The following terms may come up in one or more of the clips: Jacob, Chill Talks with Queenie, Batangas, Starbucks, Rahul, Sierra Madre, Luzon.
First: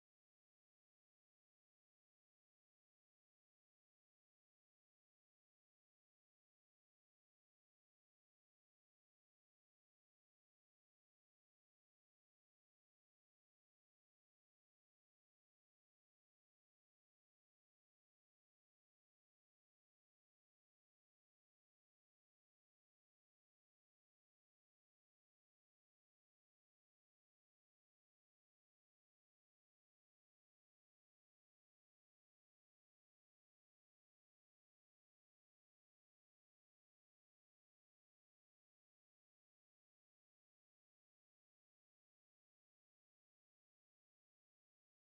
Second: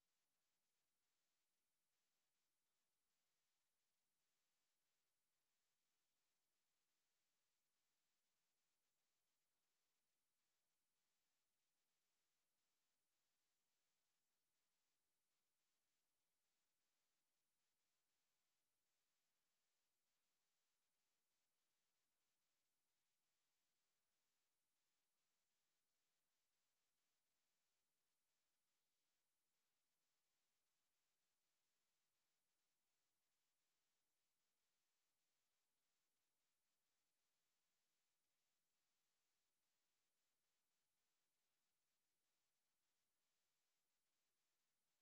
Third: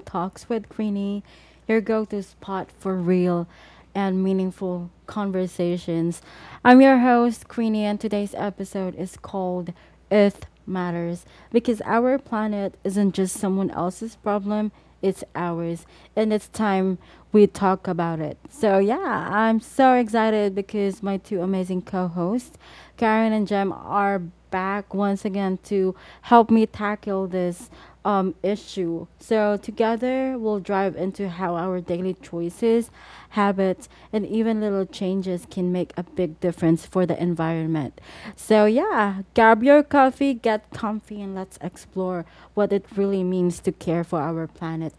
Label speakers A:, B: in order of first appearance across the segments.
A: Talks with Queenie, your go to spot for real and meaningful conversations. I'm your host, Queenie, and today's episode is called Earth Matters because our planet isn't just someone else's problem, it's ours, and it's time we talk about it. So, yeah, I'm so excited because my two amazing co hosts, Karen and Jem, are back once again to help me tackle this issue. So, together we'll dive into how our daily choices, habits, and even little changes can make a big difference for the environment. So, yeah, grab your coffee, get comfy, and let's explore what it really means to care for our planet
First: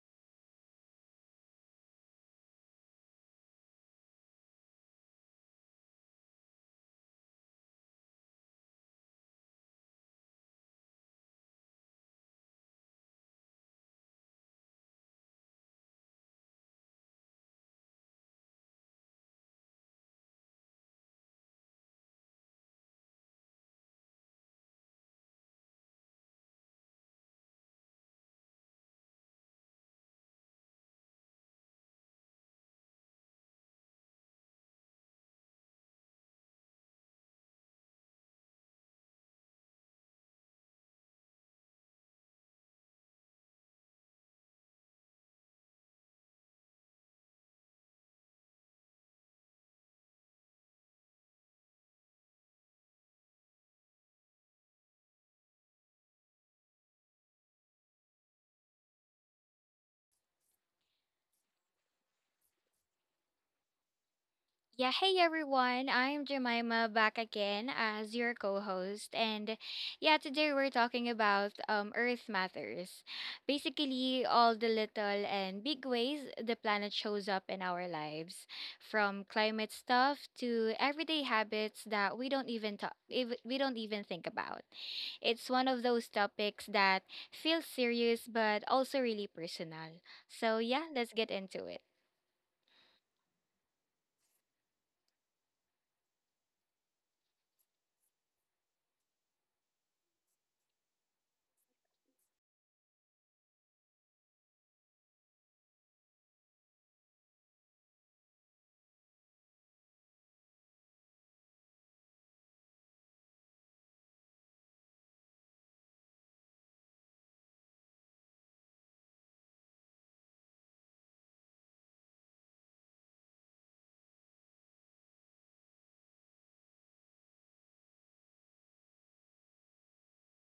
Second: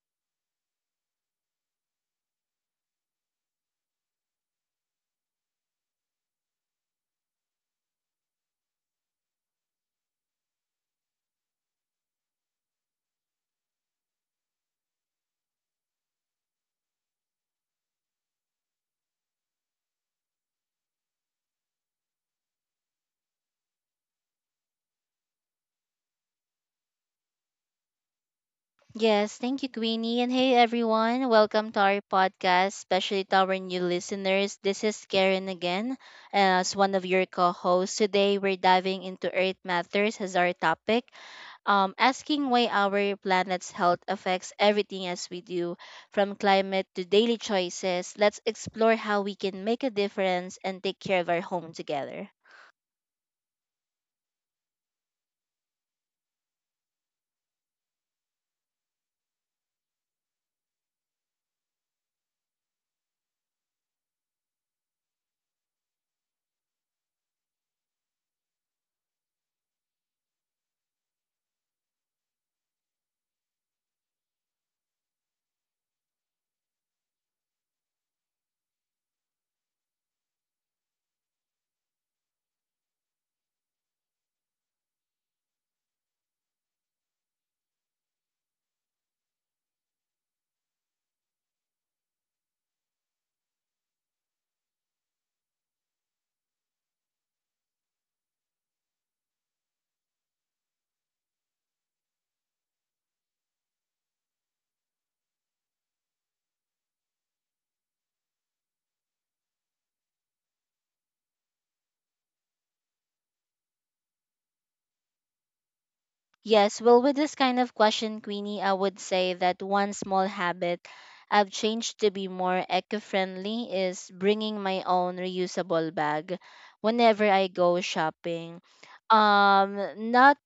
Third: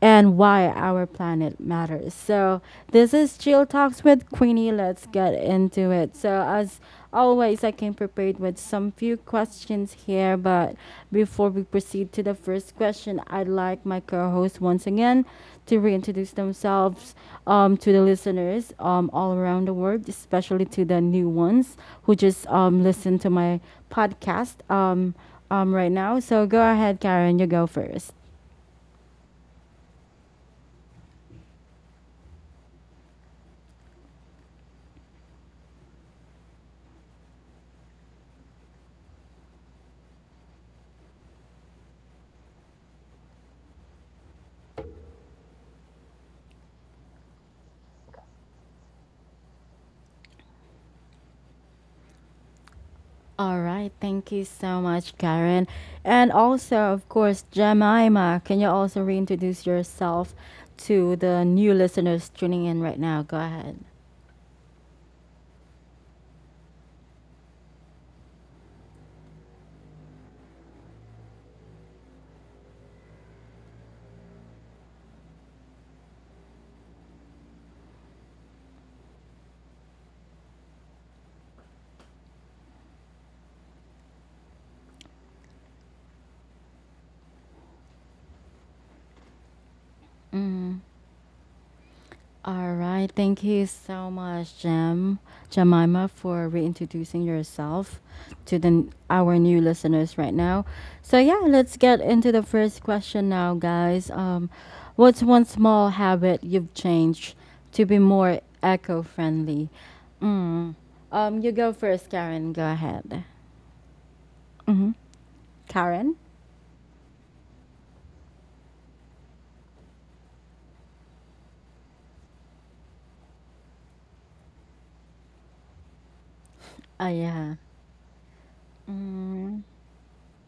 A: and why our planet matters. So this is Chill Talks with Queenie. Let's get into it. So as always, I came prepared with some few questions here, but before we proceed to the first question, I'd like my co-host once again to reintroduce themselves, to the listeners all around the world, especially to the new ones who just listen to my podcast, right now. So go ahead, Karen. You go first.
B: Yes, thank you, Queenie. And hey, everyone, welcome to our podcast, especially to our new listeners. This is Karen again, as one of your co hosts. Today, we're diving into Earth Matters as our topic, asking why our planet's health affects everything as we do, from climate to daily choices. Let's explore how we can make a difference and take care of our home together.
A: All right, thank you so much, Karen. And also, of course, Jemima, can you also reintroduce yourself to the new listeners tuning in right now? Go ahead.
C: Yeah, hey everyone. I'm Jemima back again as your co-host and yeah, today we're talking about Earth Matters. Basically, all the little and big ways the planet shows up in our lives, from climate stuff to everyday habits that we don't even think about. It's one of those topics that feels serious but also really personal. So,
A: Mm-hmm.
C: yeah, let's get into it.
A: All right. Thank you so much, Jem, Jemima, for reintroducing yourself to the our new listeners right now. So yeah, let's get into the first question now, guys. What's one small habit you've changed to be more eco-friendly? Mm. You go first, Karen. Go ahead. Mm-hmm. Karen?
B: Yes, well, with this kind of question, Queenie, I would say that one small habit I've changed to be more eco friendly is bringing my own reusable bag
A: Oh
B: whenever I
A: yeah.
B: go shopping.
A: Mm.
B: Um, not,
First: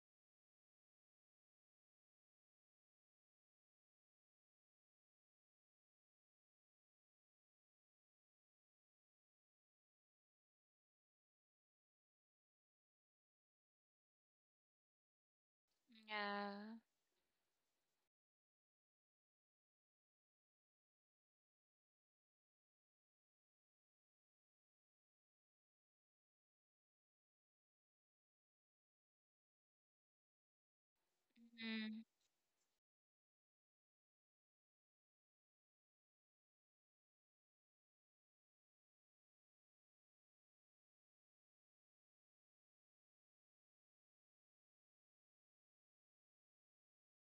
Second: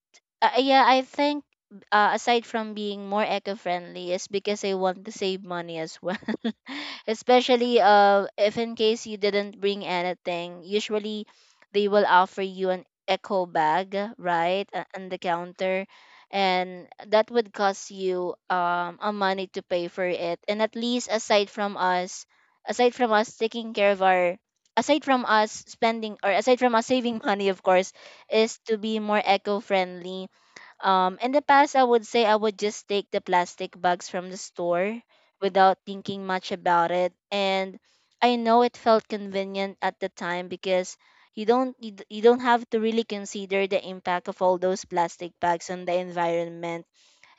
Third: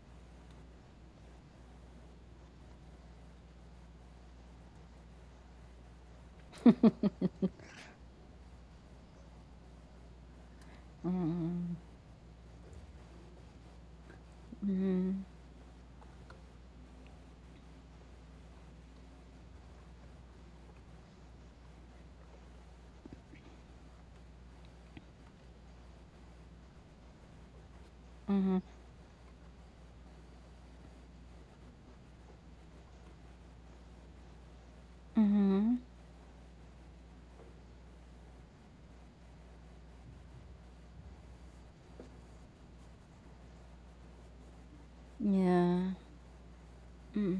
B: yeah, I think aside from being more eco friendly, is because I want to save money as well. Especially, if in case you didn't bring anything, usually they will offer you an eco bag, right, on the
A: Mm.
B: counter,
C: Yeah.
B: and that would cost you a money to pay for it. And at least, aside from us taking care of our, aside from us spending, or aside from us saving money, of course, is
A: Mm.
B: to be more eco-friendly. In the past, I would say I would just take the plastic bags from the store
A: Mm.
B: without thinking much about it. And I know it felt convenient at the time because you don't have to really consider the impact of all those plastic bags on
A: Yeah.
B: the environment.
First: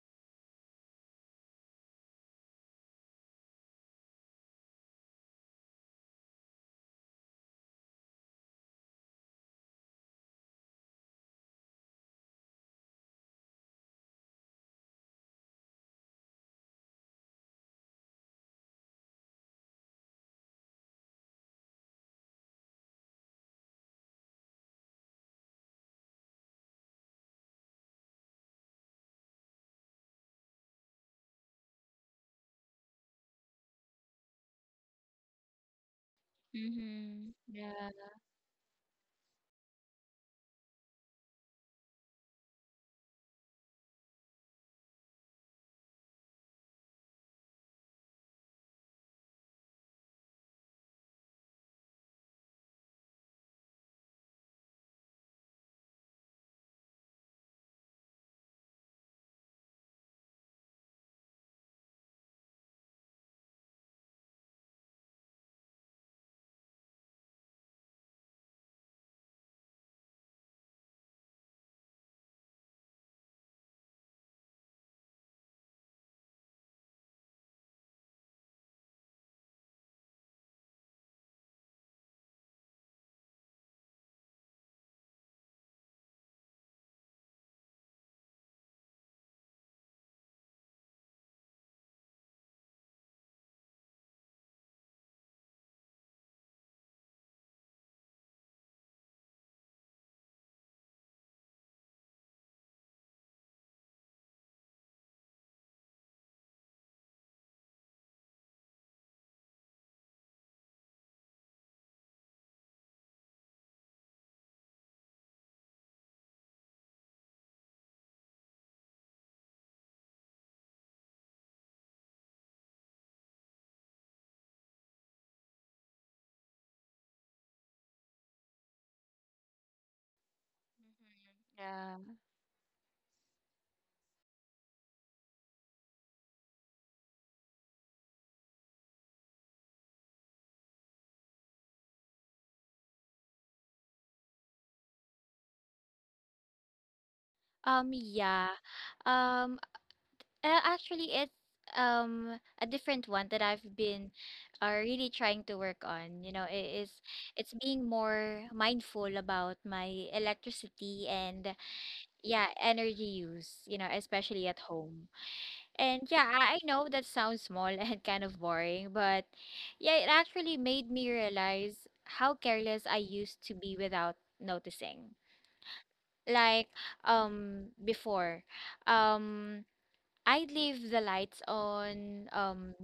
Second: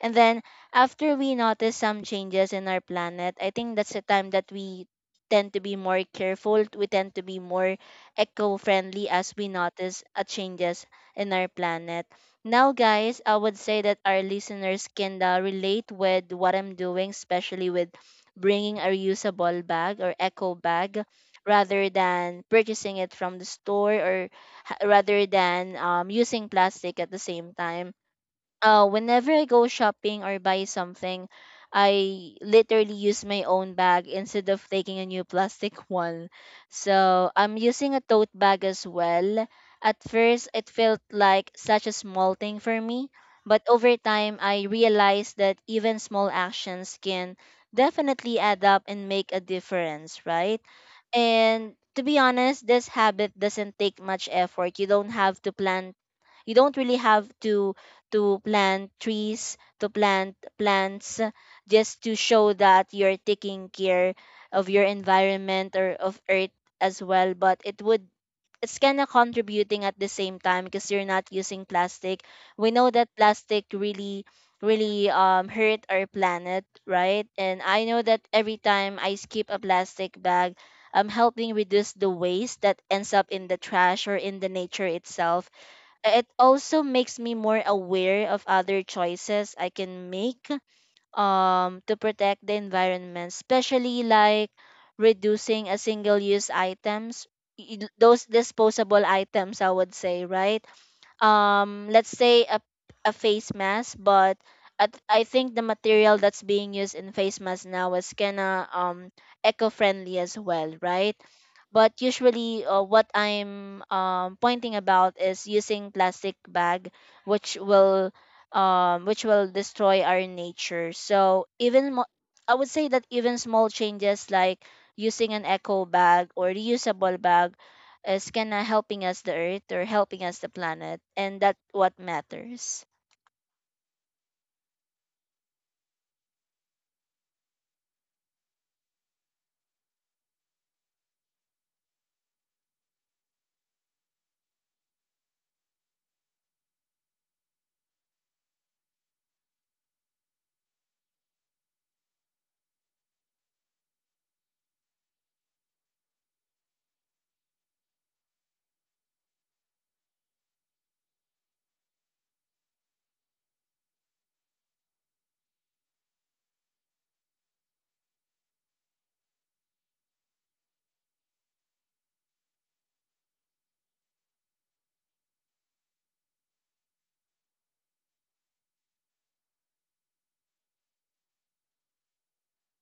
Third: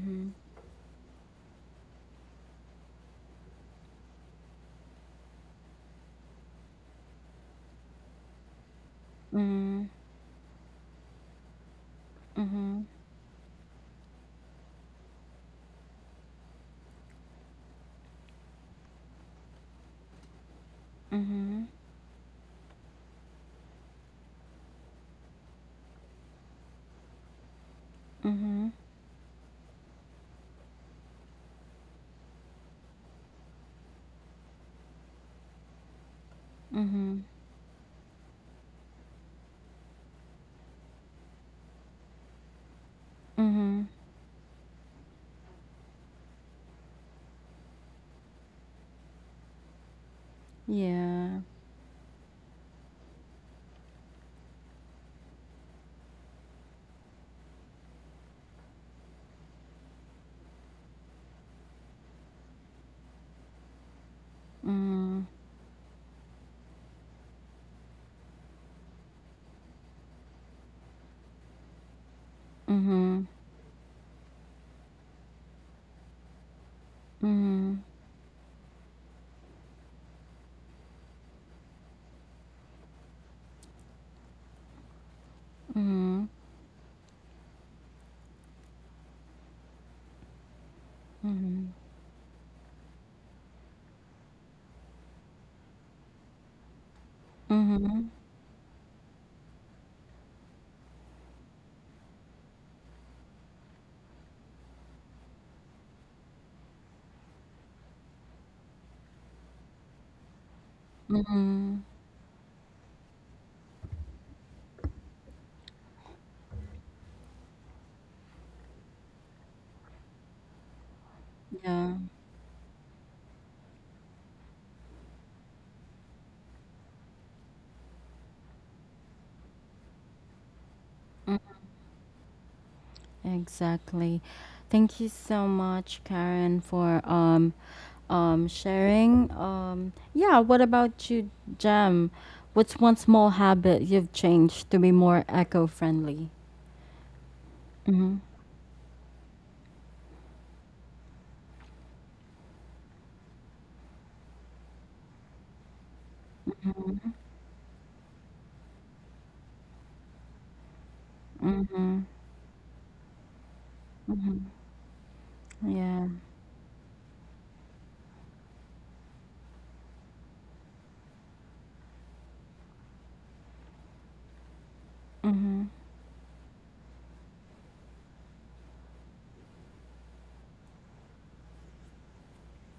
B: And then after we notice some changes in our planet, I think that's the time that we tend to be more careful. We tend to be more eco-friendly as we
A: Mm.
B: notice changes in our planet. Now,
A: Mhm.
B: guys, I would say that our listeners can relate with what I'm doing, especially with bringing a reusable bag or eco bag
A: Mhm.
B: rather than purchasing it from the store, or rather than using plastic. At the same time,
A: Mhm.
B: whenever I go shopping or buy something, I literally use my own bag instead of taking a new plastic one.
A: Mhm.
C: Mm-hmm.
B: So I'm
C: Yeah.
B: using a tote bag as well. At first, it felt like such a small thing for me, but
A: Mhm.
B: over time, I realized that even small actions can definitely add up and make a difference, right?
A: Yeah.
B: And to be honest, this habit doesn't take much effort. You don't have to plan you don't really have to plant trees, to plant plants, just to show that you're taking care of your
A: Mhm.
B: environment or of earth as well. But it would, it's kind of contributing at the same time, because you're not using plastic. we know that
A: Mhm.
B: plastic really really um hurt our planet, right? And I
A: Mhm.
B: know that every time I skip a plastic bag, I'm helping reduce the waste that ends up in the trash or in the nature itself. It
A: Mhm.
B: also makes me more aware of other choices I can make
A: Mhm.
B: to protect the environment, especially like reducing a single use items,
A: Mhm.
B: those disposable items, I would say, right? Let's say a face mask. But I think the material that's being used in face mask now is kinda eco-friendly as well, right?
A: Mhm.
B: But usually, what I'm pointing about is using plastic bag, which will, which will destroy our nature. So even
A: Yeah.
B: I would say that even small changes like using an eco bag or reusable bag is kind of helping us the earth or helping us the planet, and
A: Mm.
B: that
C: Yeah.
B: what matters.
A: Exactly. Thank you so much, Karen, for sharing. Yeah, what about you, Jem? What's one small habit you've changed to be more eco-friendly?
C: Um,
A: Mhm.
C: yeah. Um, actually, it's a different one that I've been really trying to work on. You know, is
A: Mhm.
C: it's being more mindful about my electricity and
A: Mhm.
C: yeah, energy use, you know, especially
A: Mhm.
C: at home. And
A: Yeah.
C: yeah, I know that sounds small and kind of boring, but yeah, it actually made me realize how careless I used to be without noticing.
A: Mhm.
C: Like, before, um I leave the lights on,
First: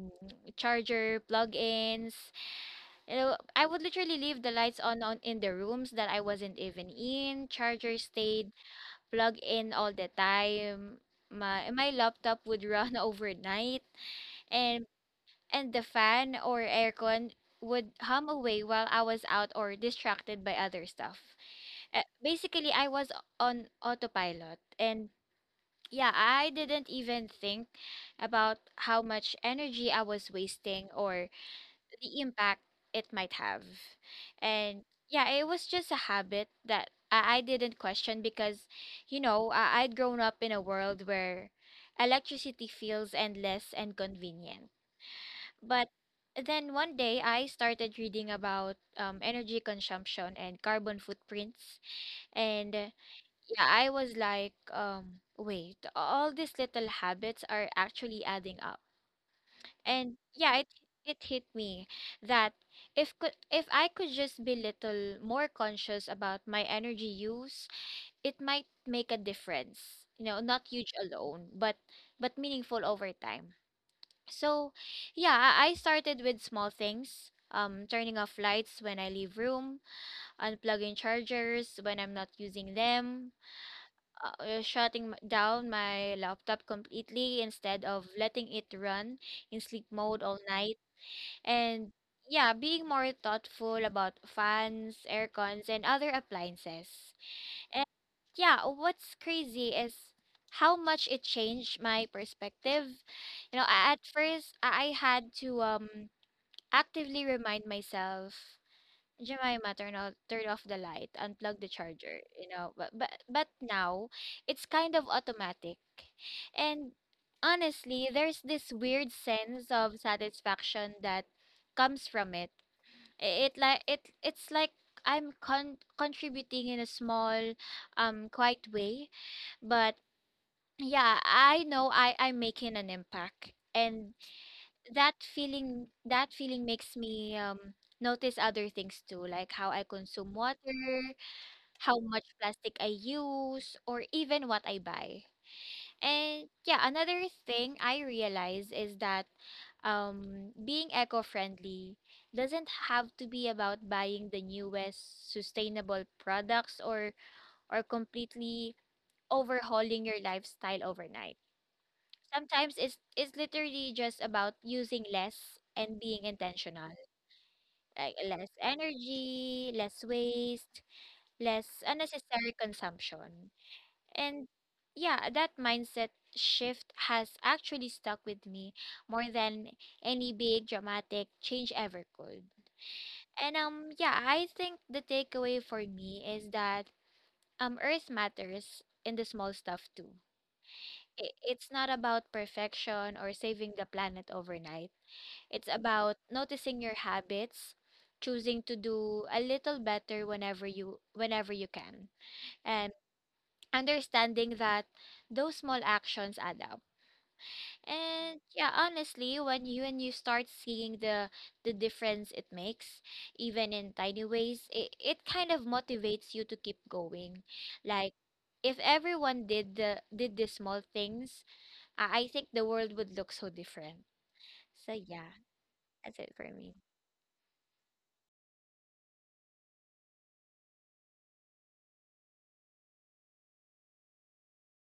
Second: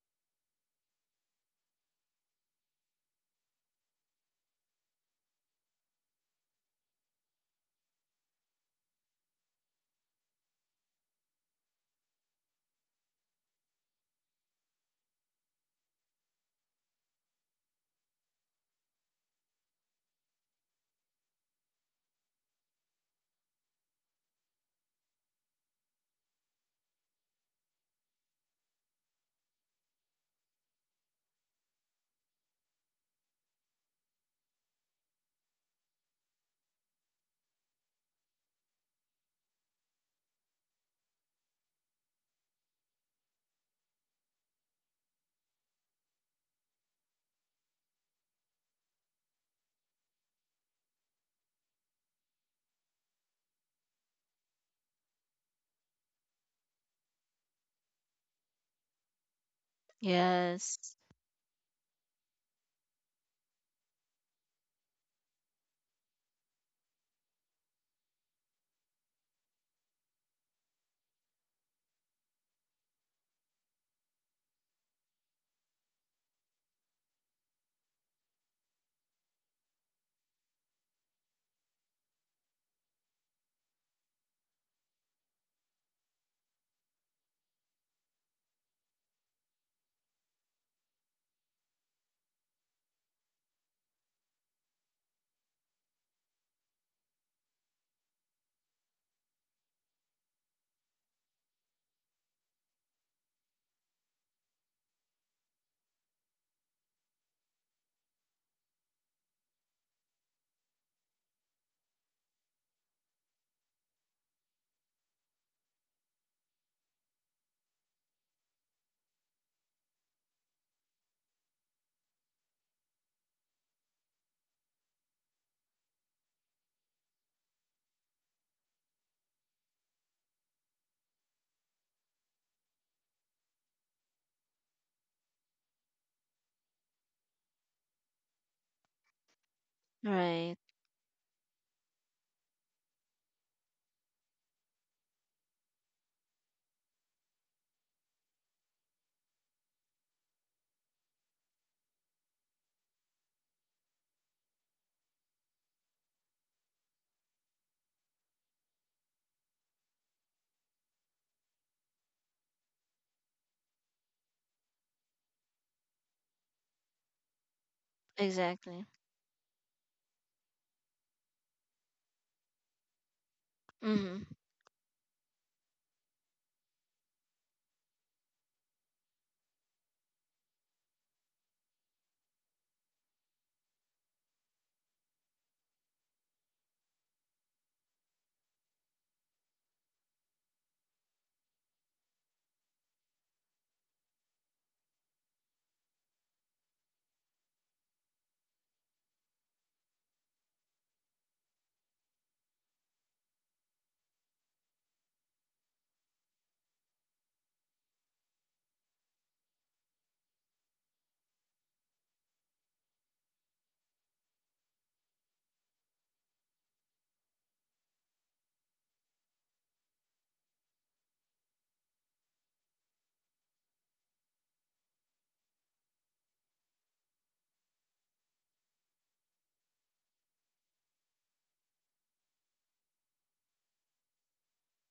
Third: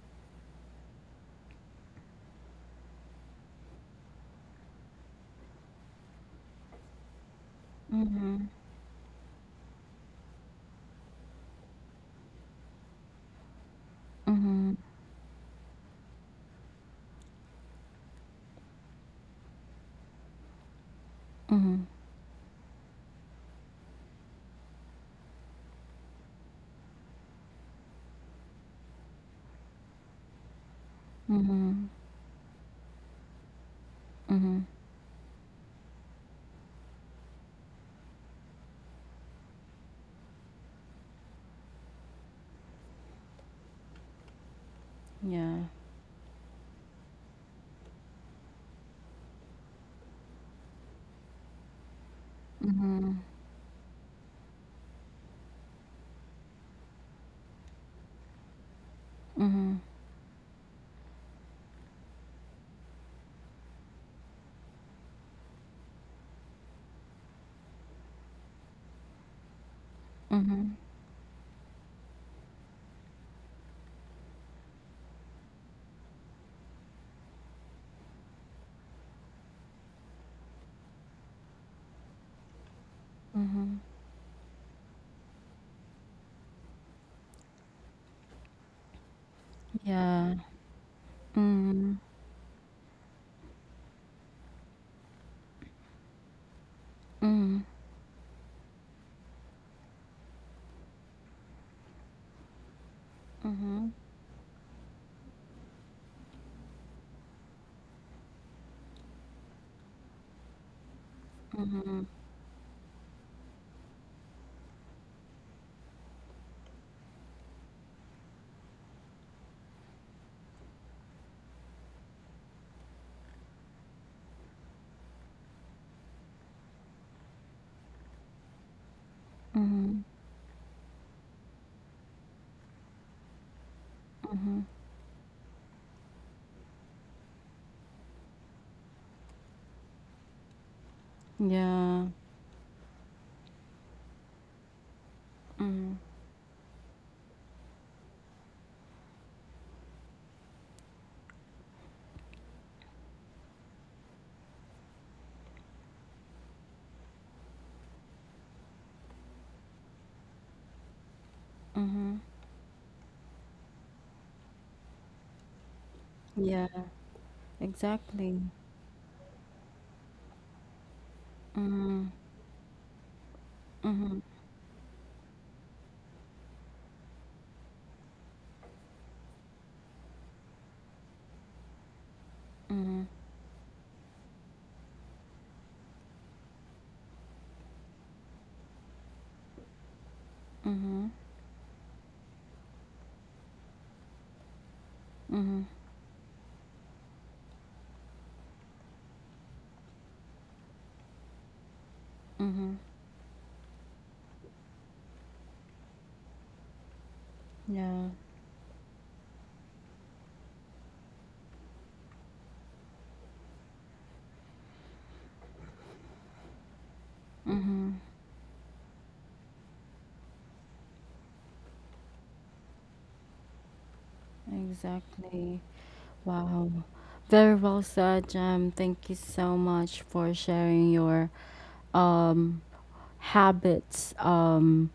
C: charger plug-ins, you know, I would literally leave the lights on in the rooms that I wasn't even in. Charger
A: Mhm.
C: stayed plugged in all the time, my laptop would run overnight,
A: Mhm.
C: and the fan or aircon would hum away while I was out or distracted by other stuff.
A: Mhm.
C: Basically I was on autopilot, and yeah, I didn't even think about how much energy I was wasting or
A: Mhm.
C: the impact it might have.
A: Mhm.
C: And yeah, it was just a habit that I didn't question because, you know, I'd grown up in a world where electricity feels endless and convenient.
A: Yeah.
C: But then one day I started reading about energy consumption and carbon footprints. And yeah,
A: Mhm.
C: I was like, wait, all these little habits are actually adding up.
A: Mhm.
C: And yeah,
B: Yes.
C: it hit me that if I could just be little more conscious about my energy use, it might make a difference. You know, not
A: Mhm.
C: huge alone, but meaningful over time. So, yeah, I started with small things. Turning off lights when I leave room, unplugging chargers when I'm not using them,
A: Mhm.
C: down my laptop completely instead of letting it run in sleep mode
A: Yeah.
C: all night. And
A: Mhm.
C: yeah, being more thoughtful about fans, aircons, and other appliances.
A: Mhm.
C: And yeah, what's crazy is how much it changed my perspective. You know,
A: Mhm.
C: at first, I had to actively remind myself, Jemima, turn off the light, unplug the
A: Mhm.
C: charger, you know. But now, it's kind of automatic, and honestly, there's this weird sense of satisfaction that comes from it. It's like I'm contributing in a small, quiet way. But
A: Mhm.
C: yeah, I know I'm making an impact, and
A: Mhm.
C: that feeling makes me notice other things too, like how I consume
B: Right.
C: water, how
A: Yeah.
C: much plastic I use, or even what I buy.
A: Mhm.
C: And yeah, another thing I realize is that being eco-friendly doesn't have to be about buying the newest sustainable products or completely overhauling your lifestyle overnight.
A: Mhm.
C: Sometimes it's literally just about using less and being
A: Yeah.
C: intentional, like
A: Exactly.
C: less
B: Exactly.
C: energy, less waste, less
A: Mhm.
C: unnecessary consumption.
B: Mm-hmm.
A: Mhm.
C: And yeah, that mindset shift has actually stuck with me more than any big dramatic change ever could.
A: Mhm.
C: And yeah, I think the takeaway for me is that earth matters in the small stuff too.
A: Mhm.
C: It's not about perfection or saving the planet overnight.
A: Mhm.
C: It's about noticing your habits, choosing to do a little better whenever you can,
A: Mhm.
C: and understanding that those small actions add up.
A: Yeah.
C: And yeah, honestly, when you start seeing the difference it makes, even in tiny ways, it kind of motivates you to keep going. Like, if everyone did the small things, I think the world would look so different. So yeah,
A: Exactly.
C: that's it for
A: Wow.
C: me.
A: Very well said, Jem. Thank you so much for sharing your um, habits, um,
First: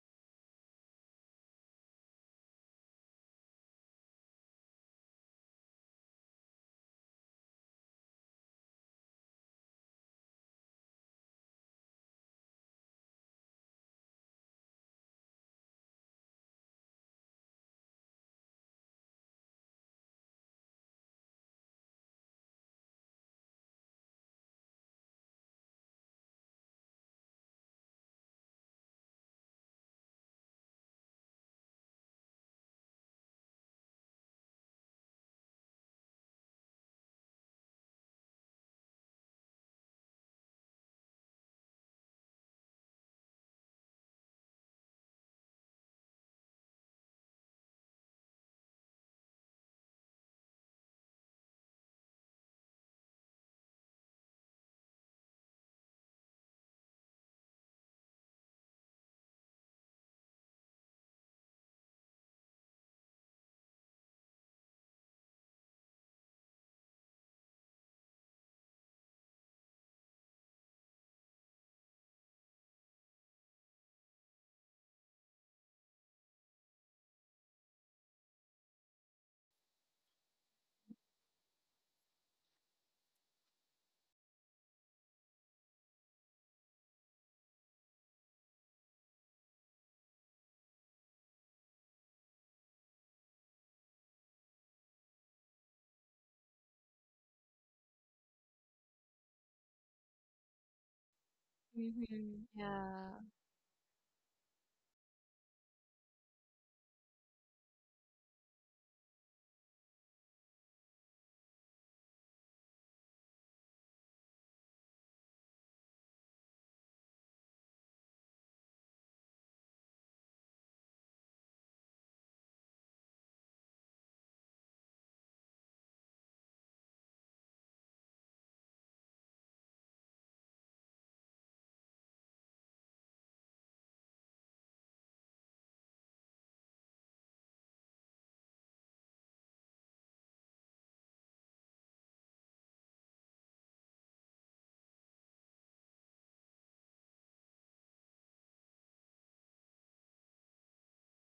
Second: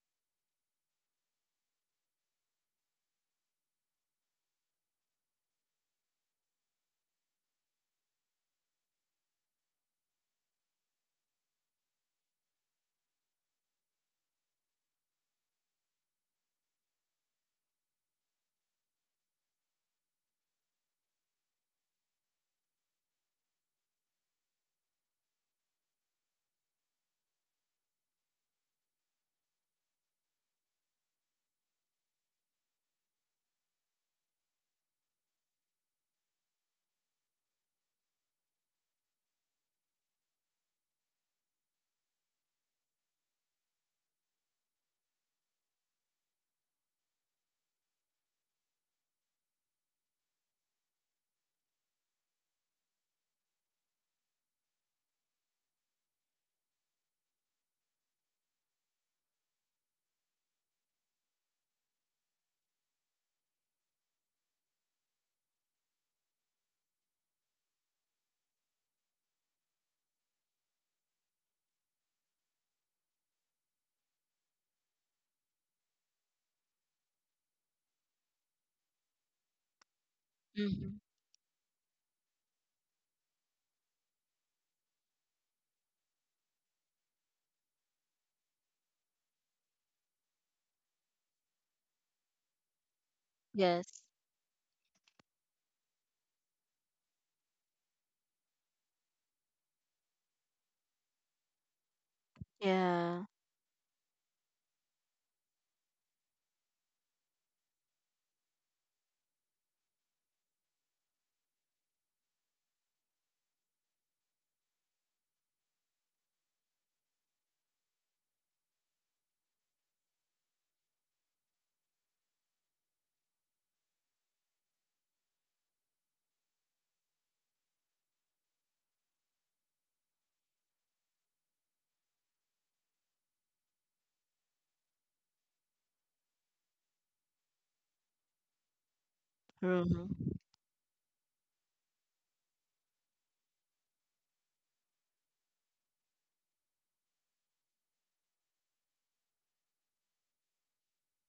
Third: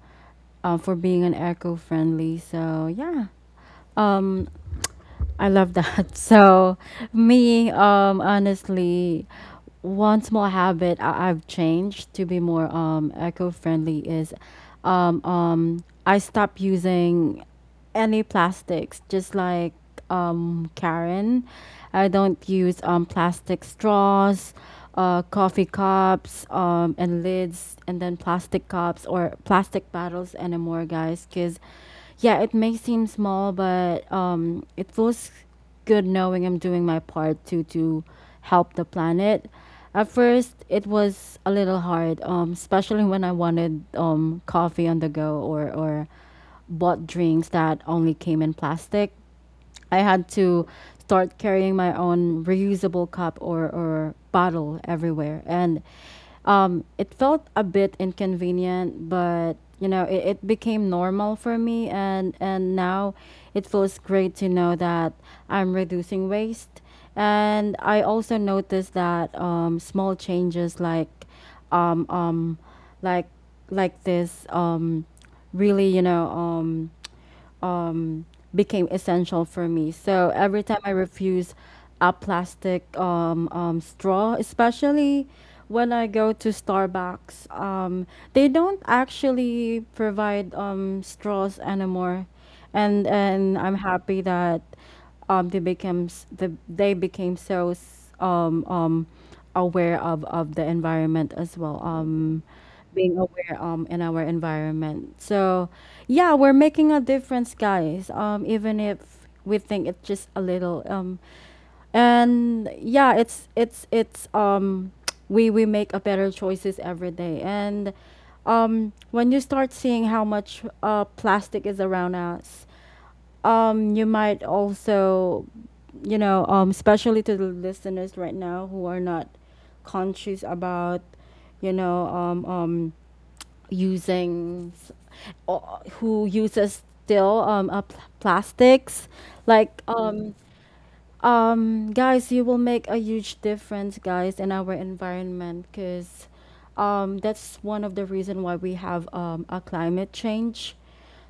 A: uh, for being an eco friendly. So, yeah. Um, I love that. So, me, honestly, one small habit I've changed to be more eco-friendly is, I stopped using any plastics. Just like, Karen, I don't use plastic straws, coffee cups, and lids, and then plastic cups or plastic bottles anymore, guys. Cause yeah, it may seem small, but it feels good knowing I'm doing my part to help the planet. At first, it was a little hard, especially when I wanted coffee on the go or bought drinks that only came in plastic. I had to start carrying my own reusable cup, or bottle everywhere. And it felt a bit inconvenient, but, it became normal for me. And now it feels great to know that I'm reducing waste. And I also noticed that, small changes um, um, like like this, really, became essential for me. So every time
B: Mm-hmm.
A: I refuse a plastic straw, especially when I go to Starbucks, they don't actually provide straws anymore, and I'm
B: Yes.
A: happy that, they became so aware of the environment as well.
C: Mhm.
A: Being
C: Yeah.
B: Yeah.
A: aware, in our environment. So yeah, we're making a difference, guys. Even if we think it's just a little. And yeah, it's we make a better choices every day. And, when you start seeing how much plastic is around us, you might also, especially to the listeners right now who are not conscious about, you know um um using s- or who uses still plastics, like,
B: Mm-hmm.
A: guys, you will make a huge difference, guys, in our environment because, that's one of the reason why we have a climate change.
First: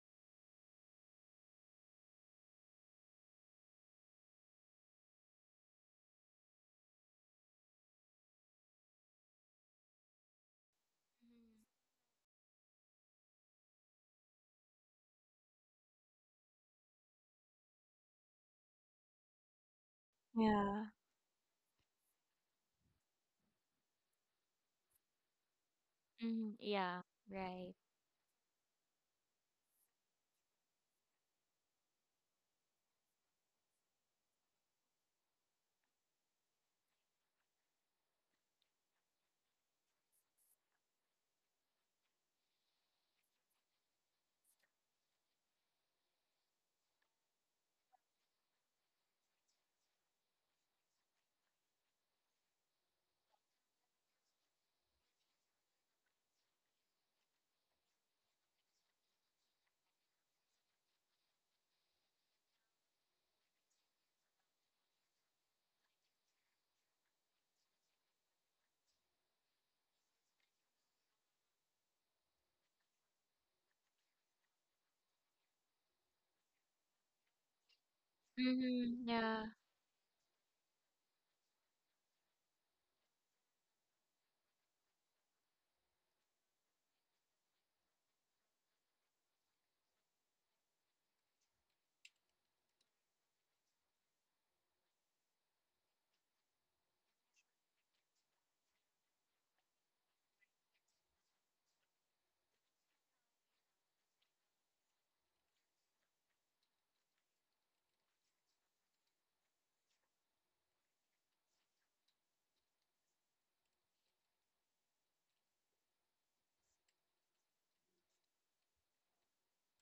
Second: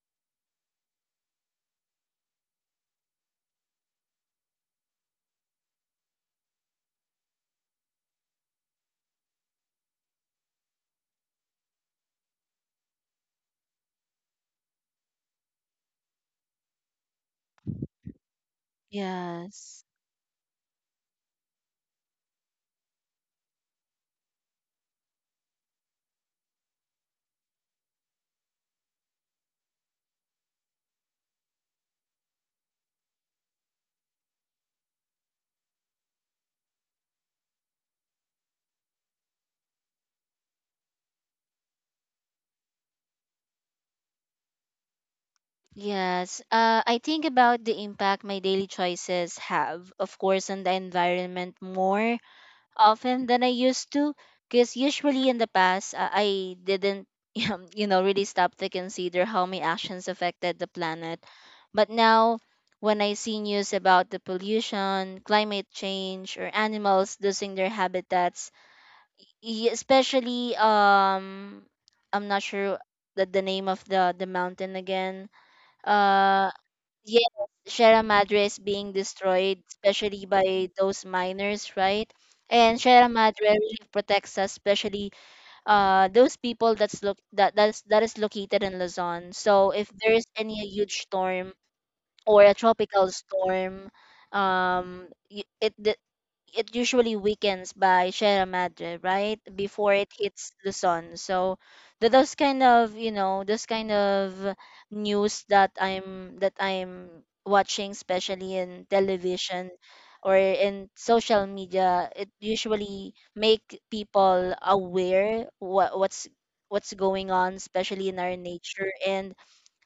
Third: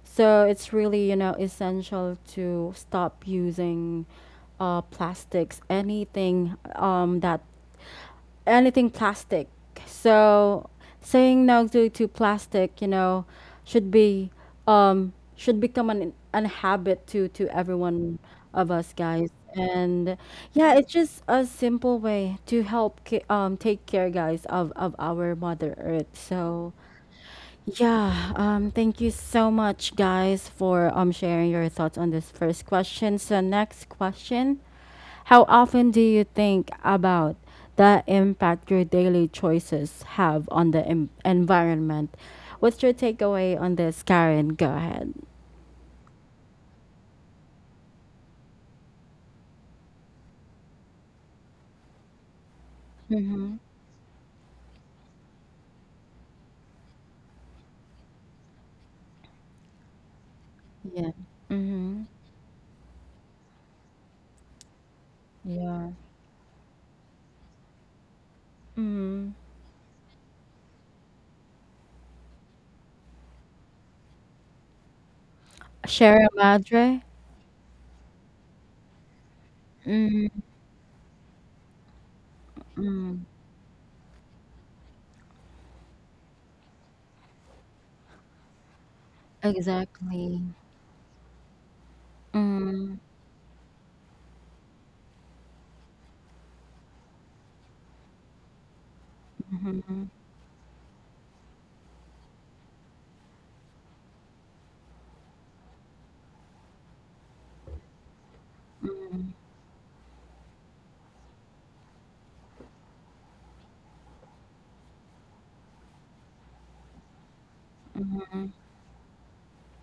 A: So it's really, essential to stop using plastics, anything plastic. So saying no to plastic, should be should become an habit to everyone of us, guys.
B: Yes.
A: And yeah,
C: Yeah.
A: it's just a simple way to help take care, guys, of our Mother Earth.
C: Mm-hmm.
A: So
C: Yeah, right.
A: yeah, thank you so much, guys, for sharing your thoughts on this first question. So, next question. How often do you think about the impact your daily choices have on the environment? What's your takeaway on this, Karen? Go ahead.
B: Yes, I think about the impact my daily choices have, of course, on the environment more often than I
A: Mm-hmm.
B: used to, because usually in the past, I didn't you know really stop to consider how my actions affected the
A: Yeah.
B: planet. But
A: Mm-hmm.
B: now, when I see news about the pollution, climate
A: Yeah.
B: change, or animals losing their habitats,
A: Mm-hmm.
B: especially, I'm not sure the name of the mountain again,
A: Share a
B: uh,
A: madre?
B: yes, Sierra Madre is being
C: Mhm. Yeah.
B: destroyed, especially
A: Mm-hmm.
B: by those miners, right? And Sierra Madre really protects us, especially those people that that is located in Luzon. So if there is
A: Exactly.
B: any huge storm or a
A: Mm-hmm.
B: tropical storm, it, it usually weakens by Sierra Madre, right? Before
A: Mm-hmm.
B: it hits Luzon. So th- those kind of, you know, those kind of news that I'm watching, especially in television or in social media, it usually make people aware what what's going on, especially in our nature. And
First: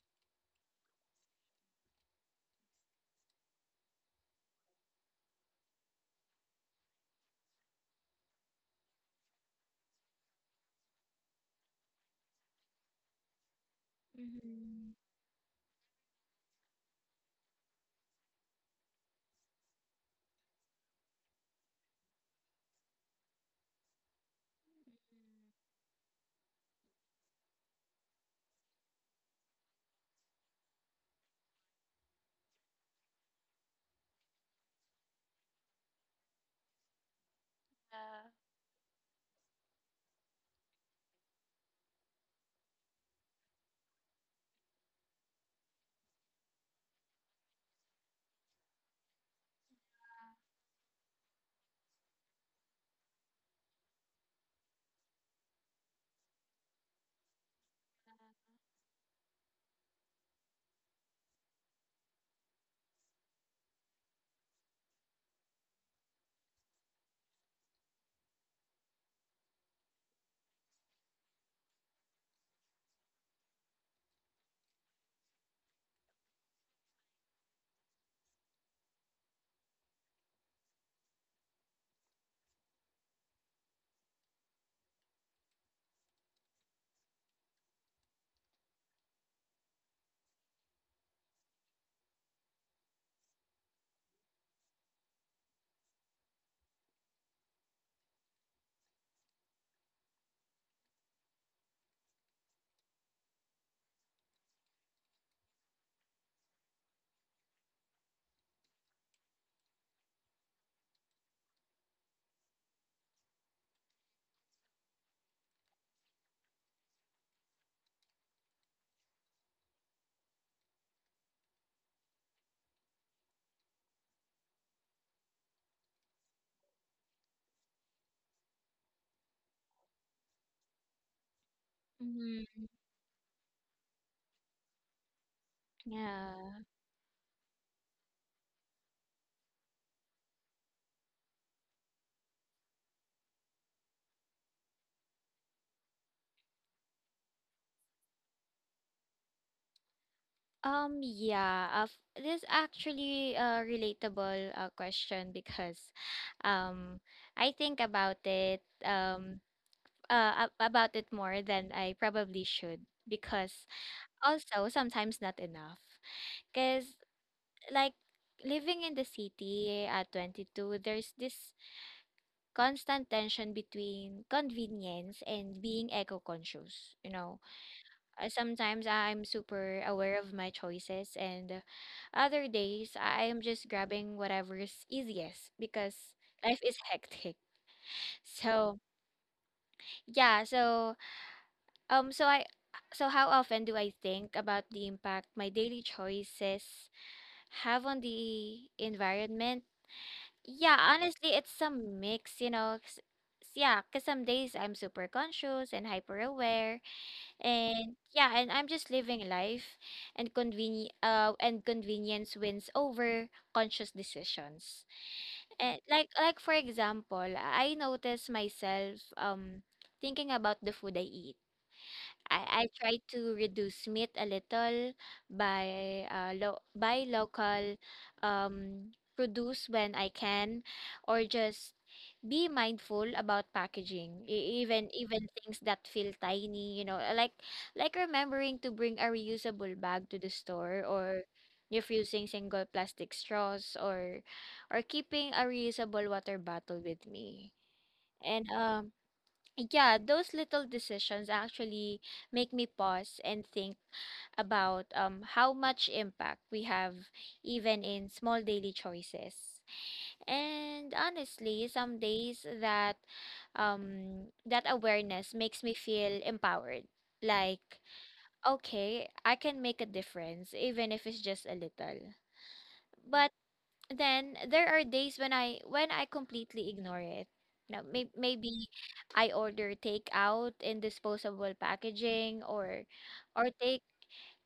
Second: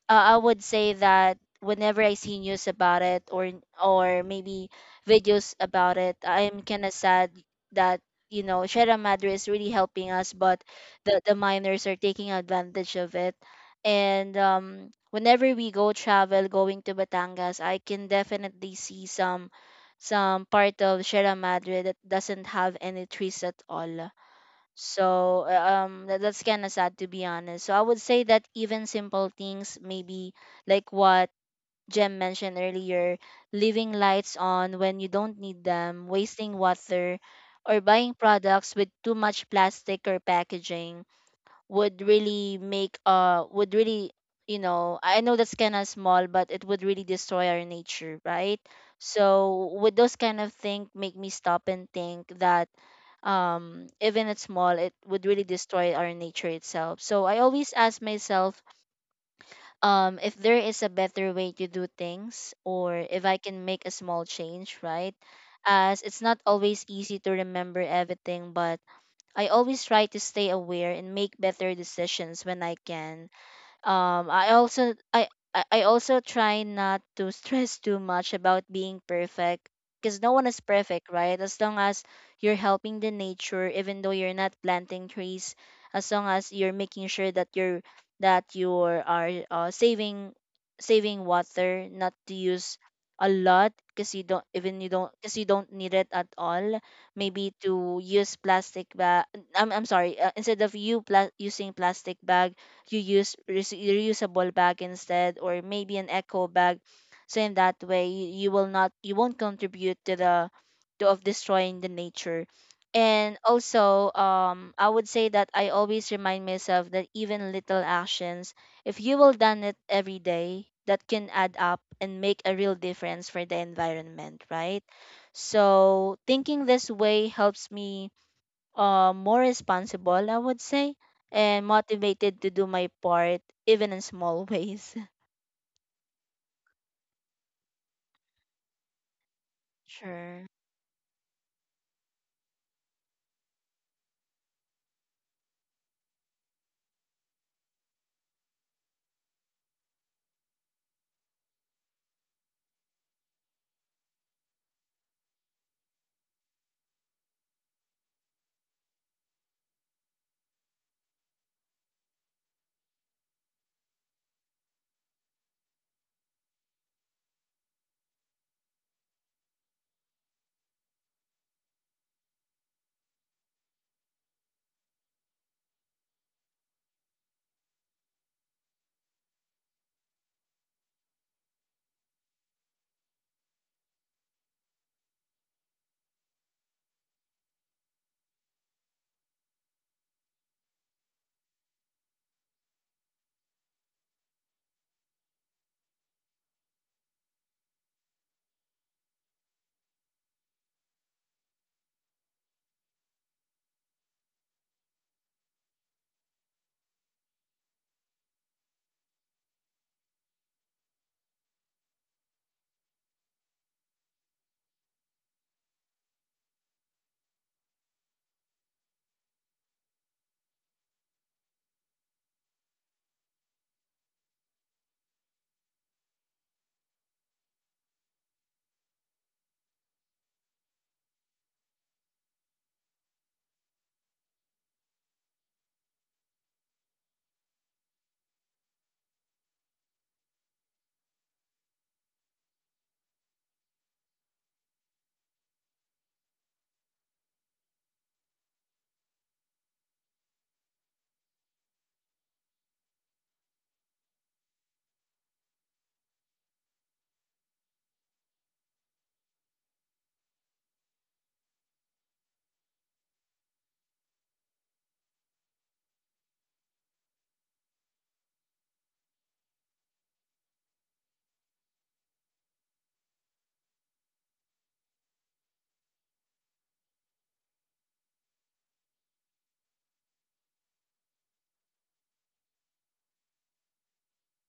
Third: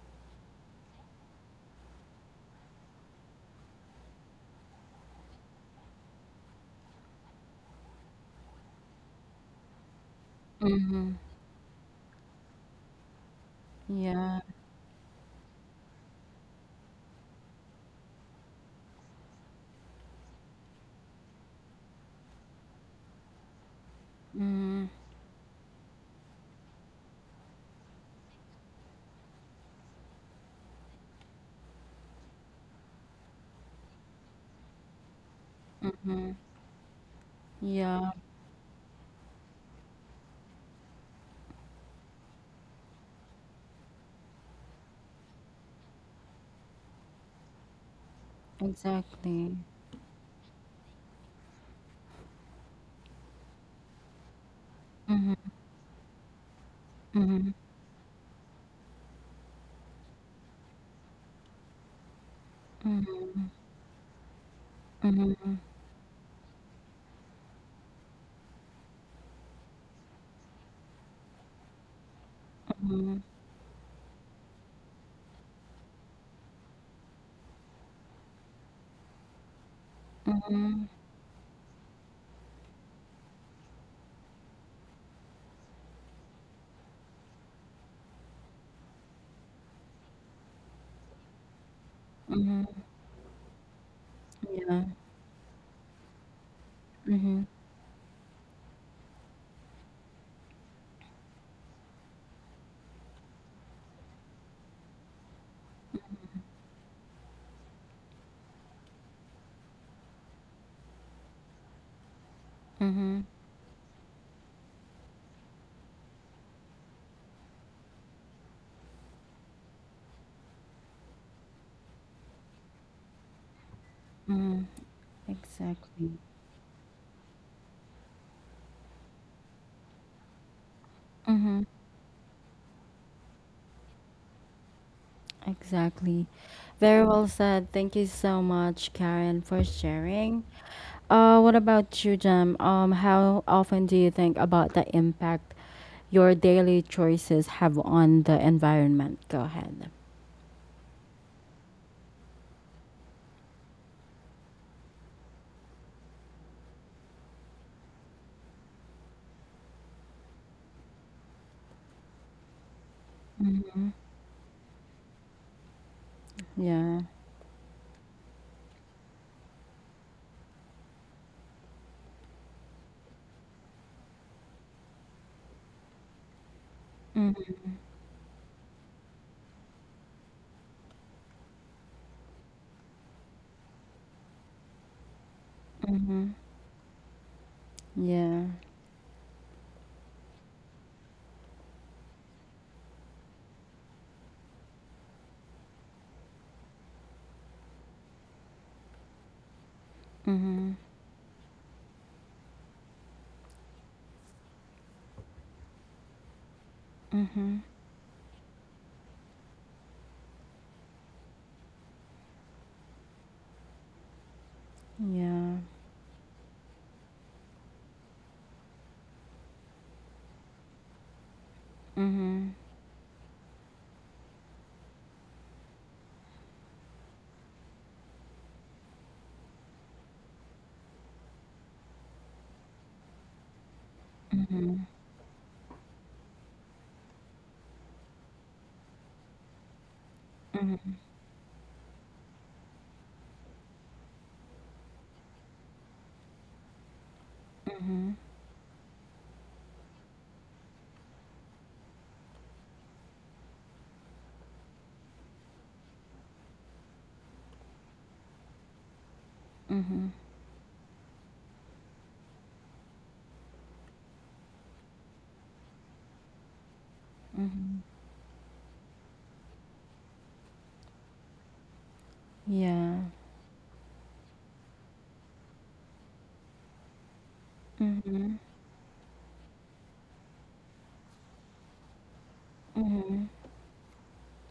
B: I would say that whenever I see news about it, or maybe videos about it, I'm kind of sad that you know Sierra Madre is really helping us, but the miners are taking advantage of it. And
A: Yeah.
C: Mhm.
B: whenever we go travel, going to Batangas, I can definitely see some part of Sierra Madre that doesn't have any trees at all.
A: Mm-hmm.
B: So that, that's kind of sad to be honest. So I would say that even simple things, maybe like what Jem mentioned earlier, leaving lights on when you don't need them,
A: Mm-hmm.
B: wasting water, or
A: Yeah,
B: buying
C: Yeah.
B: products with too much plastic or packaging, would really make, would really, you know, I know that's kind of small, but it would really destroy our nature, right?
A: exactly.
B: So would those kind of things make me stop and think that even it's small, it would
A: Mhm,
B: really destroy our nature itself. So I
A: mhm,
B: always ask myself, if there is a better way to do things, or if
A: mhm,
B: I can make a small change, right?
A: mhm,
B: As it's not always easy to remember everything, but I always try to stay aware and make better decisions when I
A: mhm,
B: can. I I also try not to stress too much about being perfect, because no one is
A: mhm,
B: perfect, right? As long as you're helping the nature, even though you're not planting trees, as long as you're making sure that you are, saving, saving water, not to
A: mhm,
B: use a lot because you don't
A: yeah,
B: even you don't because you don't need it at all.
A: mhm,
B: Maybe to use plastic bag, I'm sorry, instead of using plastic bag, you use reusable bag instead, or maybe an eco bag. So in that way, you will not, you won't contribute to the, to of destroying the nature.
A: mhm,
B: And also, I would say that I always remind myself that even little actions, if you will done it every day, that can add up and make a real difference for the environment,
A: mhm,
B: right?
A: exactly.
B: So thinking this way helps me, more responsible, I would say, and
A: Mhm,
B: motivated to
C: Mhm.
B: do my part, even in small ways.
A: exactly.
C: Yeah.
A: Very well said. Thank you so much, Karen, for
B: Sure.
A: sharing. What about you, Jem? How often do you think about the impact your daily choices have on the environment? Go ahead.
C: Yeah, this actually a relatable question, because um I think about it about it more than I probably should, because also sometimes not enough. Because
A: Yeah.
C: like living in the city at 22, there's this constant tension between convenience and being eco-conscious. You know,
A: Mm-hmm.
C: Sometimes I'm super aware of my choices, and other days I am just grabbing whatever is easiest because
A: Mm-hmm.
C: life is hectic.
A: Yeah.
C: So yeah, so so I. So how often do I think about the impact my daily choices have on the environment? Yeah,
A: Mm-hmm.
C: honestly, it's a mix, you know. 'Cause, yeah, because some days I'm super conscious and hyper aware,
A: Mm-hmm.
C: and yeah, and I'm just living life, and convenience wins over conscious decisions.
A: Yeah.
C: And like for example, I notice myself thinking about the food I eat.
A: Mhm.
C: I try to reduce meat a little by buy local produce when I can, or just be mindful about packaging. Even things that feel tiny, you know, like, remembering to bring a reusable bag to the store, or refusing single plastic straws, or keeping a reusable water bottle with me. And yeah, those little decisions actually make me pause and think about how much impact we have even in small daily choices.
A: Mhm.
C: And honestly, some days that that awareness makes me feel empowered.
A: Mhm.
C: Like, okay, I can make a difference, even if it's just a little.
A: Yeah.
C: But then there are days when I completely ignore it. Now,
A: Mhm.
C: maybe I order takeout in disposable packaging,
A: Mhm.
C: or take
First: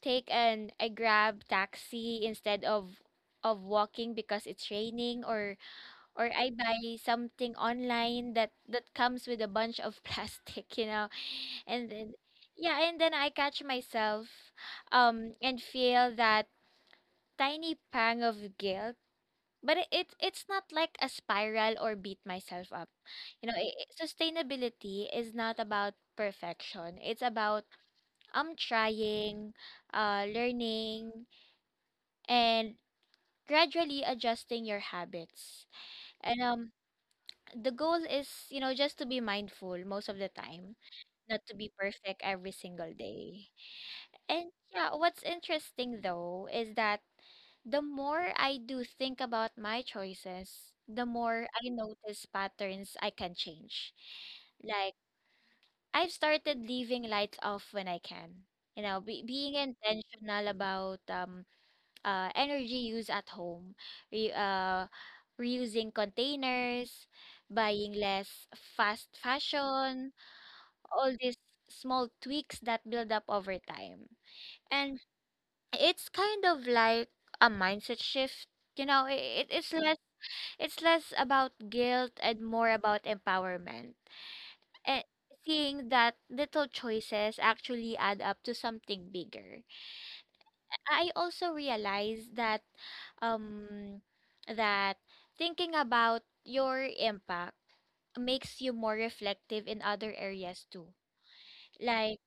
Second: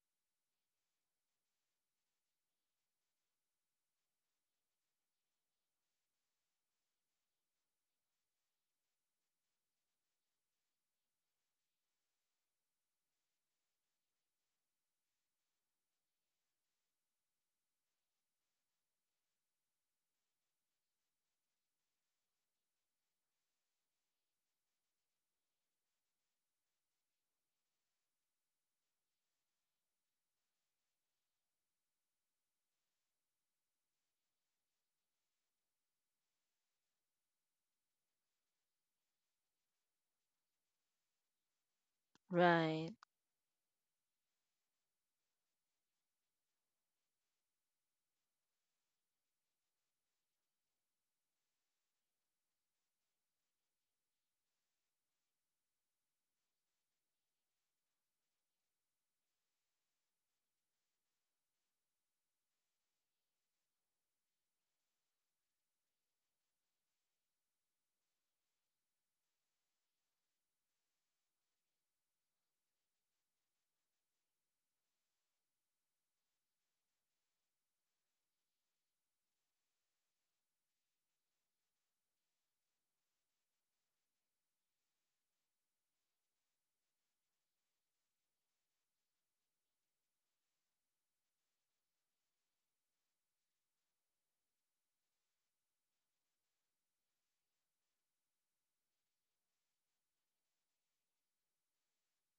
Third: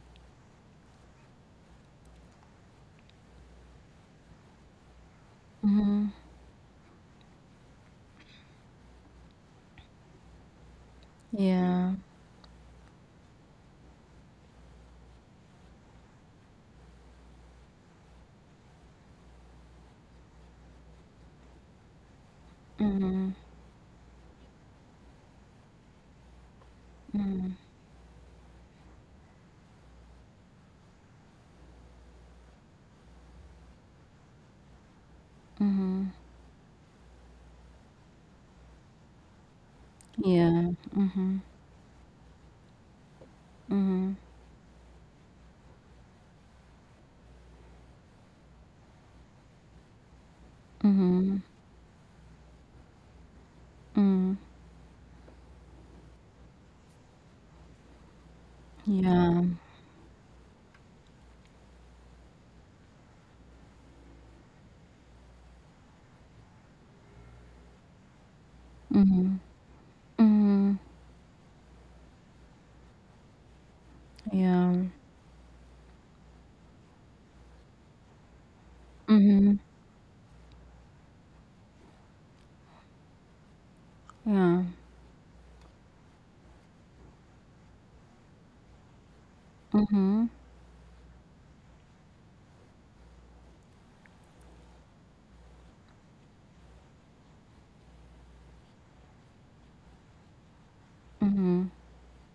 C: take an I grab taxi instead of walking because it's raining,
A: Mhm.
C: or I buy something online that comes with a bunch of plastic, you know. And
A: Yeah.
C: then yeah, and then I catch myself and feel that tiny pang of guilt, but it's not like a spiral or beat myself up. You know, sustainability is not about perfection. It's about trying, learning, and gradually adjusting your habits.
A: Mhm.
C: And the goal is, you know, just to be mindful most of the time,
A: Yeah.
C: not
A: Mhm.
C: to be perfect every single
B: Right.
C: day.
A: Mhm.
C: And yeah, what's interesting though is that the more I do think about my choices, the more
A: Mhm.
C: I notice patterns I can change.
A: Mm.
C: Like, I've started leaving lights off when I can. You know,
A: Yeah.
C: being intentional about energy use at home, re, uh, reusing containers, buying less fast
A: Mhm.
C: fashion,
A: Mhm.
C: all these small tweaks that build up over time.
A: Yeah.
C: And it's kind of like a mindset shift, you know,
A: Mhm.
C: it's less about guilt and more about empowerment,
A: Yeah.
C: and seeing that little choices actually add up to something bigger.
A: Mhm.
C: I also realized that um that thinking about your impact makes you more reflective in other areas too.
A: Mhm.
C: Like,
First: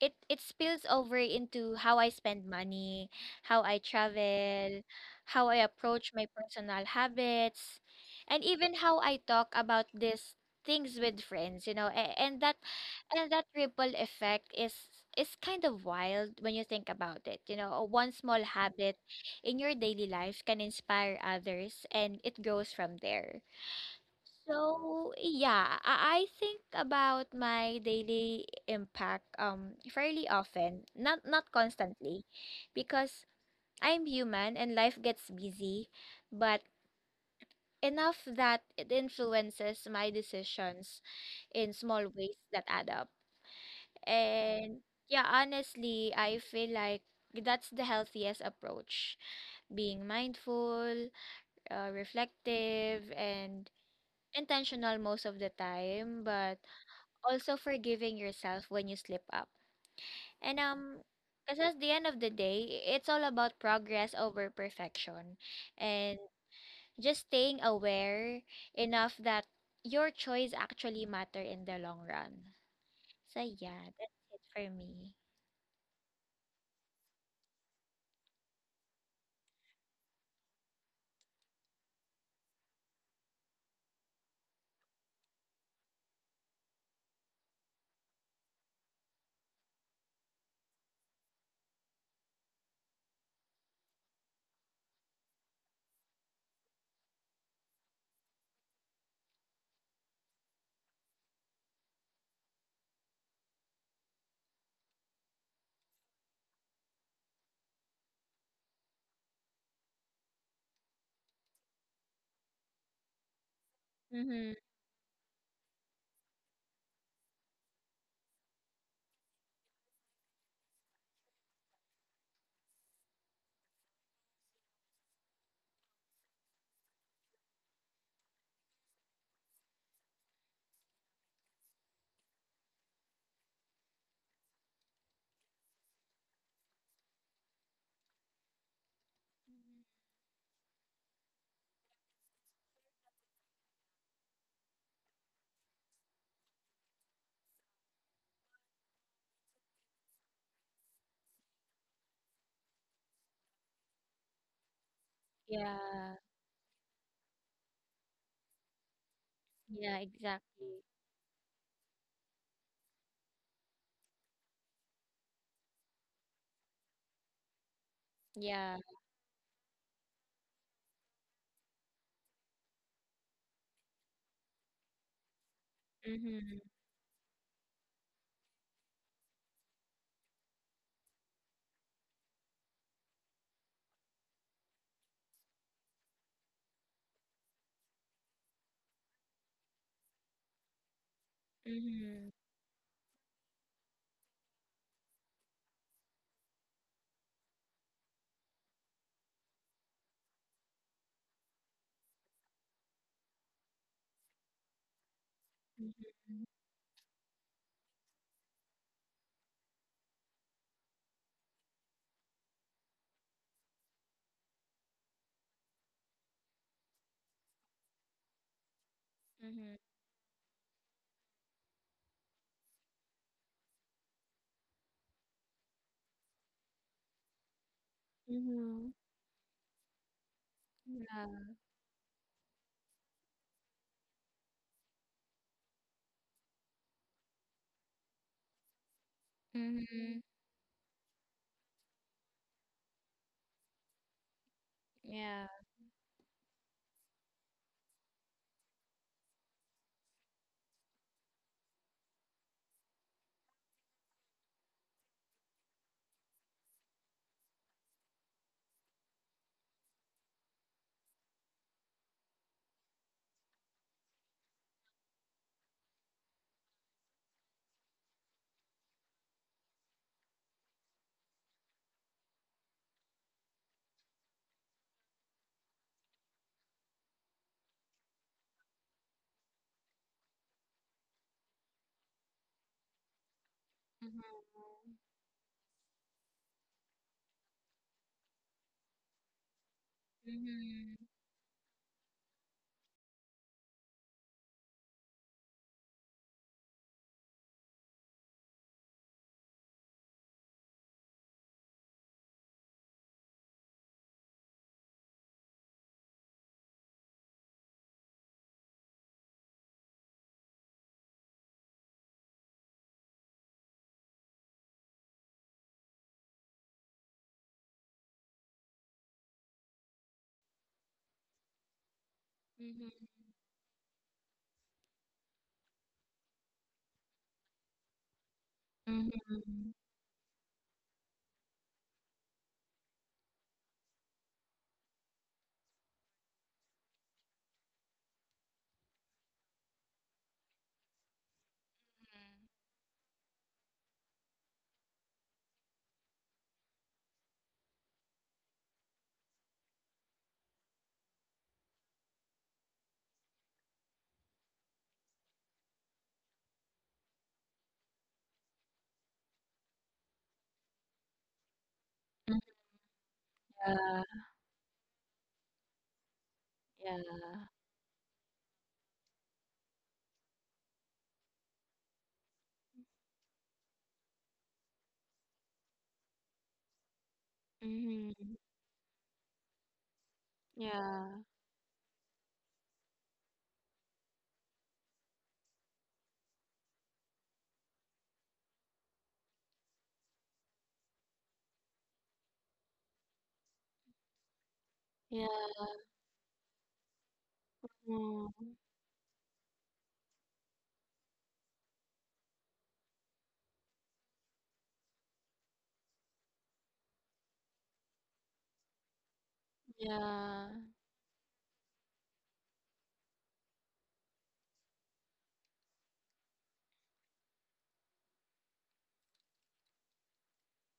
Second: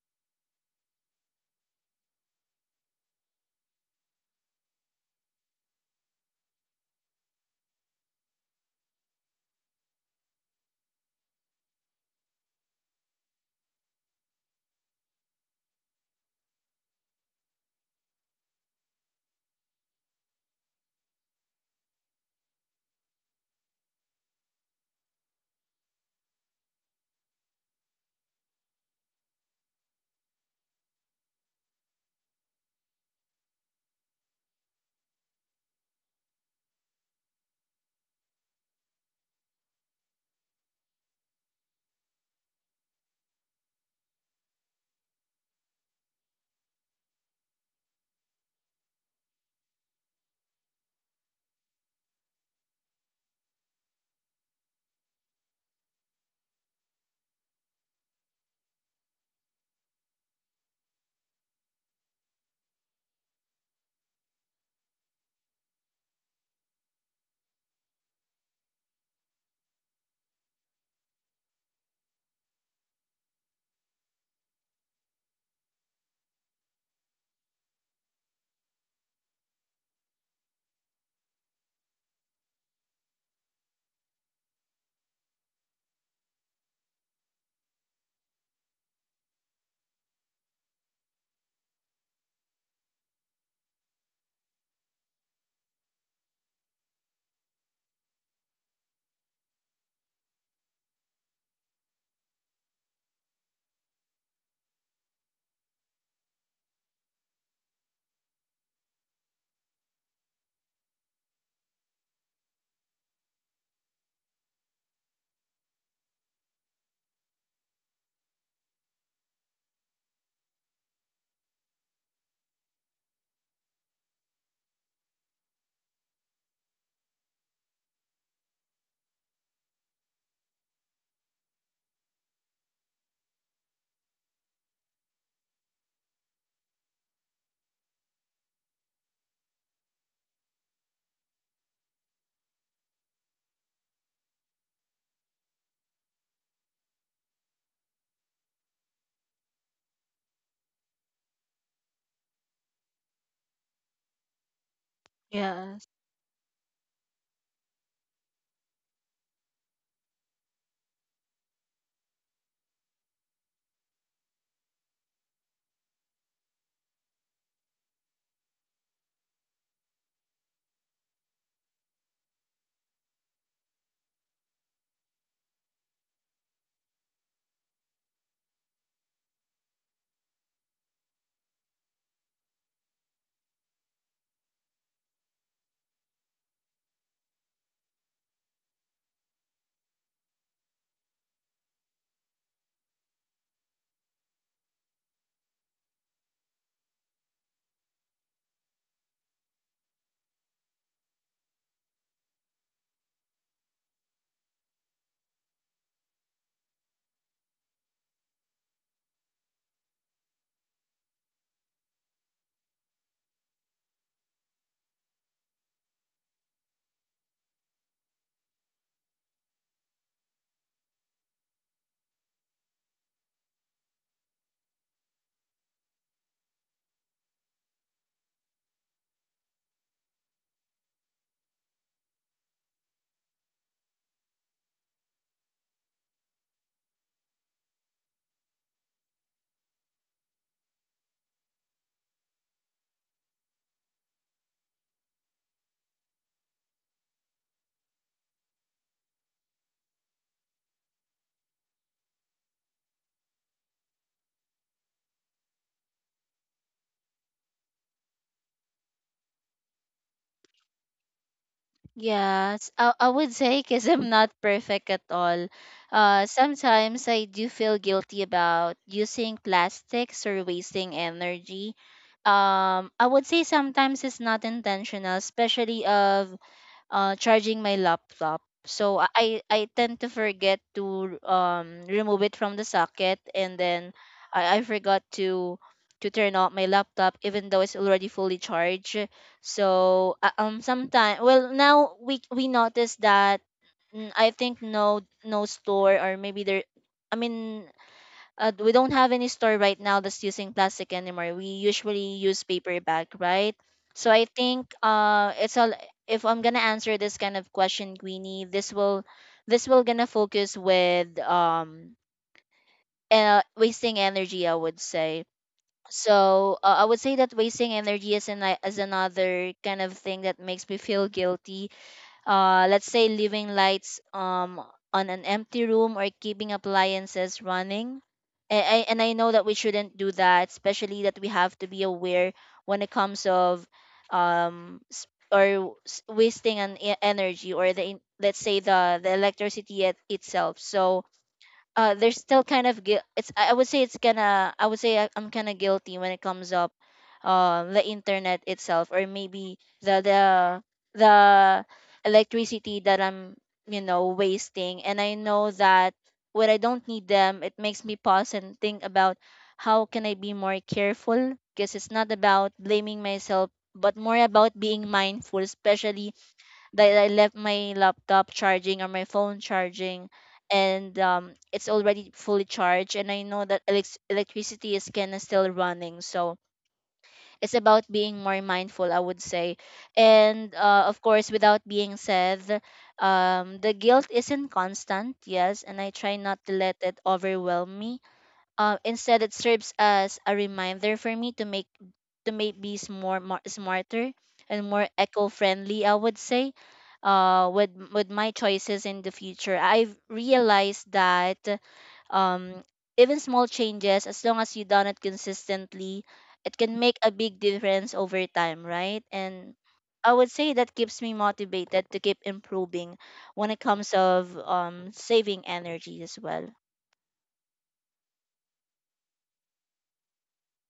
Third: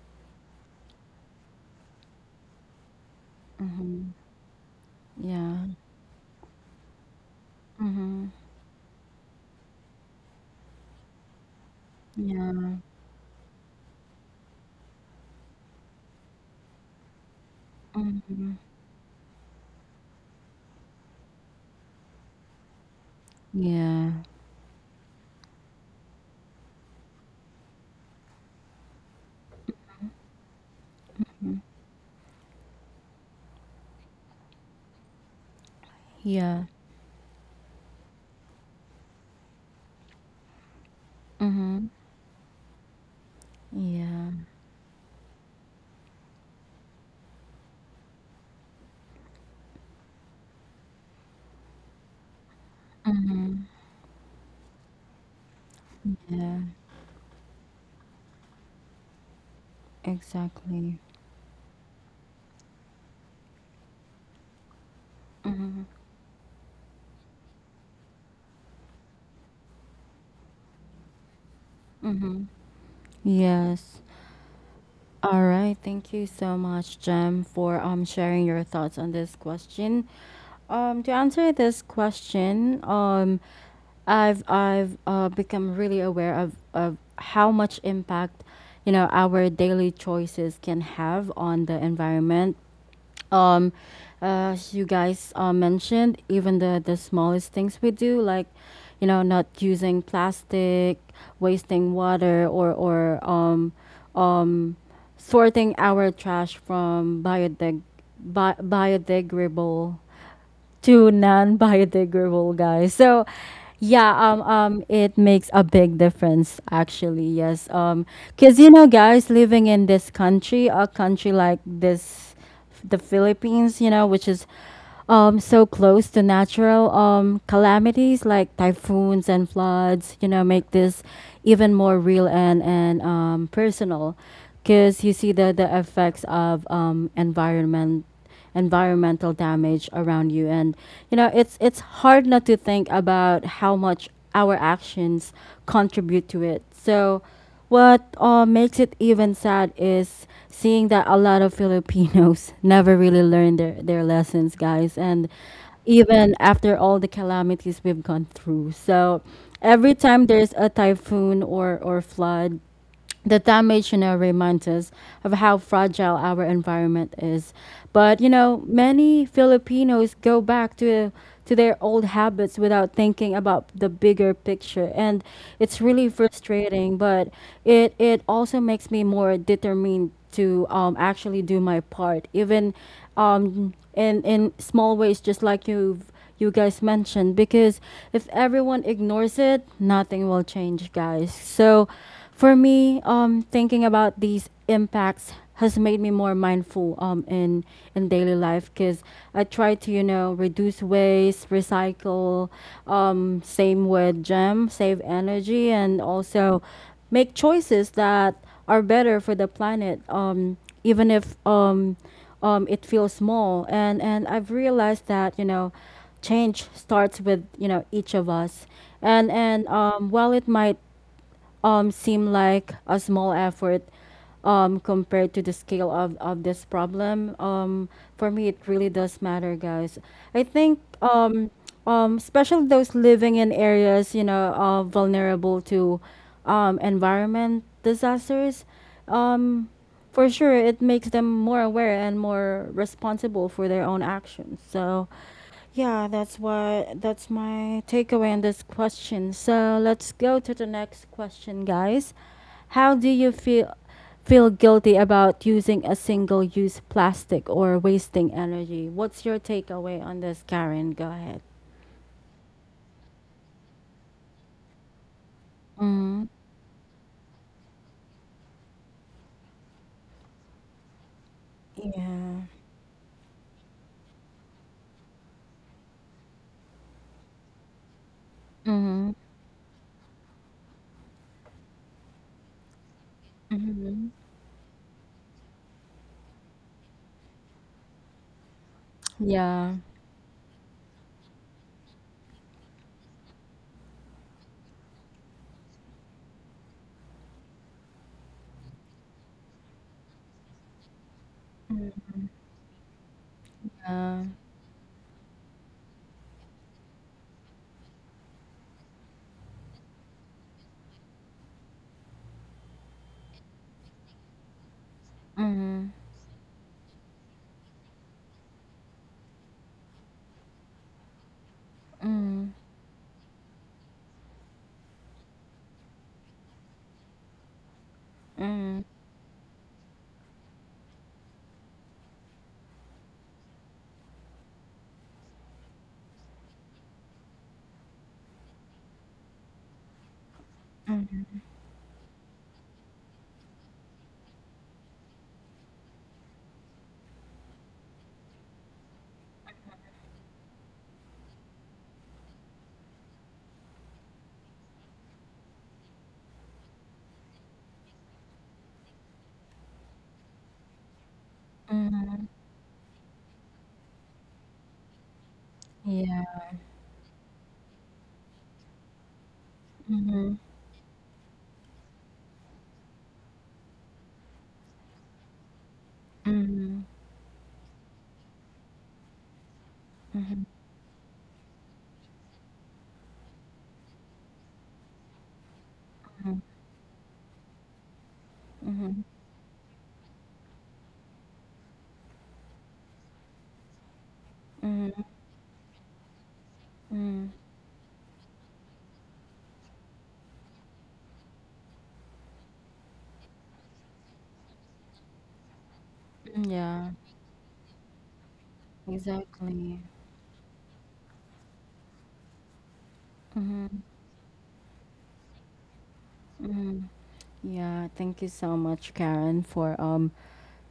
C: it spills over into how I spend money, how I
A: Mhm.
C: travel, how
A: Yeah.
C: I approach my personal habits,
A: Mhm.
C: and even how I talk about these things with friends, you know.
A: Yeah.
C: And that ripple effect is kind of wild when you think about it. You know, one small
A: Mhm.
C: habit in your daily life can inspire others and it grows from there.
A: Yeah.
C: So yeah, I think about my daily impact fairly often, not
A: Mm.
C: constantly, because I'm human and life gets busy, but
A: Yeah.
C: enough that it influences my decisions in
A: Mhm.
C: small ways that add up.
A: Yeah.
C: And yeah, honestly, I feel like that's the healthiest approach, being mindful, reflective, and
A: Mhm.
C: intentional most of the time, but
A: Yeah.
C: also forgiving yourself when you slip up. And
A: Exactly.
C: because at the end of the day, it's all about progress over perfection, and just staying aware enough that your choice actually matter in the long run.
A: Mhm.
C: So yeah,
A: Yes.
C: that's it for me.
A: All right, thank you so much, Jem, for sharing your thoughts on this question. To answer this question, I've become really aware of how much impact, our daily choices can have on the environment. Um, as you guys, mentioned, even the smallest things we do, like, not using plastic, wasting water, or sorting our trash from biodegradable to non-biodegradable, guys. So yeah,
C: Mhm.
A: it makes a big difference actually. Yes, cause, guys, living in this country, a country like this, the Philippines, which is, so close to natural, calamities like typhoons and floods, make this even more real, and personal, because you see the effects of, environmental damage around you, and it's hard not to think about how much our actions contribute to it. So what, makes it even sad is seeing that a lot of Filipinos never really learn their lessons, guys, and
B: Yes.
C: Yeah.
A: even after all the calamities we've gone through. So
C: Yeah,
A: every time there's a
C: exactly.
A: typhoon, or flood, the damage, reminds us of how fragile our environment is. But
C: Yeah.
A: many Filipinos go back to their old habits without thinking about the bigger picture, and it's really
C: Mhm.
A: frustrating. But it also makes me more determined to, actually do my part, even, in small ways, just like you guys mentioned. Because if everyone ignores it, nothing will change, guys. So.
C: Mhm.
A: For me, thinking about these impacts has made me more mindful, in daily life because I try to, reduce waste, recycle, same with Gem, save energy, and
C: Mhm.
A: also make choices that are better for the planet, even if, it feels small. And I've realized that, change starts with, each of us, and and
C: Mhm.
A: um, while it might, seem like a small effort, compared to the scale of this problem. For me, it
C: Mm-hmm.
A: really does matter, guys. I think,
C: Yeah.
A: especially those living in areas, vulnerable to, environment disasters, um,
C: Mhm.
A: for sure, it makes them more aware and more responsible for their own actions. So,
C: Yeah.
A: yeah, that's my takeaway on this question. So let's go to the next question, guys. How do you feel guilty about using a single use plastic or wasting energy? What's your takeaway on this, Karen? Go ahead.
B: Yes, I would say because I'm not perfect at all.
A: Mm-hmm.
B: Sometimes I do feel guilty about using plastics or wasting energy.
A: Yeah.
B: I would say sometimes it's not intentional, especially of charging my laptop. So
A: Mm-hmm.
B: I tend to forget to remove it from the socket, and then
A: Mm-hmm.
B: I
C: Mhm.
B: forgot to turn off my laptop even though it's already fully charged.
A: Yeah.
B: So
C: Mhm.
B: sometimes, well now we noticed that I think no no store, or maybe there, I mean, we don't have any store right now that's using plastic anymore. We usually use paper bag, right?
A: Yeah.
B: So I
A: Mm-hmm.
B: think it's all. If I'm gonna answer this kind of question, Queenie, this will gonna focus with wasting energy, I would say. So I would say that wasting energy is an, is another kind of thing that makes me feel guilty,
A: Mm-hmm.
B: let's
C: Mhm.
B: say leaving lights on an empty room, or keeping appliances running. And
A: Mm-hmm.
B: I know that we
C: Mhm.
B: shouldn't do that, especially that we have to be aware when it comes of wasting an energy, or the let's say the electricity it, itself. So there's still kind of guilt. It's I would say it's gonna I would say I- I'm kind of guilty when it comes up, the internet itself, or maybe the electricity that I'm wasting. And I know that when I don't need them, it makes me pause and think about how can I be more careful, because it's not
A: Mm-hmm.
C: Mm,
B: about blaming myself but
C: yeah,
B: more about being mindful, especially
A: Yeah.
C: yeah.
B: that I left my laptop charging or my phone charging,
A: Mm-hmm.
B: and it's already fully charged and I know that electricity is kind of still running, so it's about being
C: Mhm.
B: more mindful, I would say.
A: Mm-hmm. Mm-hmm.
B: And of
C: Yeah.
B: course, without being said, the guilt isn't constant, yes, and I try not to let it overwhelm me.
A: Mm-hmm.
B: Instead, it serves as a reminder for me to make bees more, more smarter and more
A: Mm-hmm.
C: Yeah.
B: eco-friendly, I would say,
A: Mm-hmm.
B: with
C: Mm,
B: my choices in the future. I've realized that um, even small changes, as long as you done it consistently, it can
A: Yeah.
B: make a big difference over time, right? And
A: Exactly.
B: I would
C: yeah.
B: say that keeps me motivated to keep improving when it
A: Mm-hmm.
B: comes of saving energy as well.
A: Mm-hmm. Yeah, thank you so much, Karen, for um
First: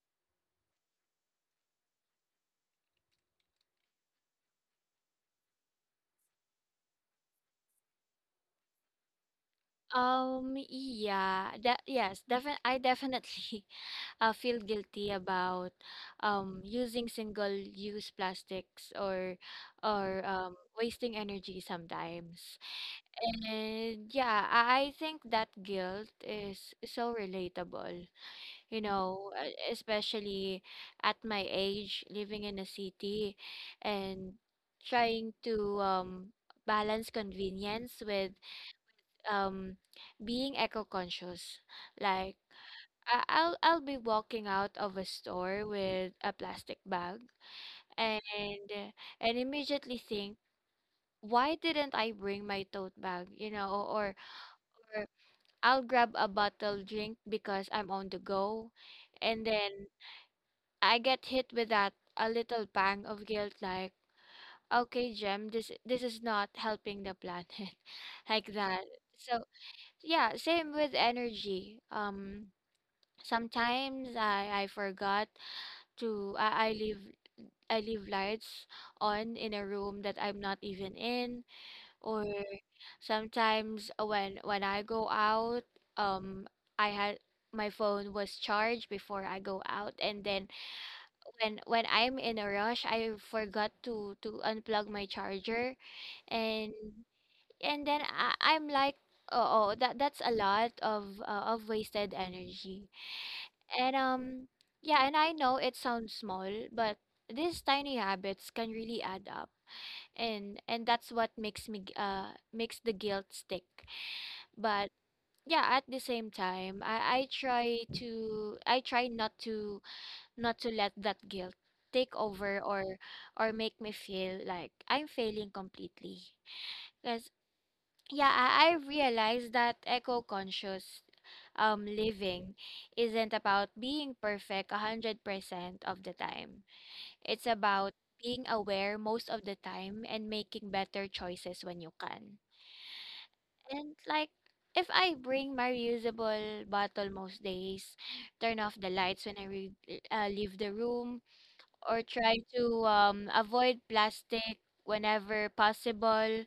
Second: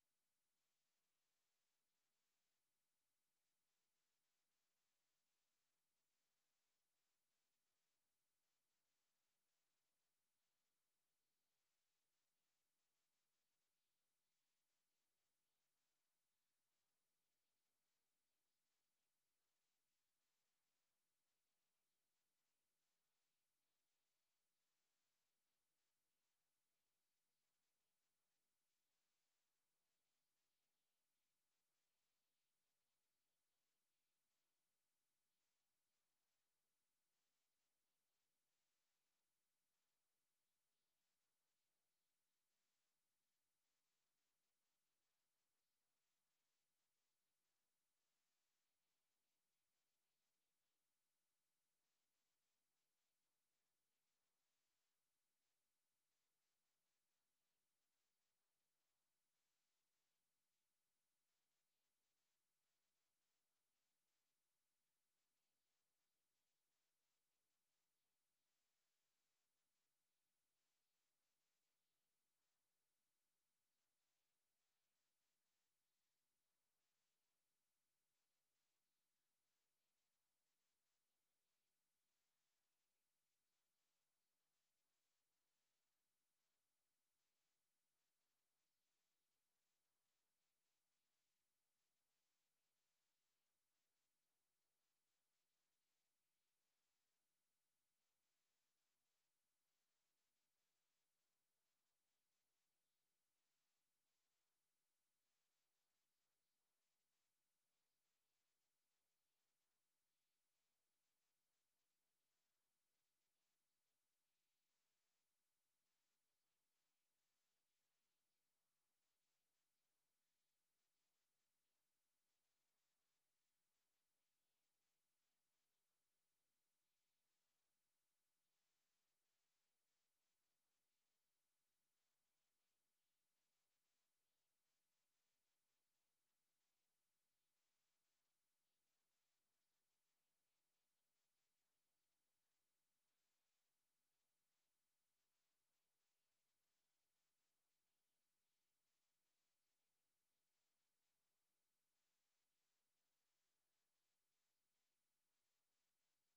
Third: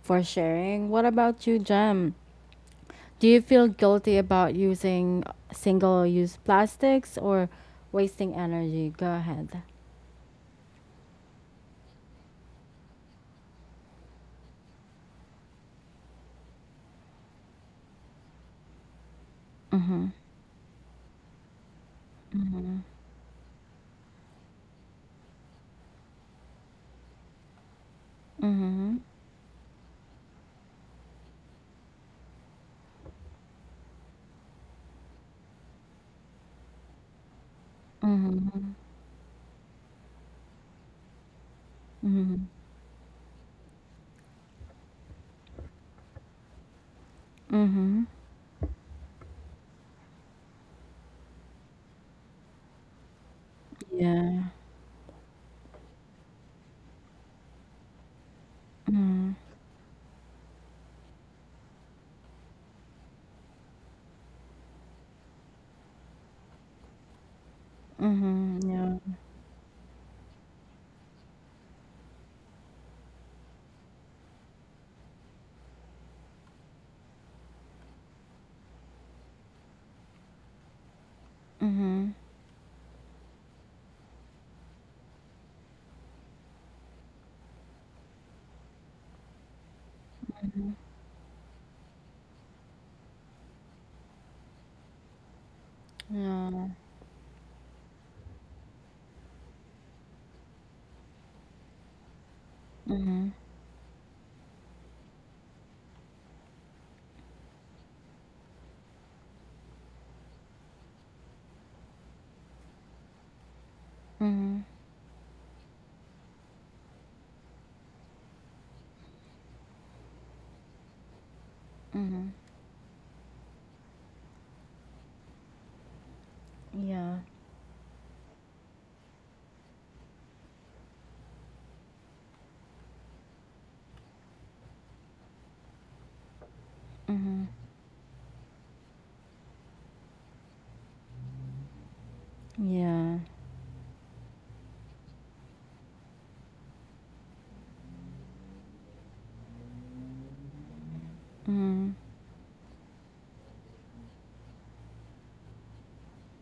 A: for sharing. What about you, Jem? Do you feel guilty about using single-use plastics or wasting energy? Go ahead.
C: Defi I definitely feel guilty about using single-use plastics,
A: Mm-hmm.
C: or wasting energy sometimes.
A: Mm-hmm.
C: And yeah, I think that guilt is so relatable, you
A: Mm-hmm.
C: know, especially at my age, living in a city and trying to balance convenience with
A: Mm-hmm.
C: um, being eco-conscious. Like,
A: Mm-hmm.
C: I'll be walking out of a store with a plastic bag
A: Mm-hmm.
C: and immediately think, why didn't I bring my tote bag? You know,
A: Yeah.
C: or I'll grab a bottle drink because I'm on the go.
A: Mm-hmm.
C: And then I get hit with that a little pang of guilt like, okay, Jem, this is not helping the planet like
A: Mm-hmm.
C: that.
A: Yeah.
C: So yeah, same with energy. Sometimes I forgot to I leave I leave lights on in a room that I'm not even in,
A: Mm-hmm.
C: or sometimes when I go out, um I had my phone was charged before I go out, and then when I'm in a rush, I forgot to unplug my charger, and
A: Yeah.
C: and then I'm like, oh, that's a lot of wasted energy.
A: Mm-hmm.
C: And yeah, and I know it sounds small, but these tiny habits can really add up. And that's what makes me makes the guilt stick.
A: Mm-hmm.
C: But yeah, at the same time, I try to I try not to not to let that guilt take
A: Mm-hmm.
C: over, or make me feel like I'm failing completely. Because
A: Yeah.
C: yeah, I realized that eco conscious living isn't about being perfect 100% of the time. It's
A: Mm-hmm.
C: about being aware most of the time and making better choices when you can.
A: Yeah.
C: And like, if I bring my reusable bottle most days, turn off the lights when I leave the room,
A: Mm-hmm.
C: or try to avoid plastic whenever possible,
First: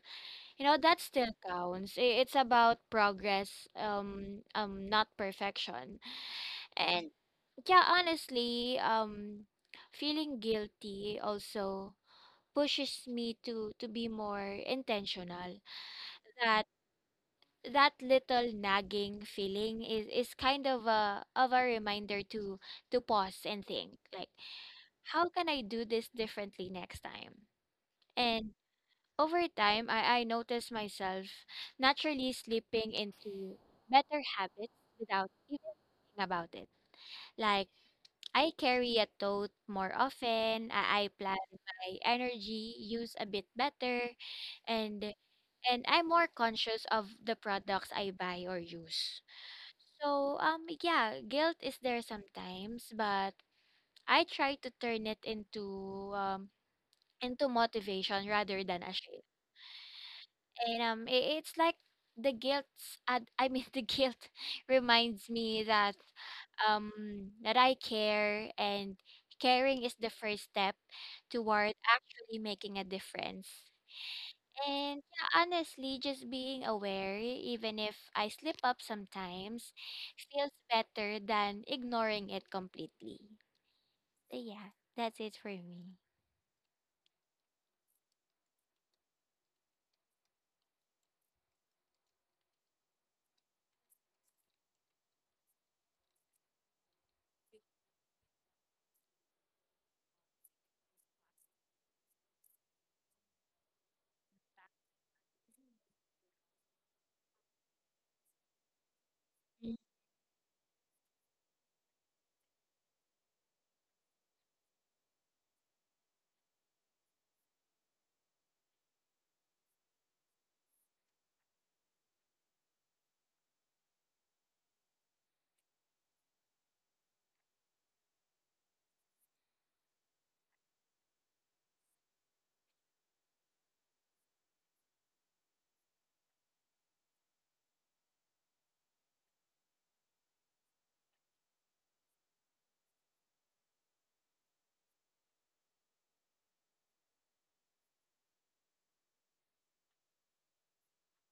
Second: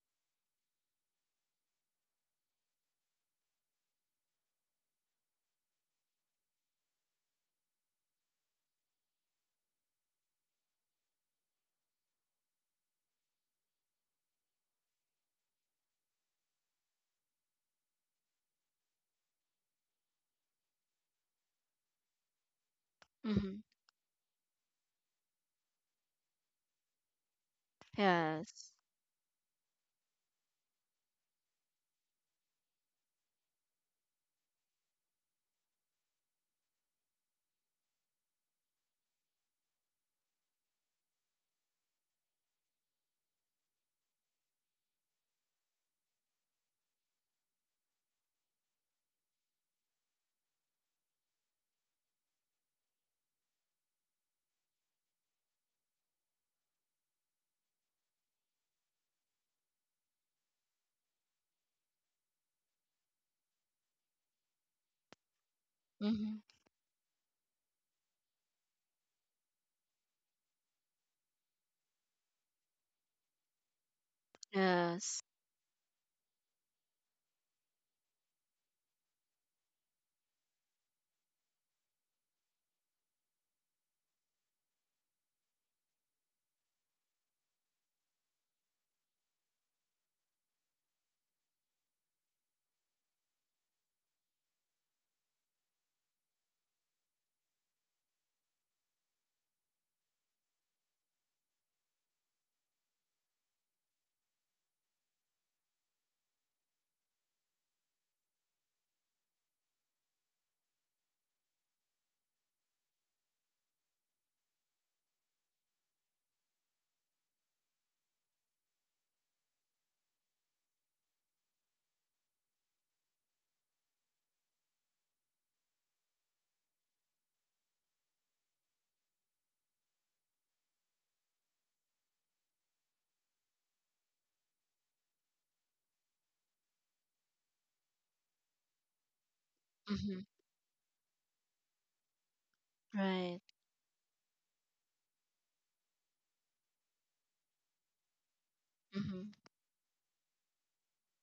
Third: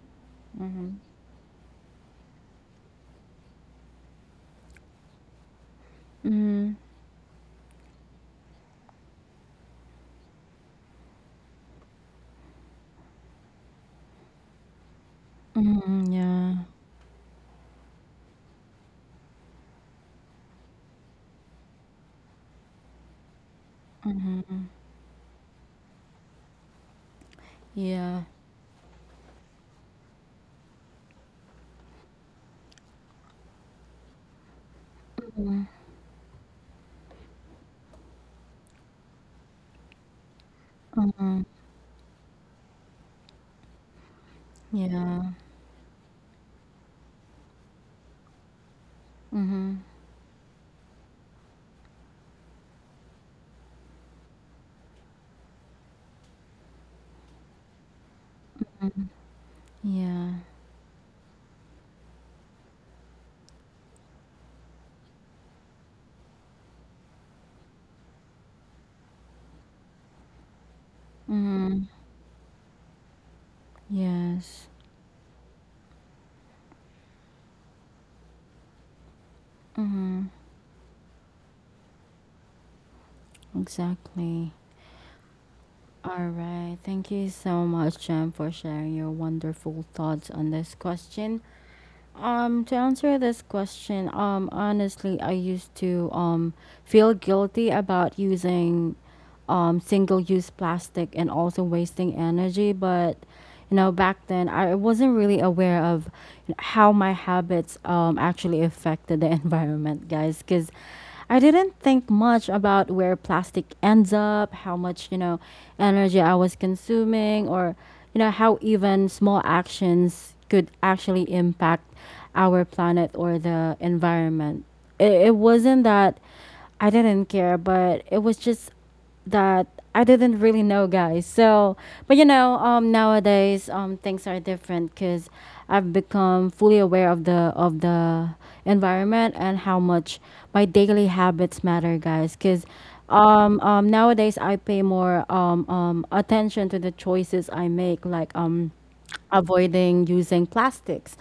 C: you know that still counts. It's about progress, not perfection.
A: Mhm.
C: And yeah, honestly, feeling guilty also pushes me to be more intentional.
A: Mhm, yeah.
C: That that little nagging feeling is kind of a reminder to pause and
B: Mm-hmm.
C: think, like,
A: Mhm.
C: how can I do this differently next time?
A: Yeah.
C: And
B: Yes.
C: Over time, I noticed myself naturally slipping into better habits without even
A: Mhm.
C: thinking about it. Like, I carry a tote more often, I plan
A: Mhm.
C: my energy use a bit better, and
A: Yeah.
C: and I'm more conscious of the products I buy or use.
A: Mhm.
C: So, yeah, guilt is there sometimes, but I try to turn it into motivation rather than a shame.
A: Yeah.
C: And it's like the guilt. The guilt reminds me that
B: Mm-hmm.
C: um that I care, and caring is the first step toward
A: Mhm.
C: actually making a difference.
A: Yes.
C: And
B: Yes.
C: yeah, honestly, just being aware, even if I slip up sometimes, feels better than ignoring it completely. So
A: Exactly.
C: yeah, that's it for me.
A: All right. Thank you so much, Jem, for sharing your wonderful thoughts on this question. To answer this question, honestly, I used to feel guilty about using single-use plastic and also wasting energy, but you know, back then I wasn't really aware of how my habits actually affected the environment, guys, because I didn't think much about where plastic ends up, how much, you know, energy I was consuming, or, you know, how even small actions could actually impact our planet or the environment. It wasn't that I didn't care, but it was just that I didn't really know, guys. So, but you know, nowadays things are different because I've become fully aware of the environment and how
B: Mm-hmm.
A: much my daily habits matter, guys. Because
B: Right.
A: nowadays I pay more attention to the choices I make, like
B: Mm-hmm.
A: avoiding using plastics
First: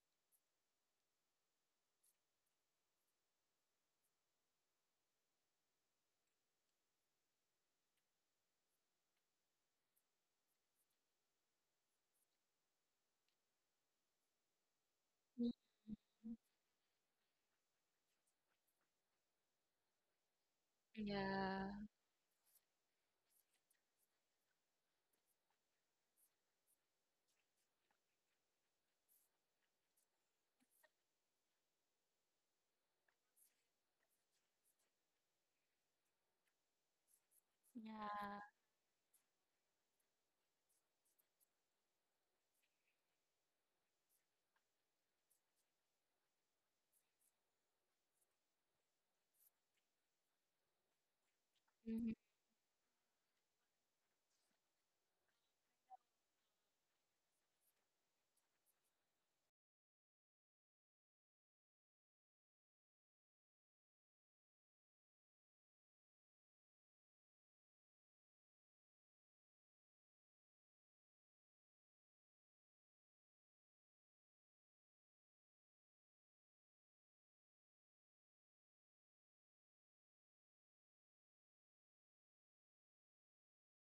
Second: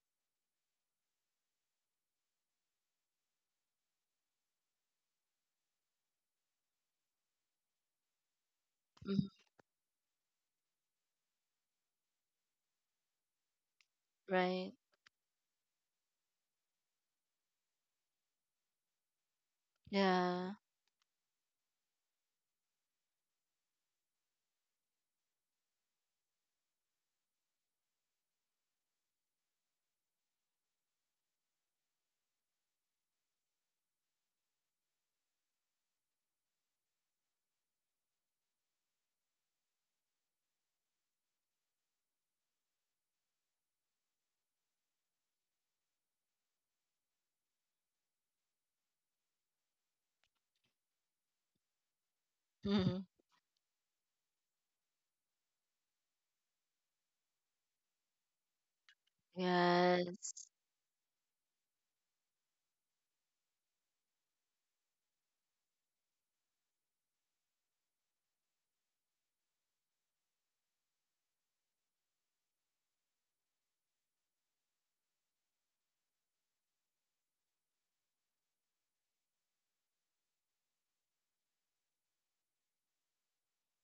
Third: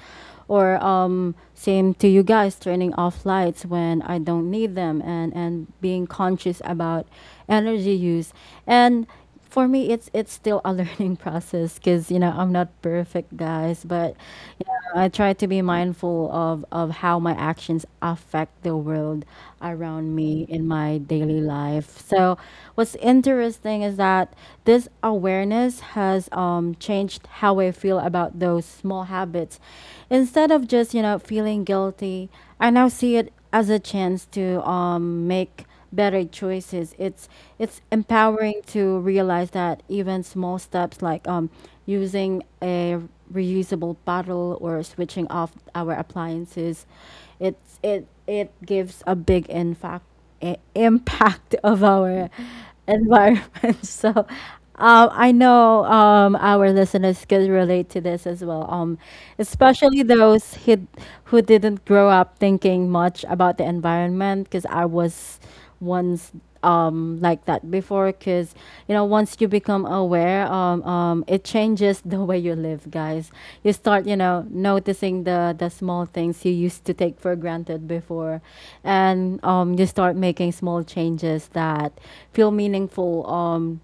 A: or same to you guys, turning off lights when I don't need them, and being conscious about energy use. And for me it's still a learning process because you know I'm not perfect, guys, but
B: Right.
A: I try to
C: Mhm.
A: be mindful of how my actions affect the world around me
B: Yeah.
A: in my daily
C: Yeah.
A: life. So, what's interesting is that this awareness has changed how I feel about those small habits. Instead of just you know feeling guilty, I now see it as a chance to make better choices. It's
C: Yeah.
A: empowering to realize that even small steps like using a reusable bottle or switching off our appliances, it gives a big impact impact of
C: Mm-hmm.
A: our
B: Mhm.
A: environment. So, I know our listeners could relate to this as well. Especially
B: Yes.
A: those who didn't grow up thinking much about the environment, because I was ones like that before because you know once you become aware, it changes the way you live, guys. You start you know noticing the small things you used to take for granted before, and you start making small changes that feel meaningful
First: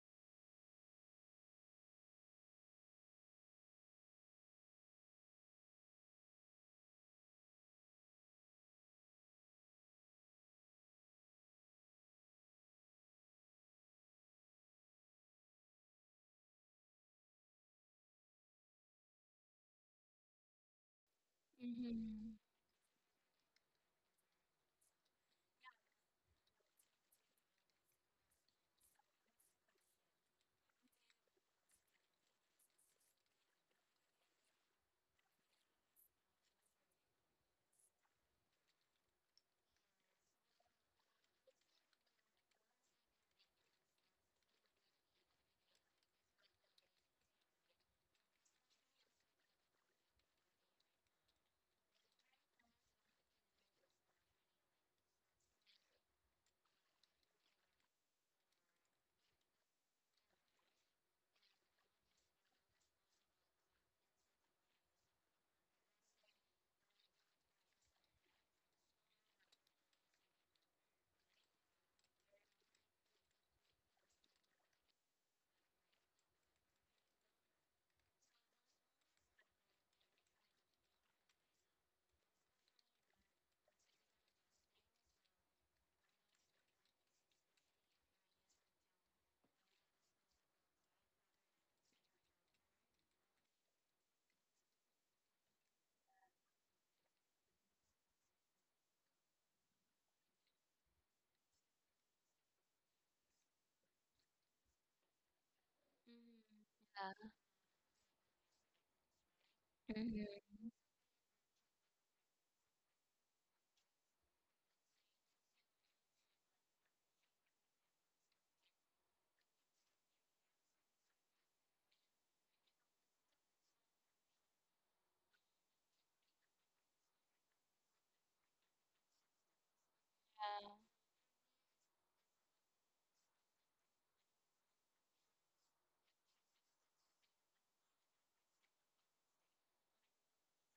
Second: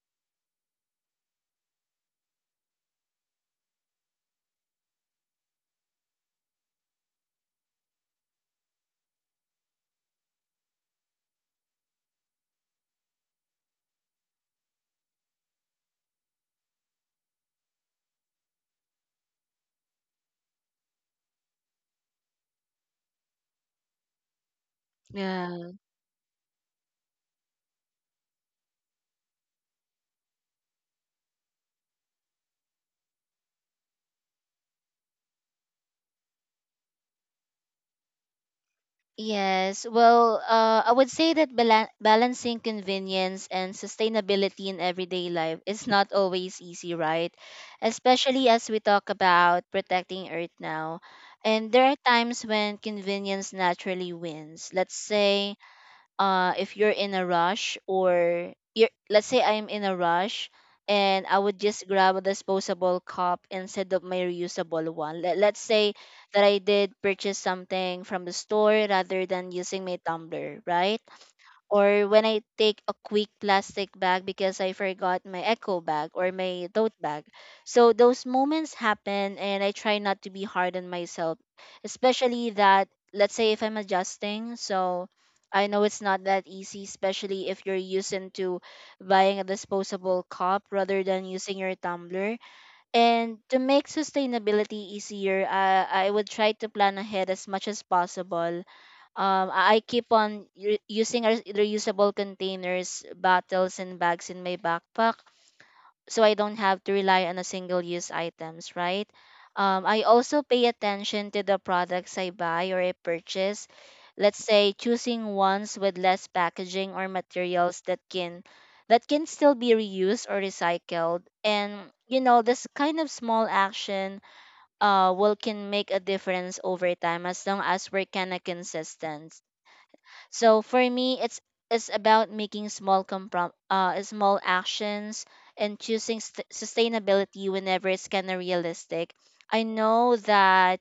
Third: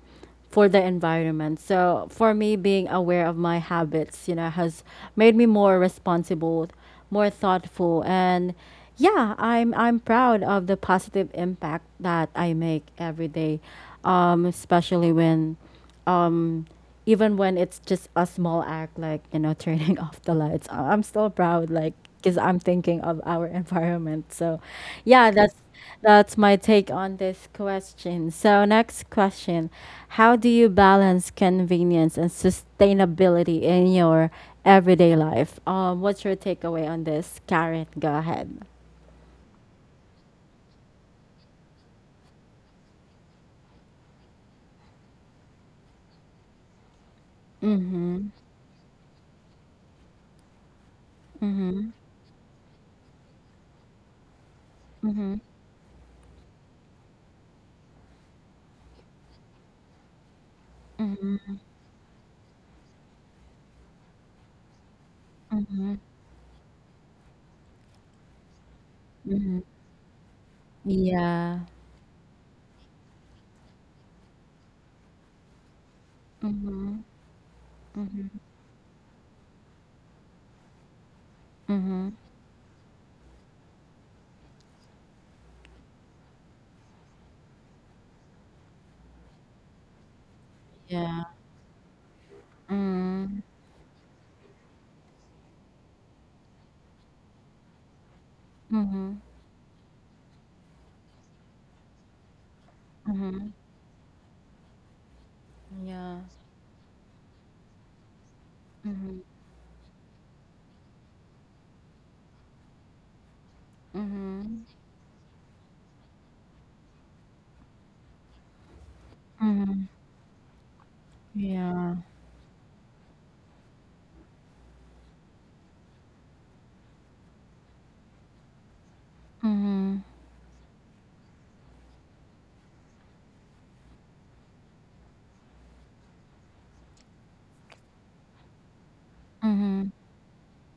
A: for the environment. So for me, being aware of my habits, you know, has made me more responsible, more thoughtful, and yeah, I'm proud of the positive impact that I make every day, especially when um, even when it's just a small act like you know turning off the lights, I'm still proud, like,
C: Mm-hmm.
A: because I'm thinking of our environment. So yeah,
B: Yeah.
A: that's my take on this question. So next question: how do you balance convenience and sustainability in your everyday life? What's your takeaway on this, Karen? Go ahead.
B: Yes. Well, I would say that balancing convenience and sustainability in everyday life is not always easy, right?
A: Mm-hmm.
B: Especially as we talk about protecting Earth now. And there
A: Mm-hmm.
B: are times when convenience naturally wins. Let's
A: Mm-hmm.
B: say if you're in a rush, or you're, let's say I'm in a rush, and I would just grab a disposable cup instead of my reusable one. Let's say
A: Mm-hmm.
B: that I did purchase something from the store rather than
A: Mm-hmm.
B: using my tumbler, right?
A: Yeah.
B: Or when I take a quick plastic bag because I forgot my eco bag or my tote
A: Mm-hmm.
B: bag. So those
A: Mm-hmm.
B: moments happen and I try not to be hard on myself,
A: Mm-hmm.
B: especially that let's say if I'm adjusting. So I know it's not that easy, especially if you're used into buying a disposable cup rather than
A: Yeah.
B: using your tumbler. And
A: Mm.
B: to make sustainability easier, I would try to plan ahead as much as possible.
A: Mhm.
B: I keep on using reusable containers,
A: Mhm.
B: bottles, and bags in my backpack so
A: Yeah.
B: I don't have to
C: Yeah.
B: rely on a single use items, right?
A: Mhm.
B: I also
C: Mhm.
B: pay attention to the products I buy or I purchase. Let's
A: Mhm.
B: say choosing ones with less packaging or materials that can still be
A: Mhm.
B: reused or recycled. And
A: Yeah.
B: you know, this kind of small action will can make a difference over time as long as we're kind of consistent.
A: Mhm.
B: So for me, it's about making small small actions and choosing sustainability whenever it's kind of realistic. I
A: Mhm.
B: know that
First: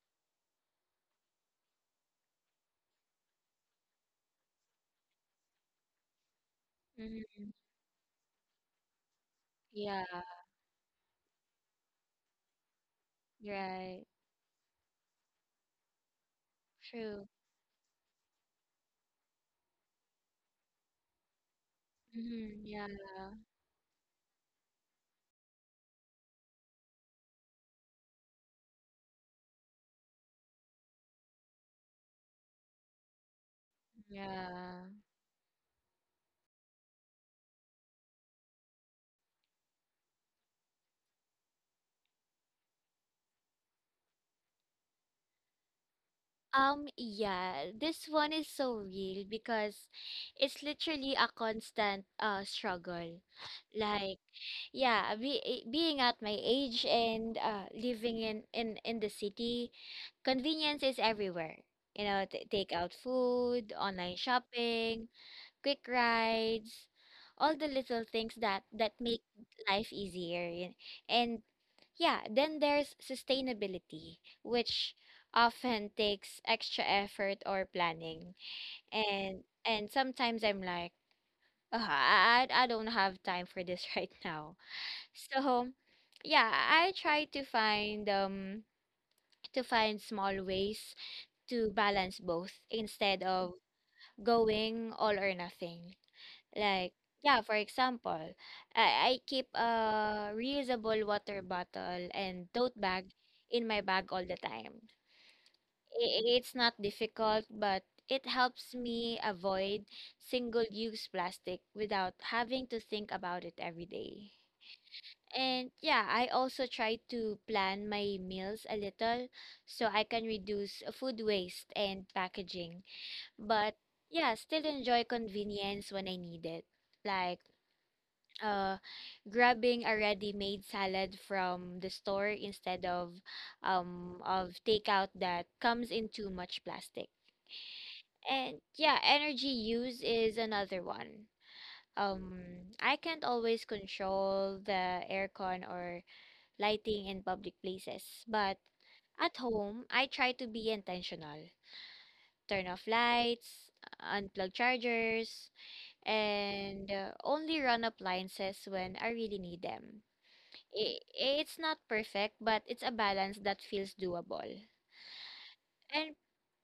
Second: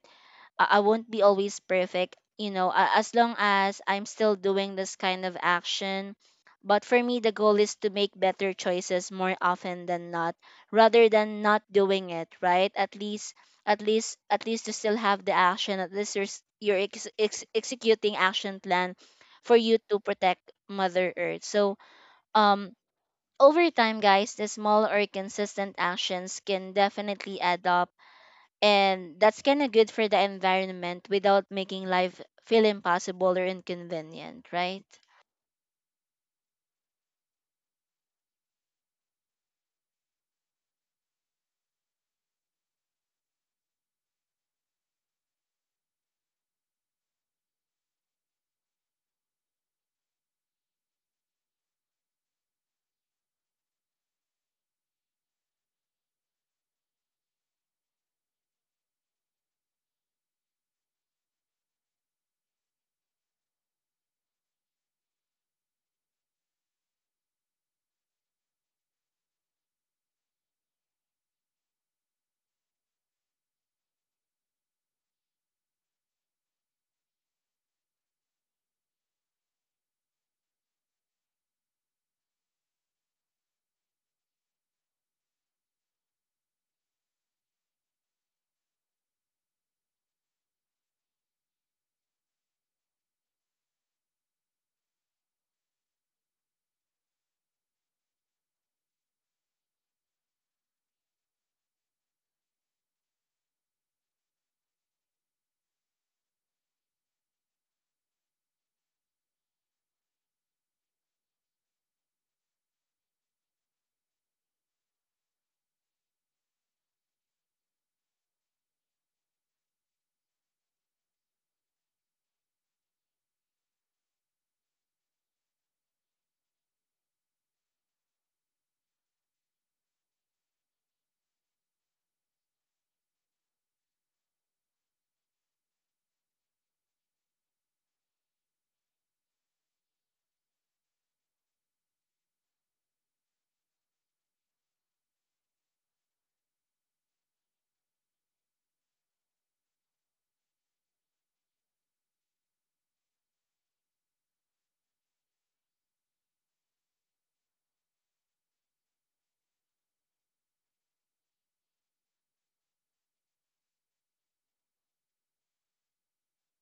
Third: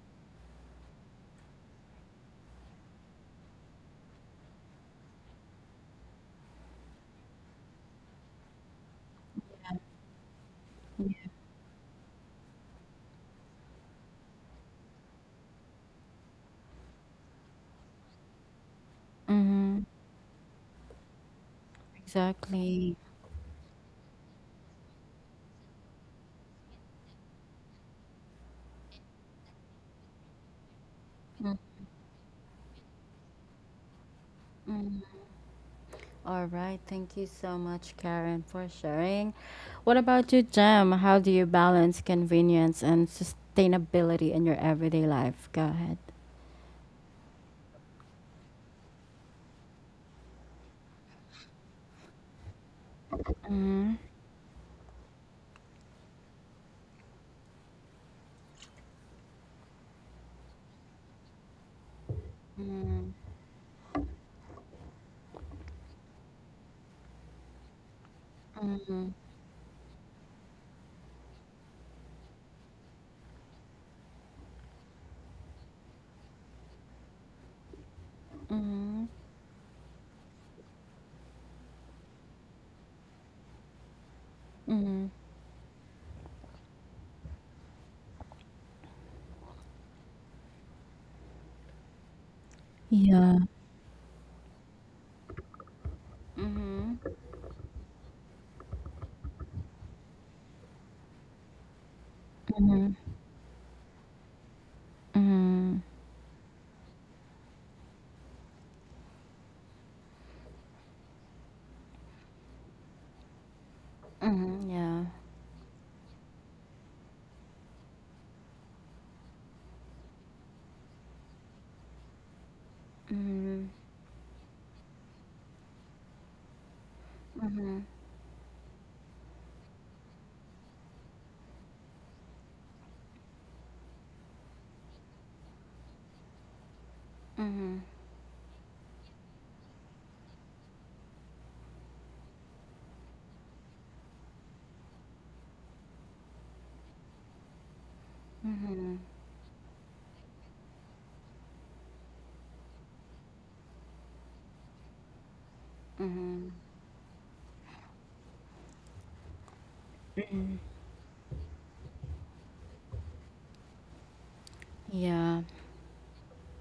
B: I won't be always perfect, you know, as long as I'm still doing this kind of action. But for me, the
C: Mhm.
B: goal is to make better choices more often
C: Yeah.
B: than not, rather
A: Yeah.
B: than not doing it, right? At least, at
C: Right.
B: least, at least you still have the action. At least you're, s- you're ex-
C: True.
B: ex- executing action plan for you
A: Mhm.
B: to protect Mother Earth. So,
C: Mhm.
B: um,
C: Yeah.
A: Exactly.
B: over time, guys, the small or consistent actions can definitely add up, and that's kind of good for the environment without making life feel impossible or inconvenient,
C: Yeah.
B: right?
A: Mhm. All right. Thank you so much, Karen, for sharing. What about you, Jem? How do you balance convenience and sustainability in your everyday life? Go ahead.
C: Yeah, this one is so real because it's literally a constant struggle.
A: Mhm.
C: Like, yeah, being at my age and living in in the city, convenience is everywhere. You know, t take out
A: Mhm.
C: food, online shopping, quick rides, all the little things that that
A: Mhm.
C: make life easier. And yeah, then there's sustainability, which often takes extra effort or planning.
A: Mhm.
C: And sometimes I'm like, oh, I don't have time for this right now.
A: Mhm.
C: So yeah, I try to find small ways to balance both instead
A: Yeah.
C: of going all or nothing. Like,
A: Mhm.
C: yeah, for example, I keep a reusable water bottle and
A: Mhm.
C: tote
A: Mhm.
C: bag in my bag all the time.
A: Mhm.
C: It's not difficult, but it helps me avoid single-use plastic without having to think about it every day.
A: Mhm. Yeah.
C: And yeah, I also try to plan my meals a little so I can reduce food waste and packaging,
A: Mhm.
C: but yeah, still enjoy convenience when I need it. Like
A: Mhm.
C: uh, grabbing a ready-made salad from the store instead of takeout that comes in too much plastic.
A: Mhm.
C: And yeah, energy use is another one. Um, I can't always control the aircon or lighting in public places, but
A: Mhm.
C: at home, I try to be intentional. Turn off lights, unplug chargers,
A: Mhm.
C: and only run appliances when I really need them. It's not perfect, but it's a balance that feels doable.
A: Yeah.
C: And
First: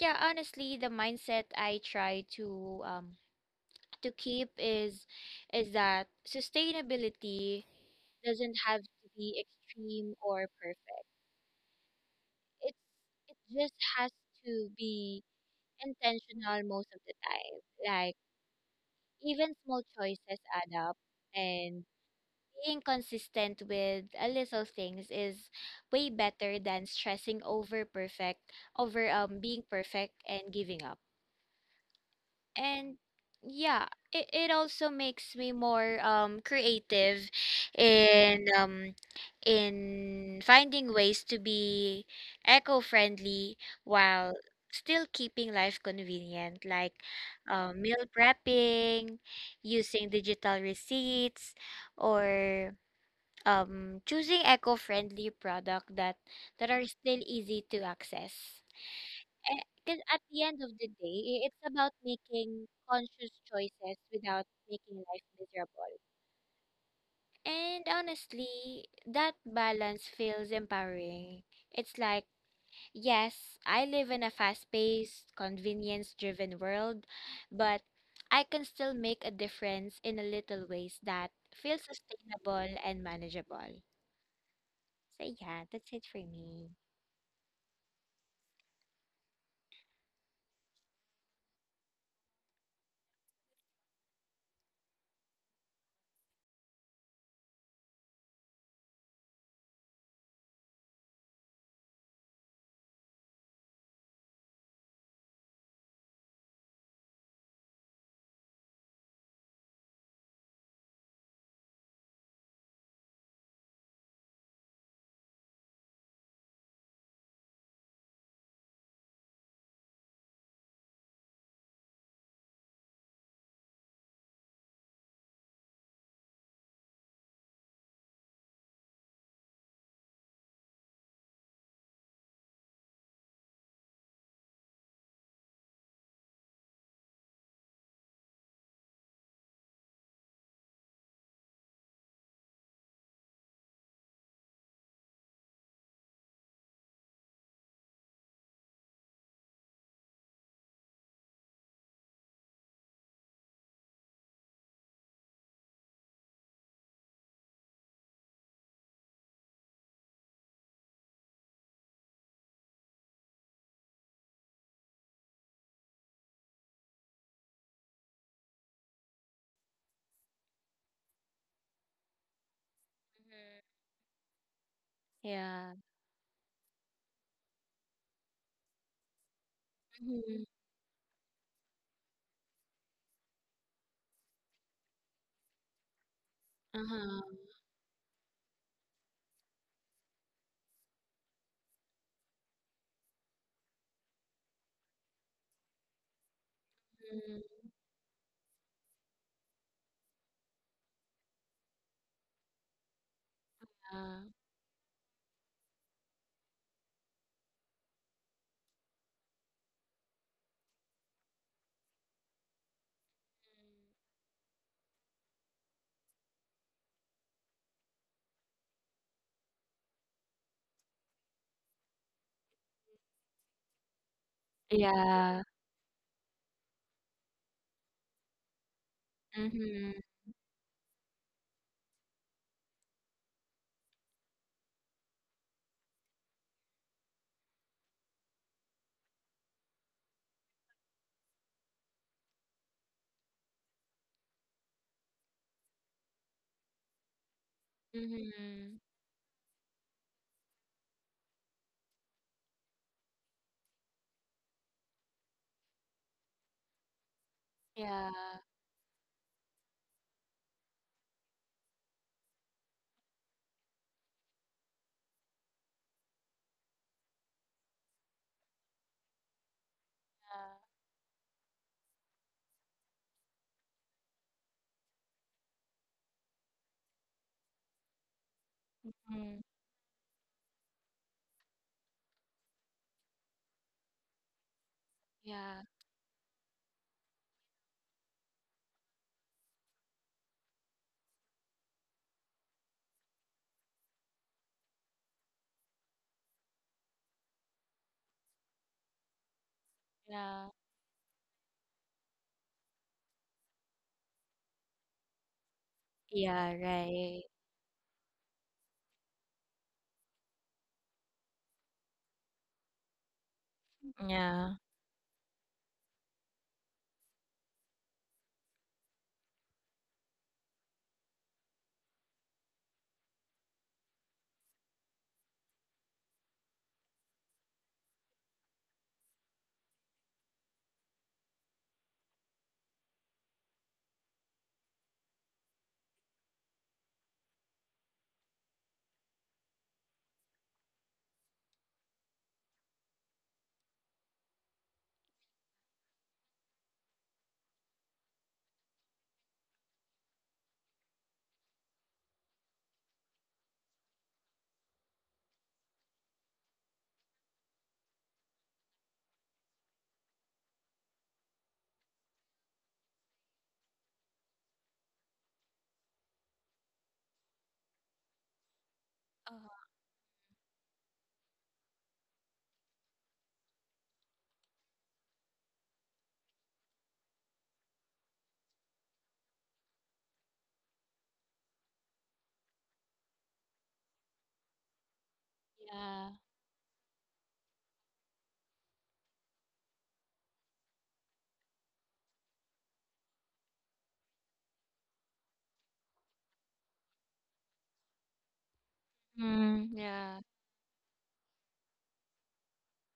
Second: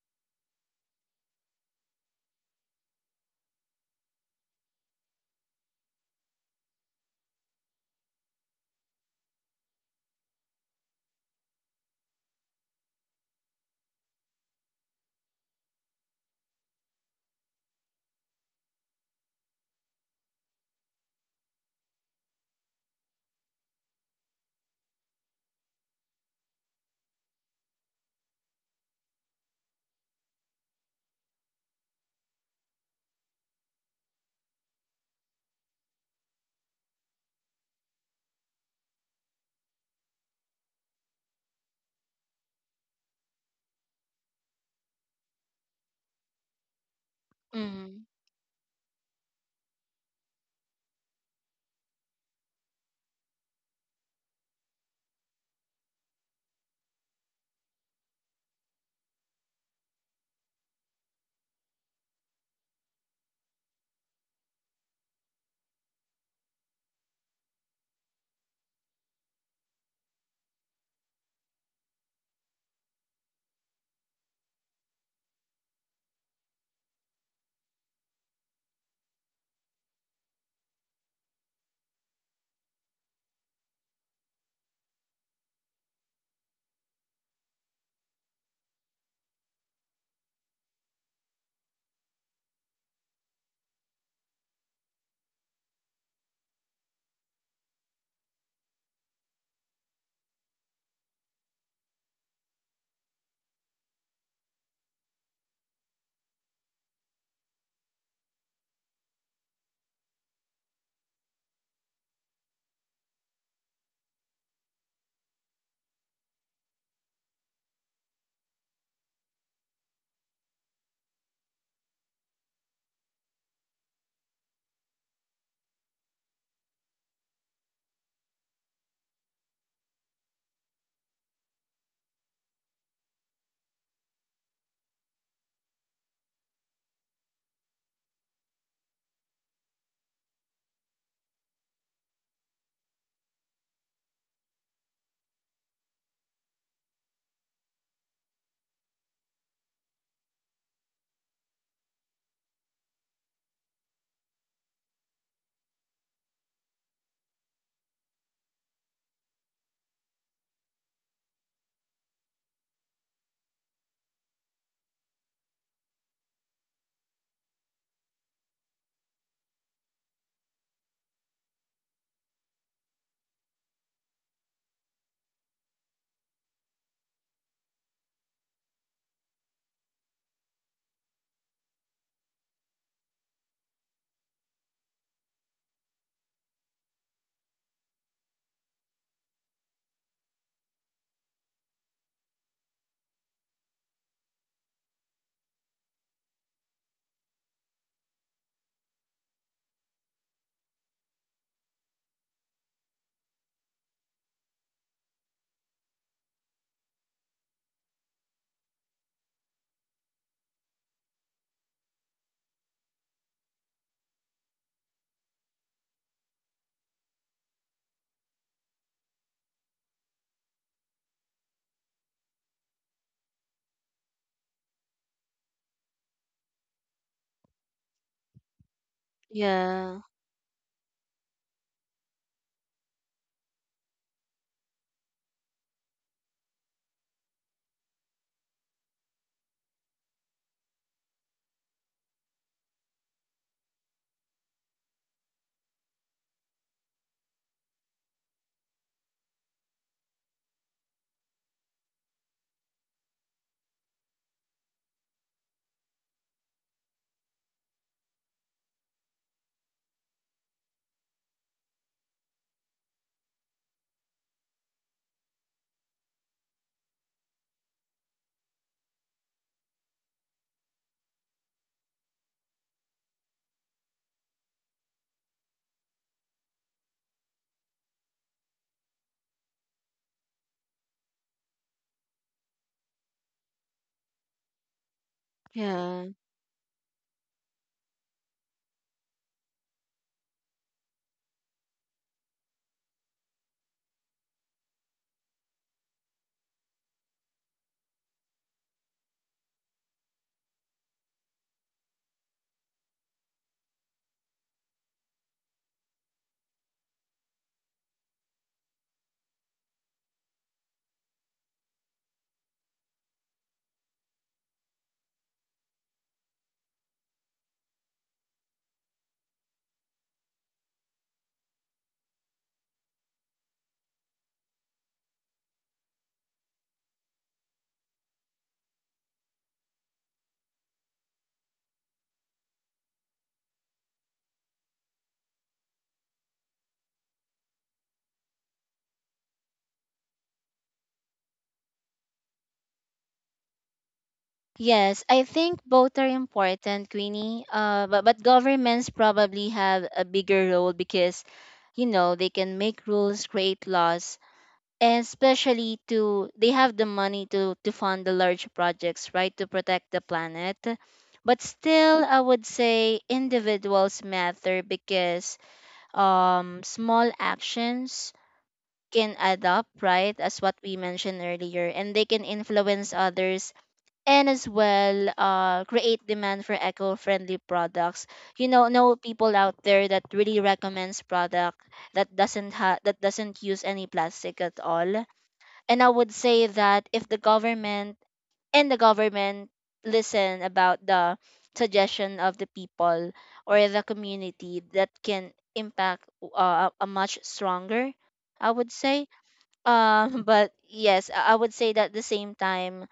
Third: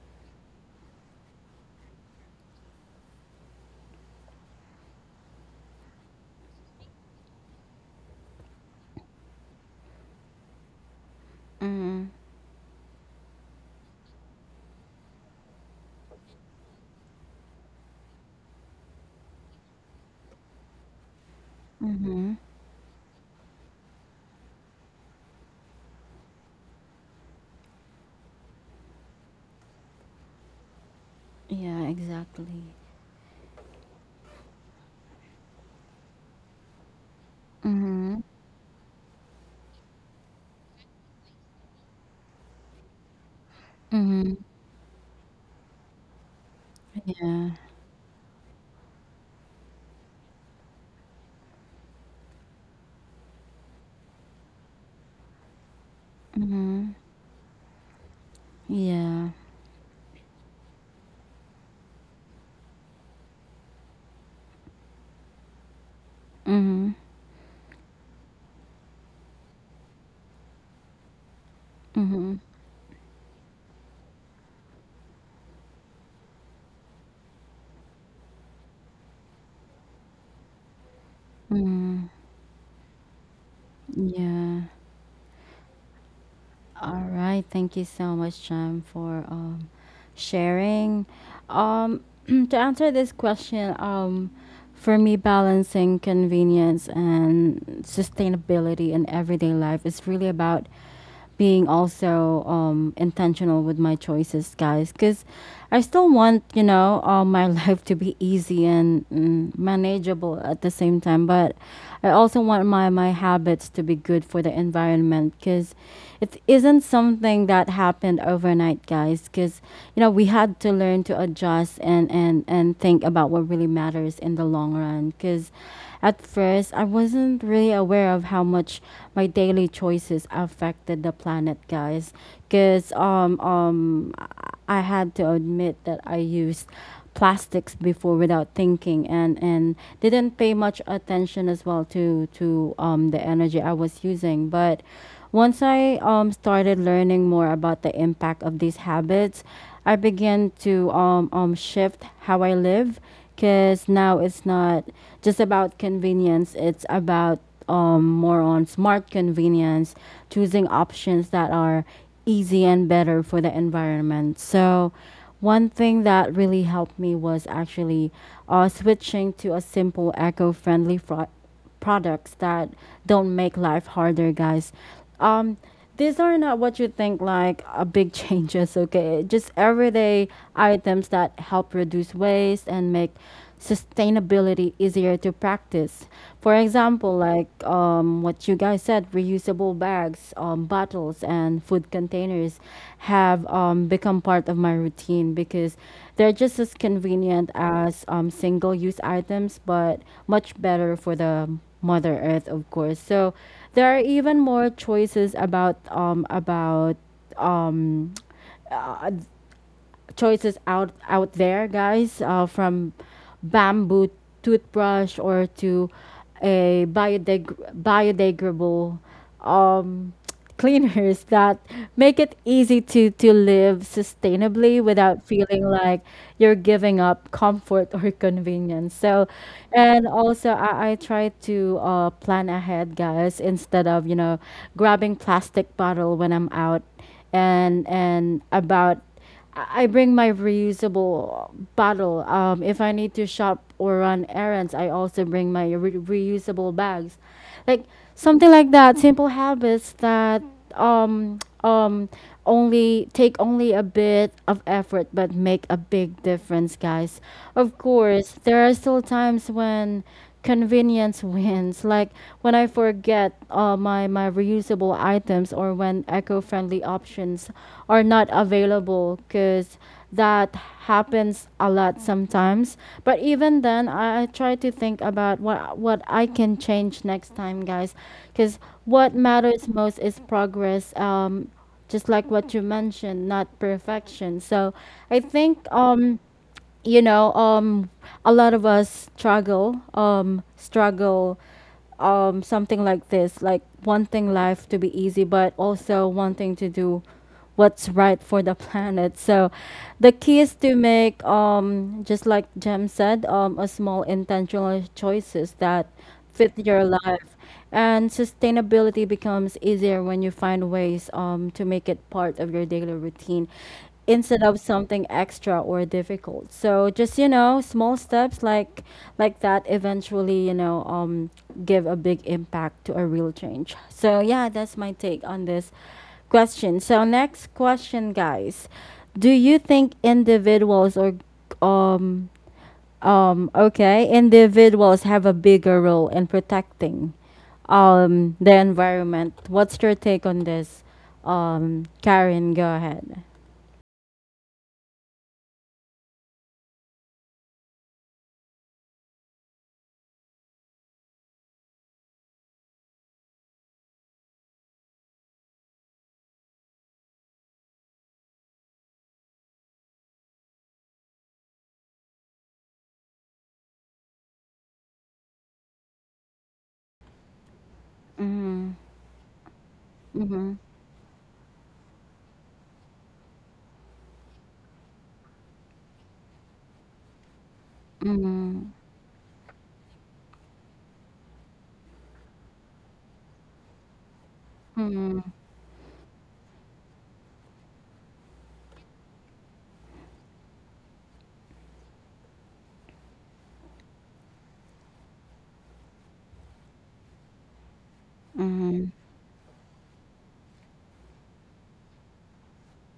C: yeah, honestly, the mindset I try to keep is that sustainability doesn't have to be extreme or perfect.
A: Mhm.
C: It's it just has to be intentional most of the time. Like, even small choices add up, and
A: Mhm.
C: being consistent with a little things is way better than stressing over perfect over being perfect and giving up.
A: Yeah, exactly.
C: And yeah, it also makes me more creative
A: Mhm.
C: in um in finding ways to be eco-friendly
A: Mhm.
C: while still keeping life convenient, like
A: Yeah.
C: meal
B: Mm-hmm.
C: prepping, using digital receipts, or choosing eco-friendly product that that are
A: Mhm.
C: still easy to access.
A: Yeah.
C: Because at the end of the day, it's about making conscious choices without making life miserable.
A: Mhm.
C: And honestly, that balance feels empowering. It's like,
A: Mhm.
C: yes, I live in a fast-paced, convenience-driven world, but I can still make a difference in a little ways that feel
A: Mhm.
C: sustainable and manageable.
A: Mhm. Yeah.
C: So yeah, that's it for me.
A: All right. Thank you so much, Jem, for sharing. To answer this question, for me, balancing convenience and sustainability in everyday life is really about being also intentional with my choices, guys, because I still want, you know, my life to be easy and manageable at the same time. But I also want my habits to be good for the environment, because it isn't something that happened overnight, guys, because, you know, we had to learn to adjust and, and think about what really matters in the long run, because at first, I wasn't really aware of how much my daily choices affected the planet, guys. Because I had to admit that I used plastics before without thinking, and didn't pay much attention as well to the energy I was using. But once I started learning more about the impact of these habits, I began to shift how I live, because now it's not just about convenience, it's about more on smart convenience, choosing options that are easy and better for the environment. So, one thing that really helped me was actually switching to a simple eco friendly products that don't make life harder, guys. Um,
C: Yeah.
A: these are not what you think, like a big changes, okay? Just everyday
C: Mhm.
A: items that help reduce waste and make sustainability easier to practice. For example,
C: Uh-huh.
A: like what you guys said, reuse reusable bags, bottles, and food containers have become part of my routine because they're just as convenient
C: Mhm.
A: as single use items, but much better for the Mother Earth, of course. So there are
C: Yeah.
A: even more choices about um, choices out there, guys, from bamboo toothbrush or to a biodegradable um, cleaners that make it easy to live sustainably without
C: Yeah.
A: feeling like you're giving up comfort or convenience. So,
C: Mhm.
B: Yeah.
A: and also I try to plan ahead, guys, instead of you know grabbing plastic bottle when I'm out and about, I bring my reusable bottle. If I need to shop or run errands, I also bring my reusable bags, like something like
C: Mhm.
A: that. Simple habits that um um only take only a bit of effort but make a big difference, guys. Of
C: Yeah.
A: course, there are still times when convenience wins. Like when I forget my reusable items, or when eco-friendly options are not available, cuz that
C: Yeah.
A: happens a lot sometimes. But even then I try to think about what I can change next time, guys, cuz what
C: Mm.
A: matters most is progress. Just like what you mentioned, not perfection. So I
C: Yeah.
A: think
B: Yeah.
A: you know um a lot of us struggle something like this, like wanting life to be easy but also wanting to do what's right for the planet. So the key
C: Yeah.
A: is to make just like Jem said, a small intentional choices that fit
C: Yeah,
A: your
C: right.
A: life, and sustainability becomes easier when you find ways to make it part of your daily routine instead
C: Yeah.
A: of something extra or difficult. So just you know, small steps like that eventually you know give a big impact to a real change. So yeah, that's my take on this question. So next question, guys, do you think individuals or um okay individuals have a bigger role in protecting the environment? What's your take on this? Karen, go ahead.
B: Yes, I think both are important, Queenie. But governments probably have a bigger role because, you know, they can make rules, create laws, and especially to they have the money to fund the large projects, right, to protect the planet. But still, I would say individuals matter because small actions can
C: Uh,
B: add up, right, as what we mentioned earlier, and they can influence others, and as well, create demand for eco-friendly products. You know people out there that really recommends product that doesn't use any plastic at all. And I
C: yeah.
B: would say that if the government and the government listen about the suggestion of the people or the community, that can impact, a much stronger, I would
A: Mhm.
B: say.
C: Mm, yeah.
B: But yes, I would say that at the same time,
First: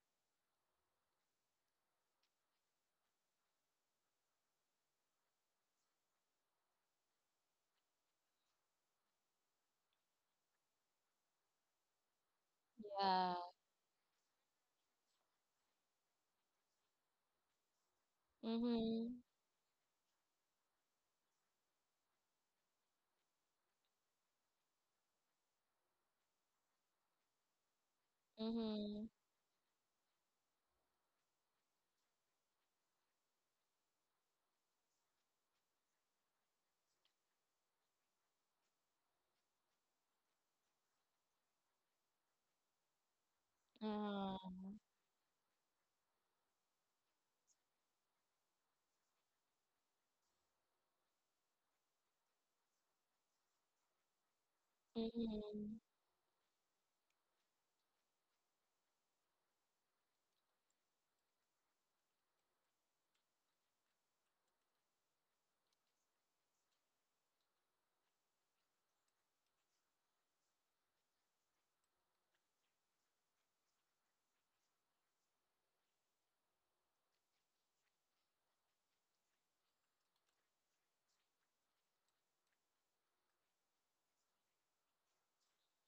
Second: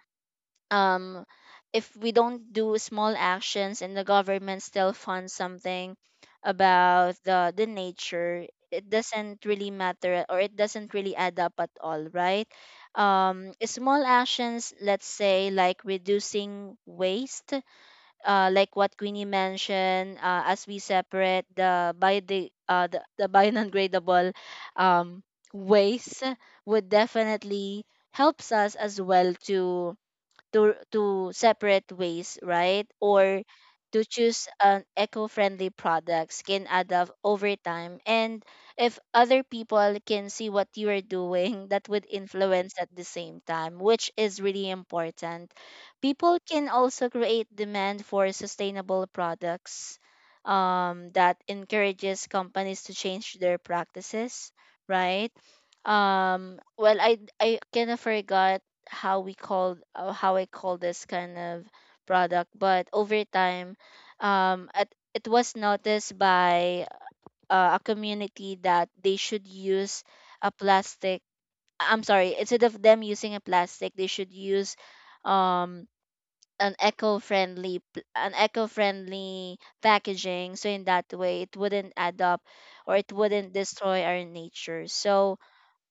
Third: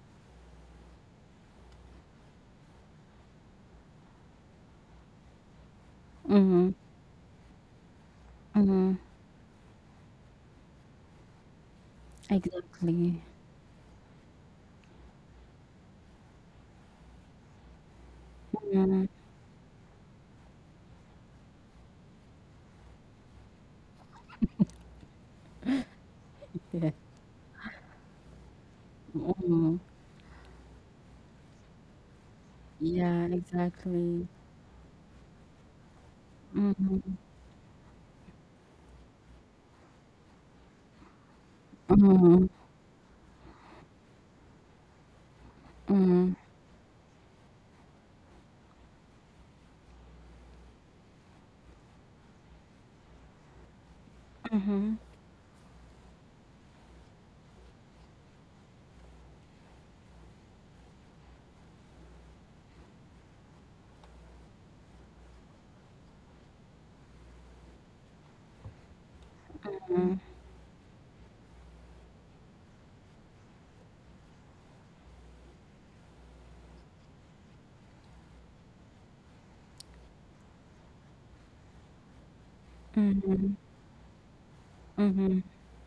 B: um if we don't do small actions and the government still funds something
A: Mhm.
B: about the nature, it
A: Mhm.
B: doesn't really matter, or it doesn't really add up at all, right?
A: Exactly.
C: Yeah.
B: Small actions, let's say like reducing waste, like what
A: Mhm.
C: Mhm.
B: Queenie mentioned, as we separate the biodegradable um waste, would
A: Yeah.
B: definitely helps us as
C: Mhm.
B: well
A: Mhm.
B: to separate waste, right?
A: Yeah,
B: Or to
A: exactly.
B: choose an eco-friendly products can add up
A: Mhm.
B: over time. And if other people can see what you are doing, that would
A: Mhm.
B: influence at the same time, which
C: Uh,
B: is really important.
A: Mhm.
B: People can also create demand for sustainable products, that encourages companies to change their practices,
A: Mhm.
B: right?
C: mhm.
B: Well, I kind of forgot how I call this kind of product. But over time, um, at, it was noticed by a community that they should use a plastic. I'm sorry, instead of them using a plastic, they should use um, an eco-friendly packaging. So in that way, it wouldn't add up or it wouldn't
A: Mhm.
B: destroy our nature. So,
A: Mhm.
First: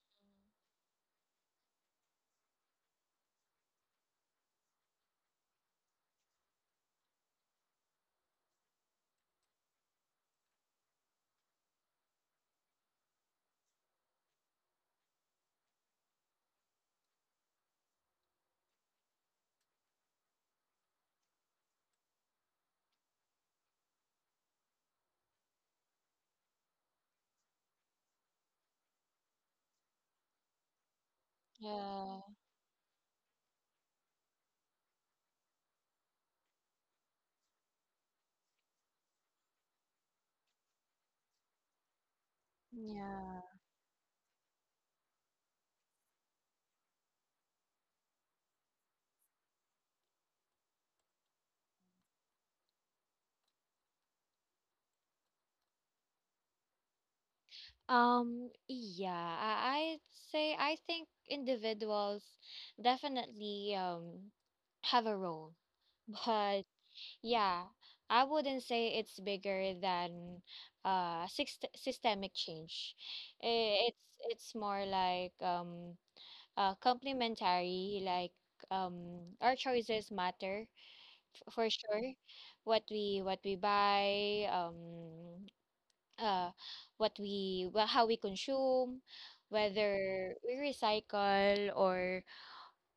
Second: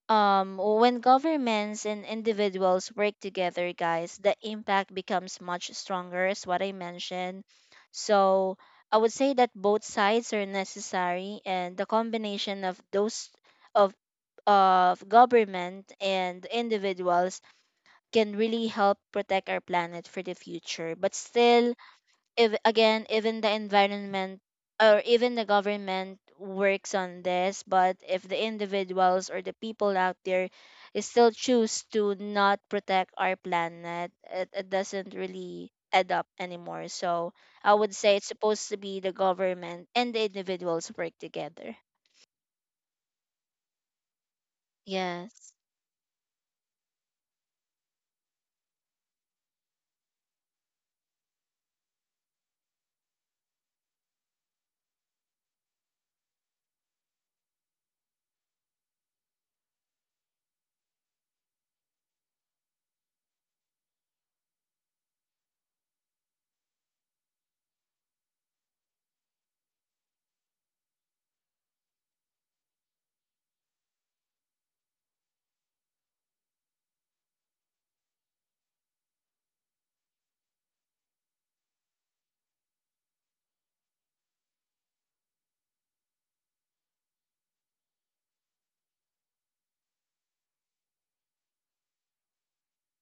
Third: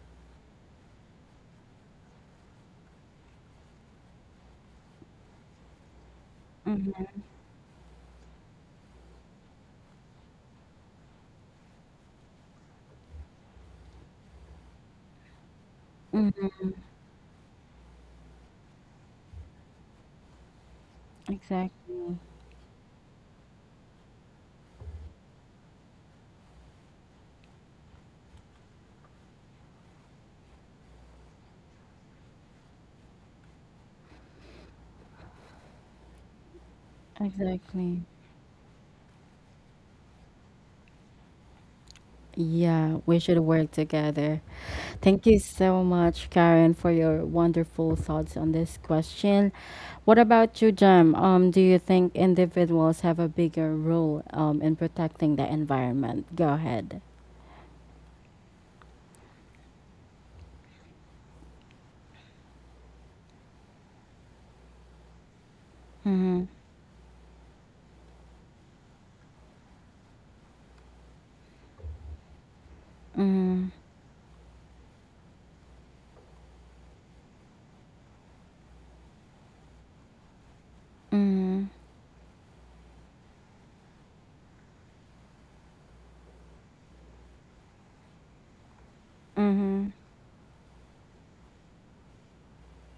B: when governments and individuals work together, guys, the impact becomes much stronger, is what I
A: Mhm.
B: mentioned. So I would say that both sides are necessary, and the combination of those, of of government
A: Mhm.
B: and
A: Mhm.
B: individuals, can really help protect our planet for the future. But still,
A: Exactly,
B: if again even the environment or even the government works on this, but if the individuals or the people out there is still choose to
C: Yeah.
B: not protect our planet, it doesn't really add up anymore. So I would
A: exactly.
B: say it's supposed to be the government and the individuals work together.
A: Yeah, we should
C: Yeah.
A: work together. Thank you
B: Yes.
A: so much, Karen, for your wonderful thoughts on this question. What about you, Jem? Do you think individuals have a bigger role in protecting the environment? Go ahead.
C: Yeah, I'd say I think individuals definitely have a role,
A: Mm-hmm.
C: but yeah, I wouldn't say it's bigger than systemic change.
A: Mm-hmm.
C: I- It's it's more like complementary, like our choices matter for sure. What we buy, uh, what we well, how we consume,
A: Mm-hmm.
C: whether we recycle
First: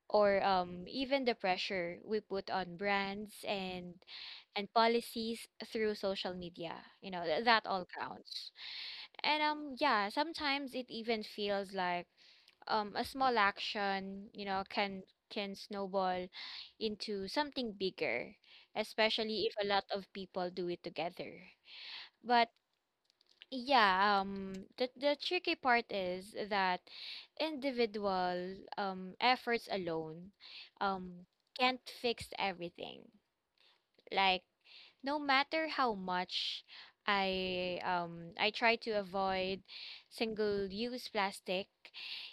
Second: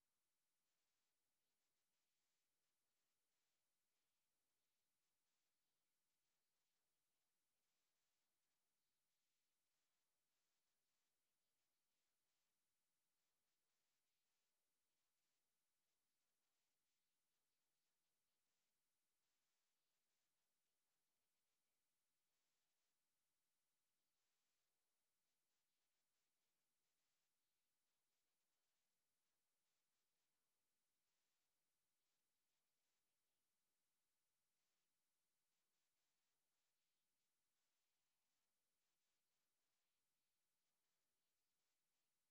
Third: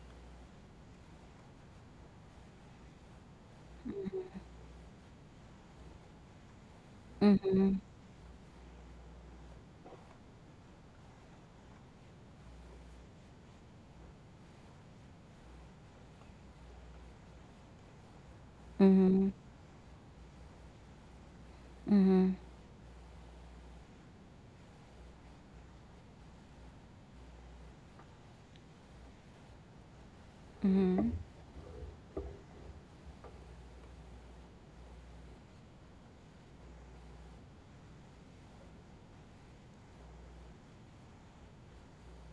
C: or even the pressure we put on brands and policies through social media. You know, that
A: Mm-hmm.
C: all counts. And yeah, sometimes it even feels like a small action, you know, can snowball into something bigger,
A: Mm-hmm.
C: especially if a lot of people do it together.
A: Mm-hmm. Mm-hmm.
C: But yeah, the tricky part is that individual efforts alone
A: Mm-hmm.
C: um can't fix everything. Like, no matter how much I try to avoid single-use plastic,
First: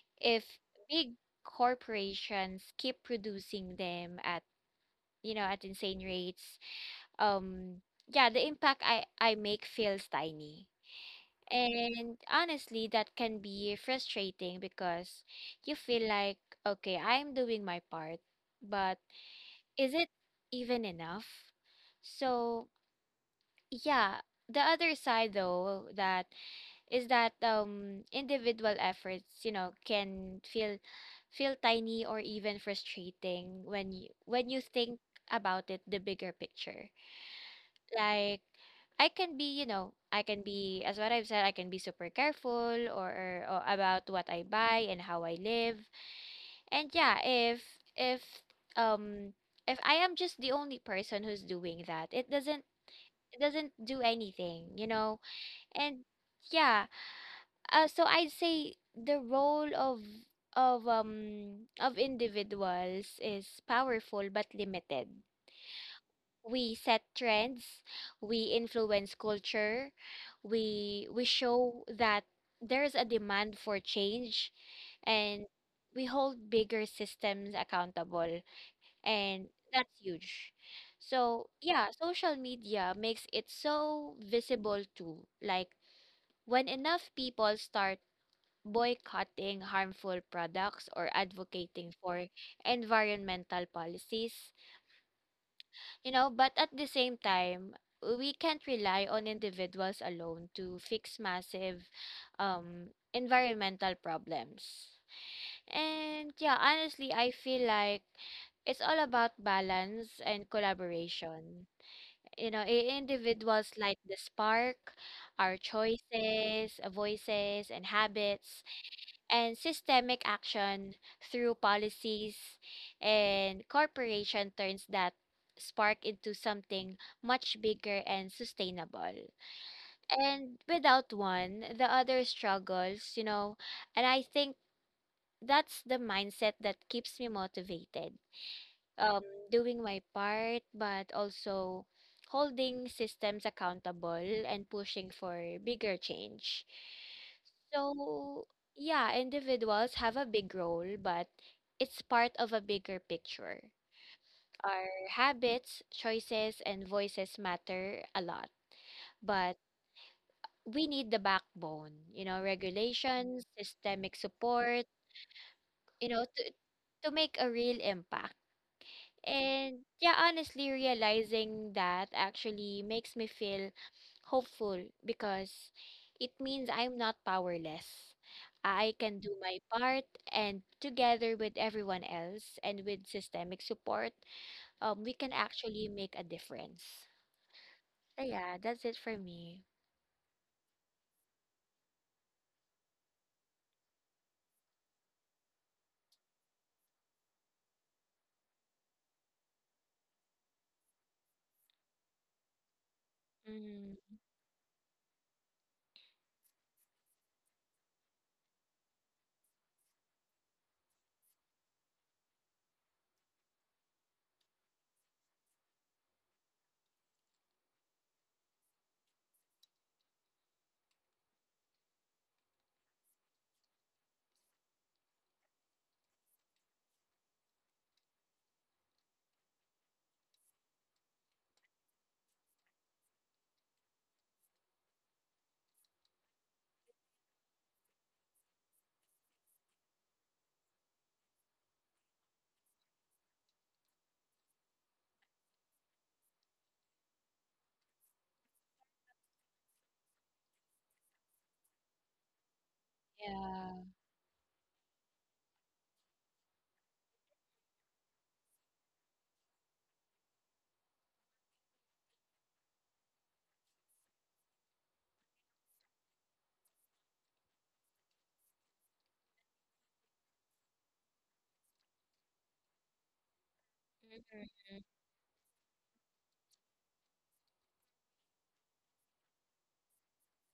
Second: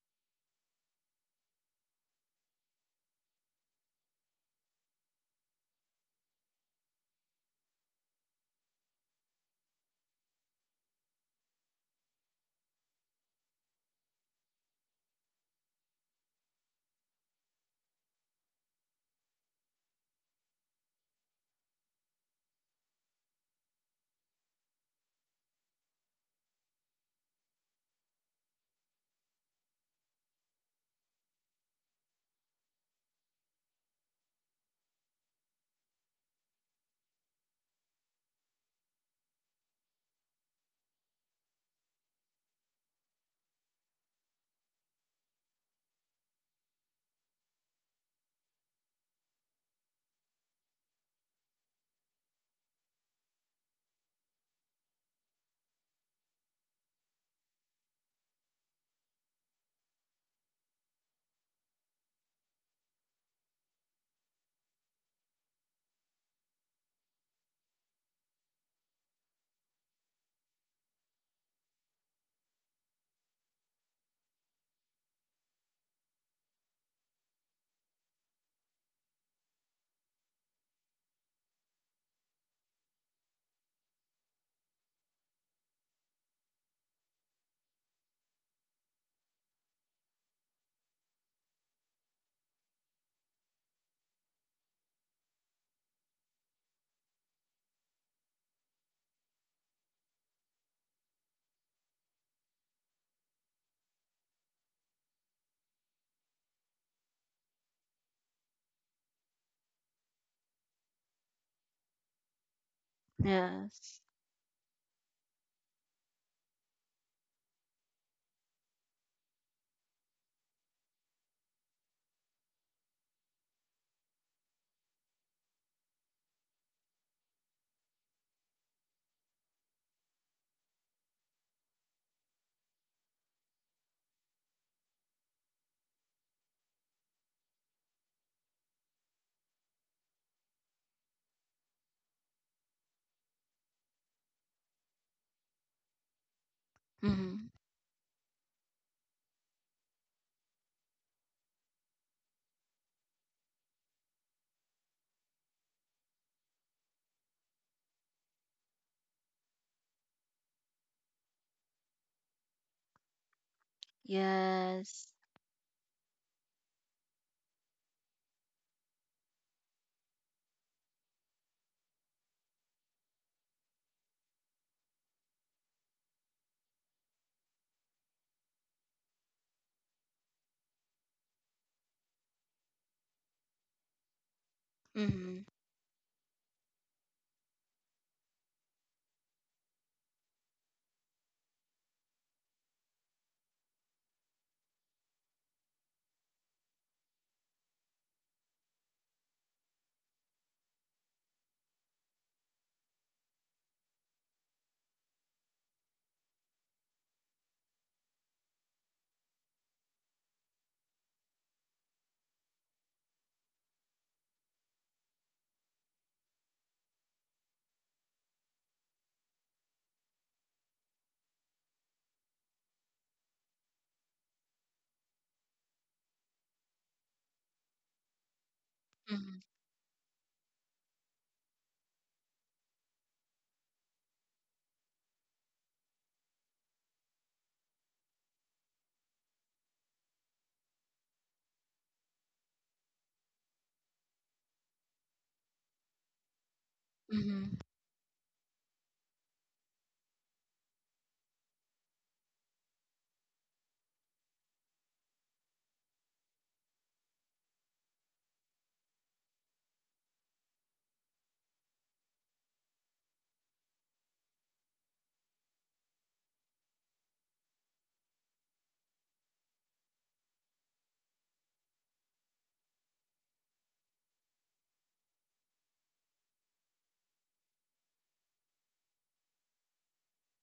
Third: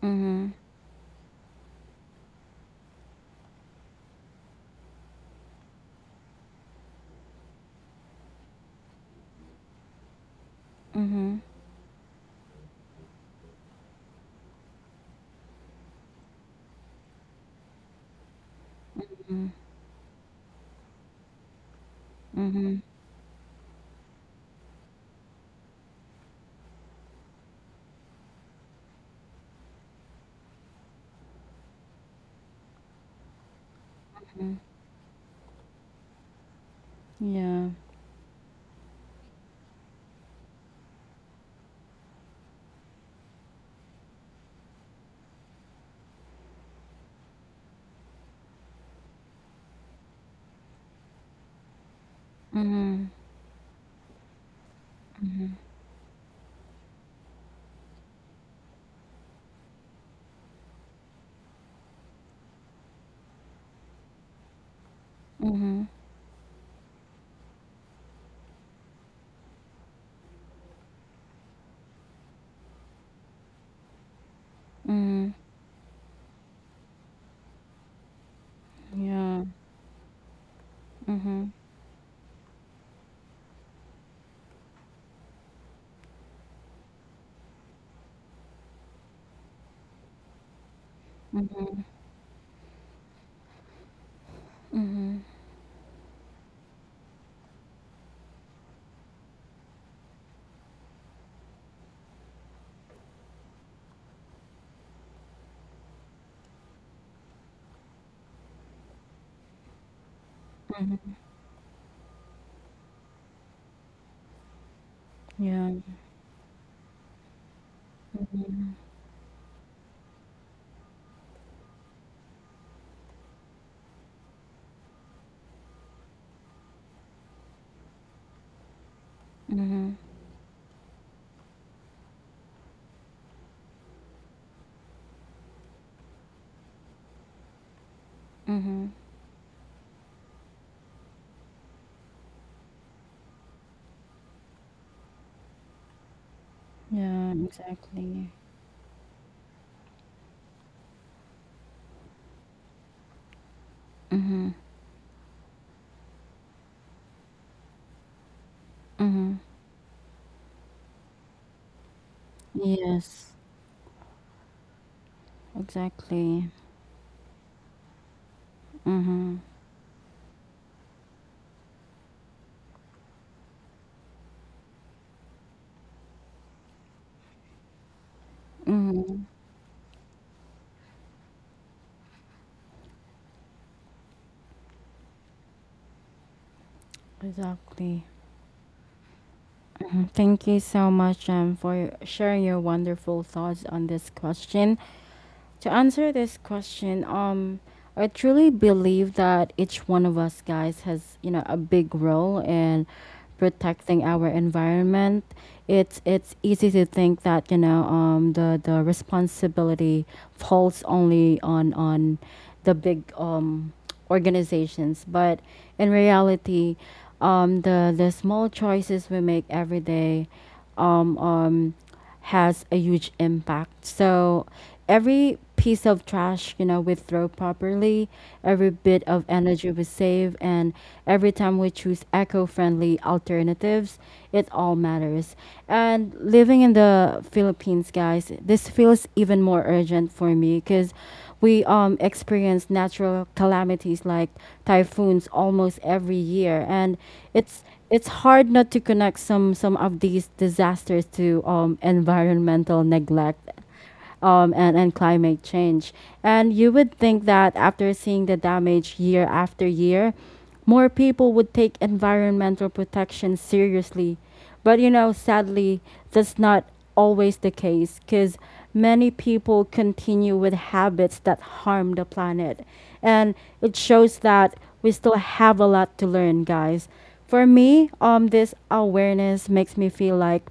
A: Mm-hmm.
C: if big corporations keep producing them at, you know, at insane rates, um yeah, the impact I make feels tiny,
A: Mm-hmm.
C: and honestly, that can be frustrating because you feel like, okay, I'm doing my part, but is it even enough?
A: Mm-hmm.
C: So,
A: Mm-hmm.
C: yeah, the other side though, that is that individual efforts, you know, can feel feel tiny or even frustrating when you think about it the bigger picture.
A: Yeah.
C: Like, I can be, you know, I can be, as what I've said, I can be super careful or about what I buy and how I live. And yeah, if um if I am just the only person who's doing that,
A: Mm-hmm.
C: it doesn't do anything, you know. And yeah, so I'd say the role of individuals is powerful but limited.
A: Mm-hmm.
C: We set trends, we influence culture, we show that there's a demand for change,
A: Mm-hmm.
C: and we hold bigger systems accountable,
A: Yeah.
C: and that's huge.
A: Mm-hmm.
C: So, yeah, social media makes it so visible too. Like, when enough people start boycotting harmful products or
A: Mm-hmm.
C: advocating for environmental policies,
A: Mhm.
C: you know, but at the same time, we can't rely on individuals alone to fix massive environmental problems. And yeah, honestly, I feel like it's all about balance and
A: Mhm.
C: collaboration. You know, individuals light
B: Yes.
C: the spark, our
A: Yeah.
C: choices, voices, and habits,
A: Mhm.
C: and systemic action through policies and corporation turns that spark into something much bigger and sustainable.
A: Mhm.
C: And without one, the other struggles, you know. And I think that's the mindset that keeps me motivated,
A: Mhm.
C: um, doing my part, but also holding systems accountable and pushing for bigger change.
A: Yeah,
B: Mm-hmm.
A: exactly.
C: So, yeah, individuals have a big role, but it's part of a bigger picture.
A: Mhm.
C: Our habits, choices, and voices matter a lot,
A: Mhm.
C: but we need the backbone, you know,
A: Yes.
C: regulations, systemic support,
B: Yes.
C: you know,
A: Exactly.
C: to make a real impact.
A: Mhm.
C: And yeah, honestly, realizing that actually makes me feel hopeful because it means I'm not powerless. I can
A: Mhm.
C: do my part, and together with everyone else and with systemic support, we can
B: Mm-hmm.
C: actually make a difference.
A: Exactly.
C: So yeah, that's it for me.
A: Mhm. Thank you so much, for sharing your wonderful thoughts on this question. To answer this question, I truly believe that each one of us, guys, has, you know, a big role in
C: Mm,
A: protecting our environment. It's easy to think that, you know, the responsibility falls only on the big organizations, but in reality, the small choices we make every day, um, um, has a huge impact. So every piece of trash, you know, we throw properly, every bit of
B: Mm-hmm.
A: energy we save, and every time we choose eco-friendly alternatives, it all matters. And living in the Philippines, guys, this feels even more urgent for me because we experience natural calamities like typhoons almost every year, and
B: Mm-hmm.
A: it's hard not to connect some of these disasters to environmental neglect
C: yeah,
A: and climate change. And you would think that after seeing the damage year after year, more people would take environmental protection seriously. But you know, sadly, that's not always the case, because many people continue with habits that harm the planet. And it shows
C: mm,
A: that we still have a lot to learn, guys. For me, this awareness makes me feel like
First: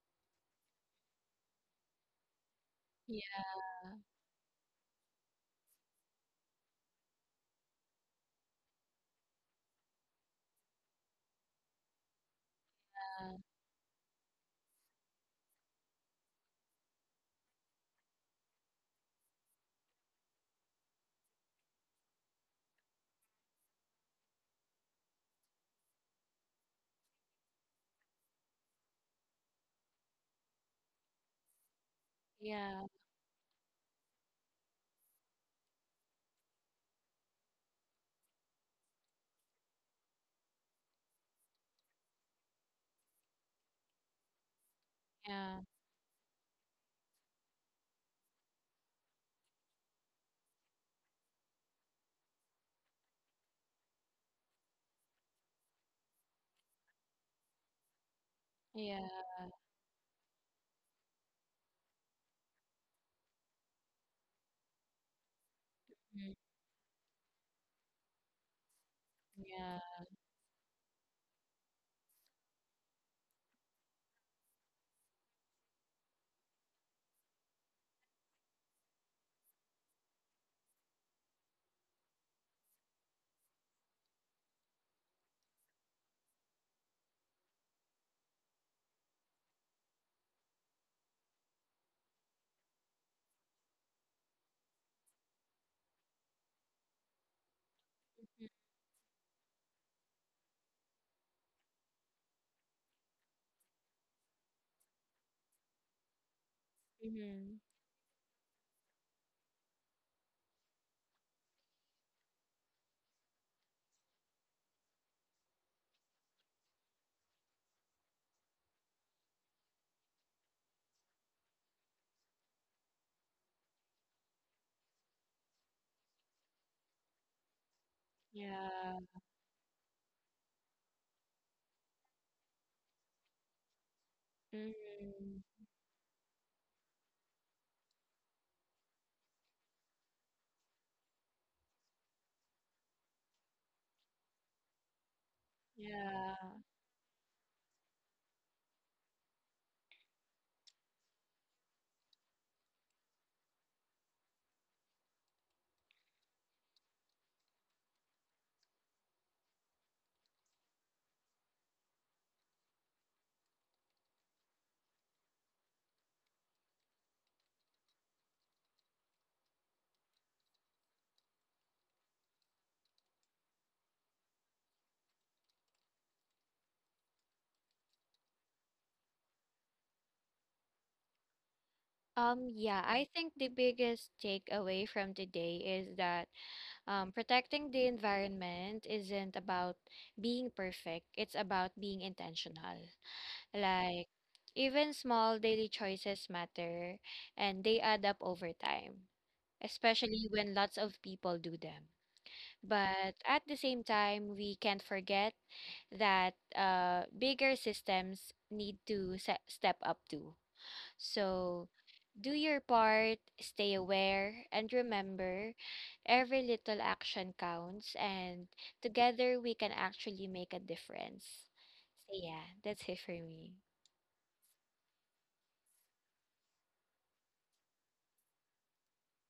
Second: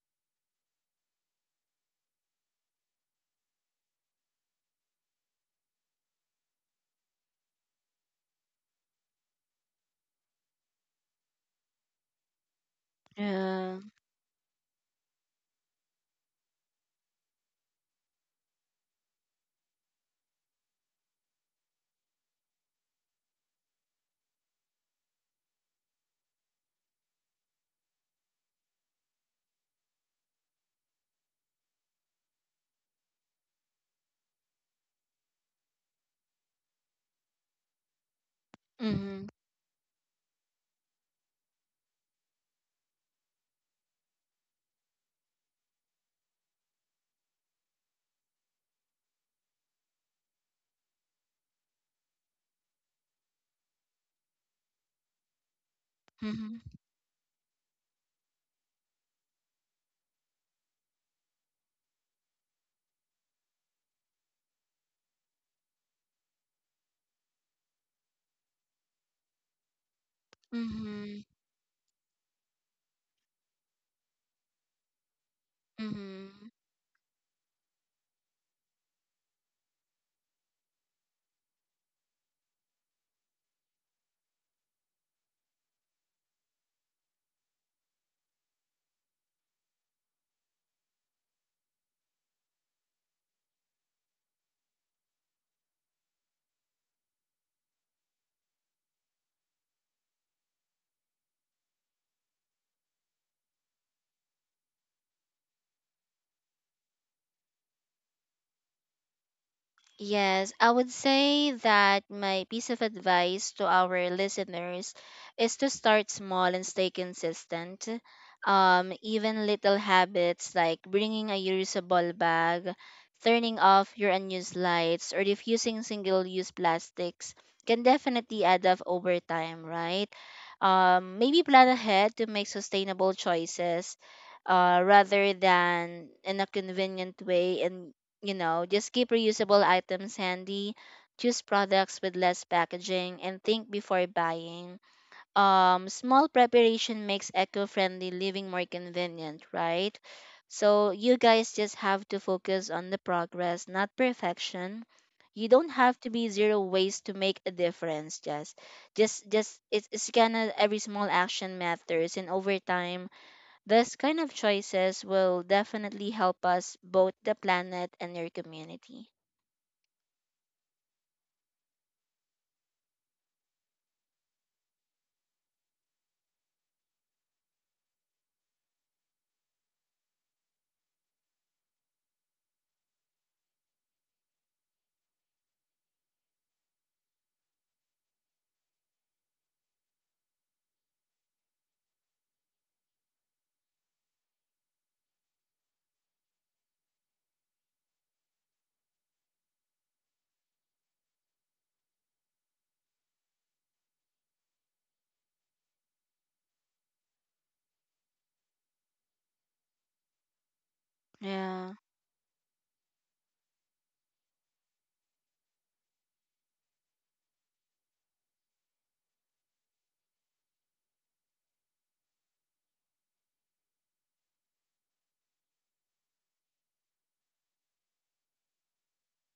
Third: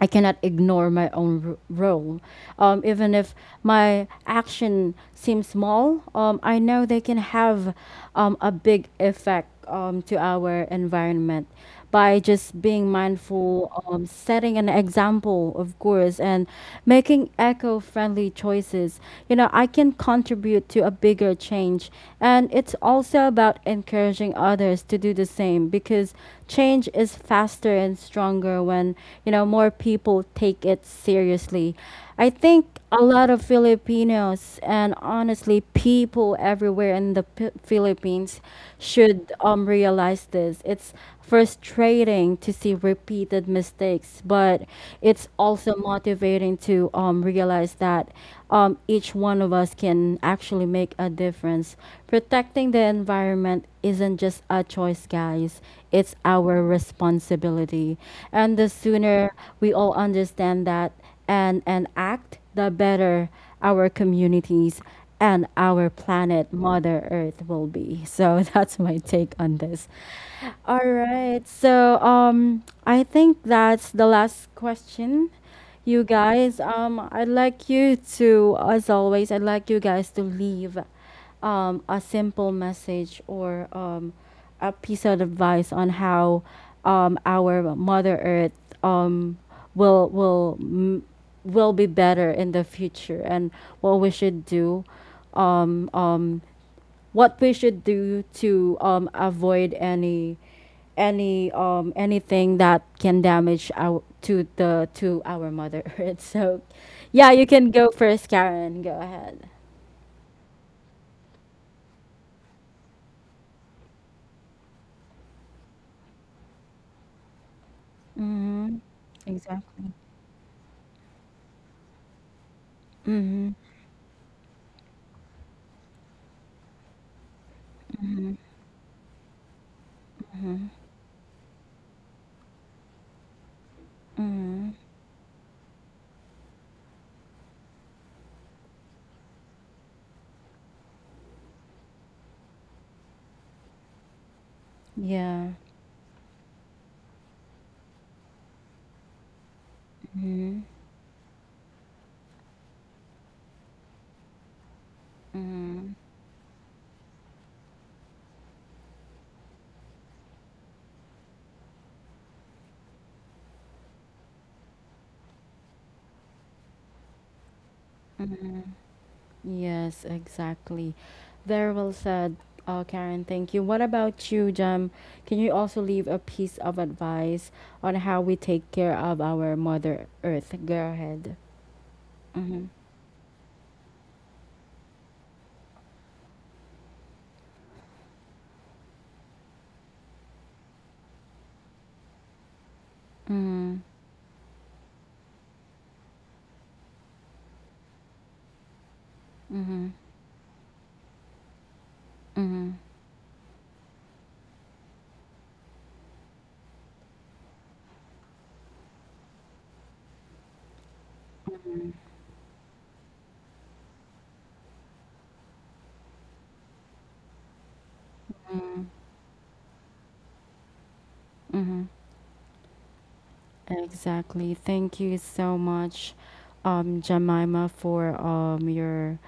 A: I cannot ignore my own role. Even if
C: yeah,
A: my action seems small, I know they can have a big effect to our environment by just being mindful,
B: Yeah.
A: setting an example, of course, and making eco friendly choices. You know, I can contribute to a bigger change. And it's also about encouraging others to do the same because change is faster and stronger when you know more people take it seriously. I think
C: yeah,
A: a lot of Filipinos and honestly people everywhere in the Philippines
B: Mm-hmm.
A: should realize this. It's frustrating to see repeated mistakes, but it's also motivating to realize that each one of us can actually make a difference. Protecting the environment isn't just a choice, guys, it's our
B: Mm-hmm.
A: responsibility. And the
C: yeah,
A: sooner we all understand that, and act, the better our communities and our
C: mm,
A: planet, Mother Earth, will be. So that's my take on
C: yeah,
A: this. All
B: Mm-hmm.
A: right. So I think that's the last question. You
B: Mm-hmm.
A: guys, I'd like you to, as always, I'd like you guys to leave a simple message or a piece of advice on how our Mother Earth um will will m- will be better in the future, and what we should do um
C: mm,
A: to avoid any anything that can damage our to the to our Mother Earth. So, yeah, you
C: mhm,
A: can go first, Karen. Go ahead.
B: Yes, I would say that my piece of advice to our listeners is to start small and stay consistent.
A: Mm-hmm.
B: Even little
A: Exactly.
B: habits like bringing a reusable bag,
A: Mm-hmm.
B: turning off your unused lights, or diffusing single use plastics can definitely add up
C: yeah,
B: over time, right? Maybe plan ahead to make sustainable choices,
A: Mm-hmm.
B: rather
C: mm,
B: than in a convenient way. And you know, just keep reusable items handy, choose products with less packaging, and think before buying.
A: Yeah.
B: Small
C: yeah.
B: preparation makes eco friendly living more convenient, right?
A: Mm-hmm.
B: So you guys just have to focus on the progress, not perfection. You don't
A: Mm-hmm.
B: have to be zero waste to make a difference. Just it's gonna every small action matters, and over time this kind of choices will definitely help us both the planet and your community.
A: Yes, exactly. Very well said, Karen. Thank you. What about you, Jam? Can you also leave a piece of advice on how we take care of our Mother Earth? Go ahead. Mm-hmm.
C: Yeah, I think the biggest takeaway from today is that protecting the environment isn't about being perfect, it's about being intentional.
A: Mm-hmm.
C: Like, even small daily choices matter and they add up over time,
A: Mm-hmm.
C: especially when lots of people do them.
A: Mm-hmm.
C: But at the same time, we can't forget that bigger systems need to step up too.
B: Yeah.
C: So, do your part, stay aware, and remember every little action counts, and together we can actually make a difference.
A: Mm-hmm.
C: So, yeah, that's it for me.
A: Exactly. Thank you so much, Jemima, for your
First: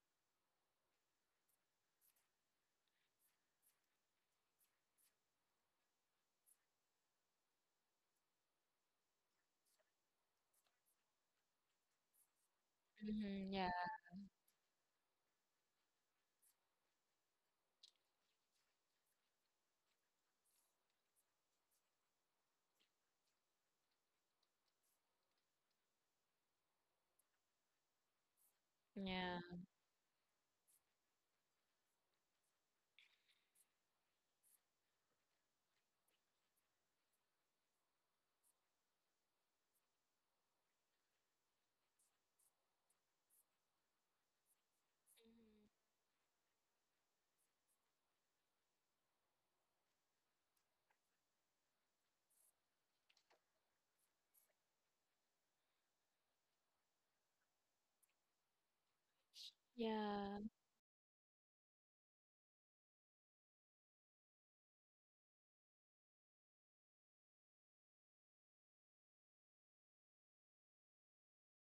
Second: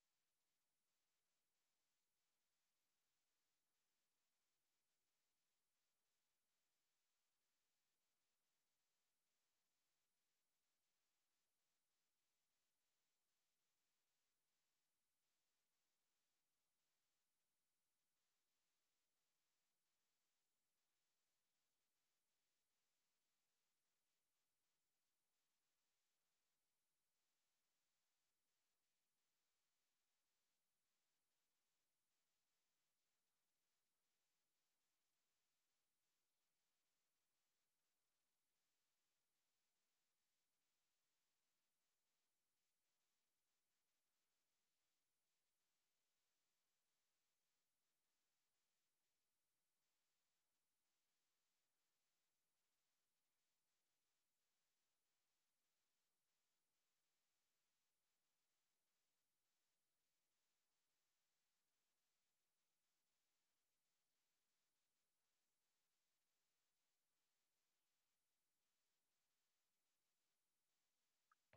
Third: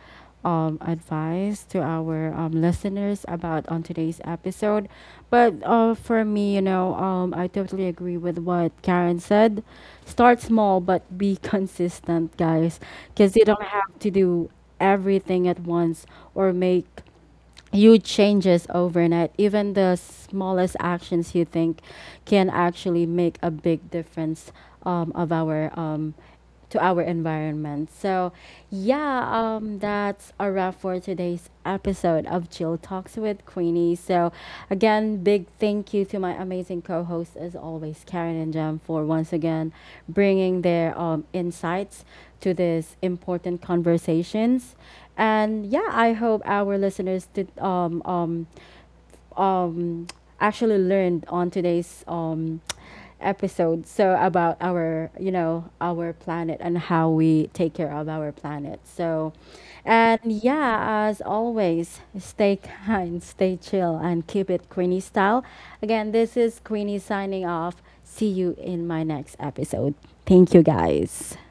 A: advice to our listeners about on today's episode. But for me, you know, I totally agree with what Karen said. Start small, but be consistent, guys, because you
C: Hmm,
A: don't
C: yeah,
A: have to do everything at once or make huge changes overnight. Even the smallest actions you think can actually make a big difference of our to our environment. So, yeah,
C: yeah,
A: that's a wrap for today's episode of Chill Talks with Queenie. So, again, big thank you to my amazing co-hosts as always, Karen and Jem, for once again bringing their insights to these important conversations. And yeah, I hope our listeners did um actually learned on today's episode, so about our, you know, our planet and how we take care of our planet. So, and
C: yeah.
A: yeah, as always, stay kind, stay chill, and keep it Queenie style. Again, this is Queenie signing off. See you in my next episode. Thank you, guys.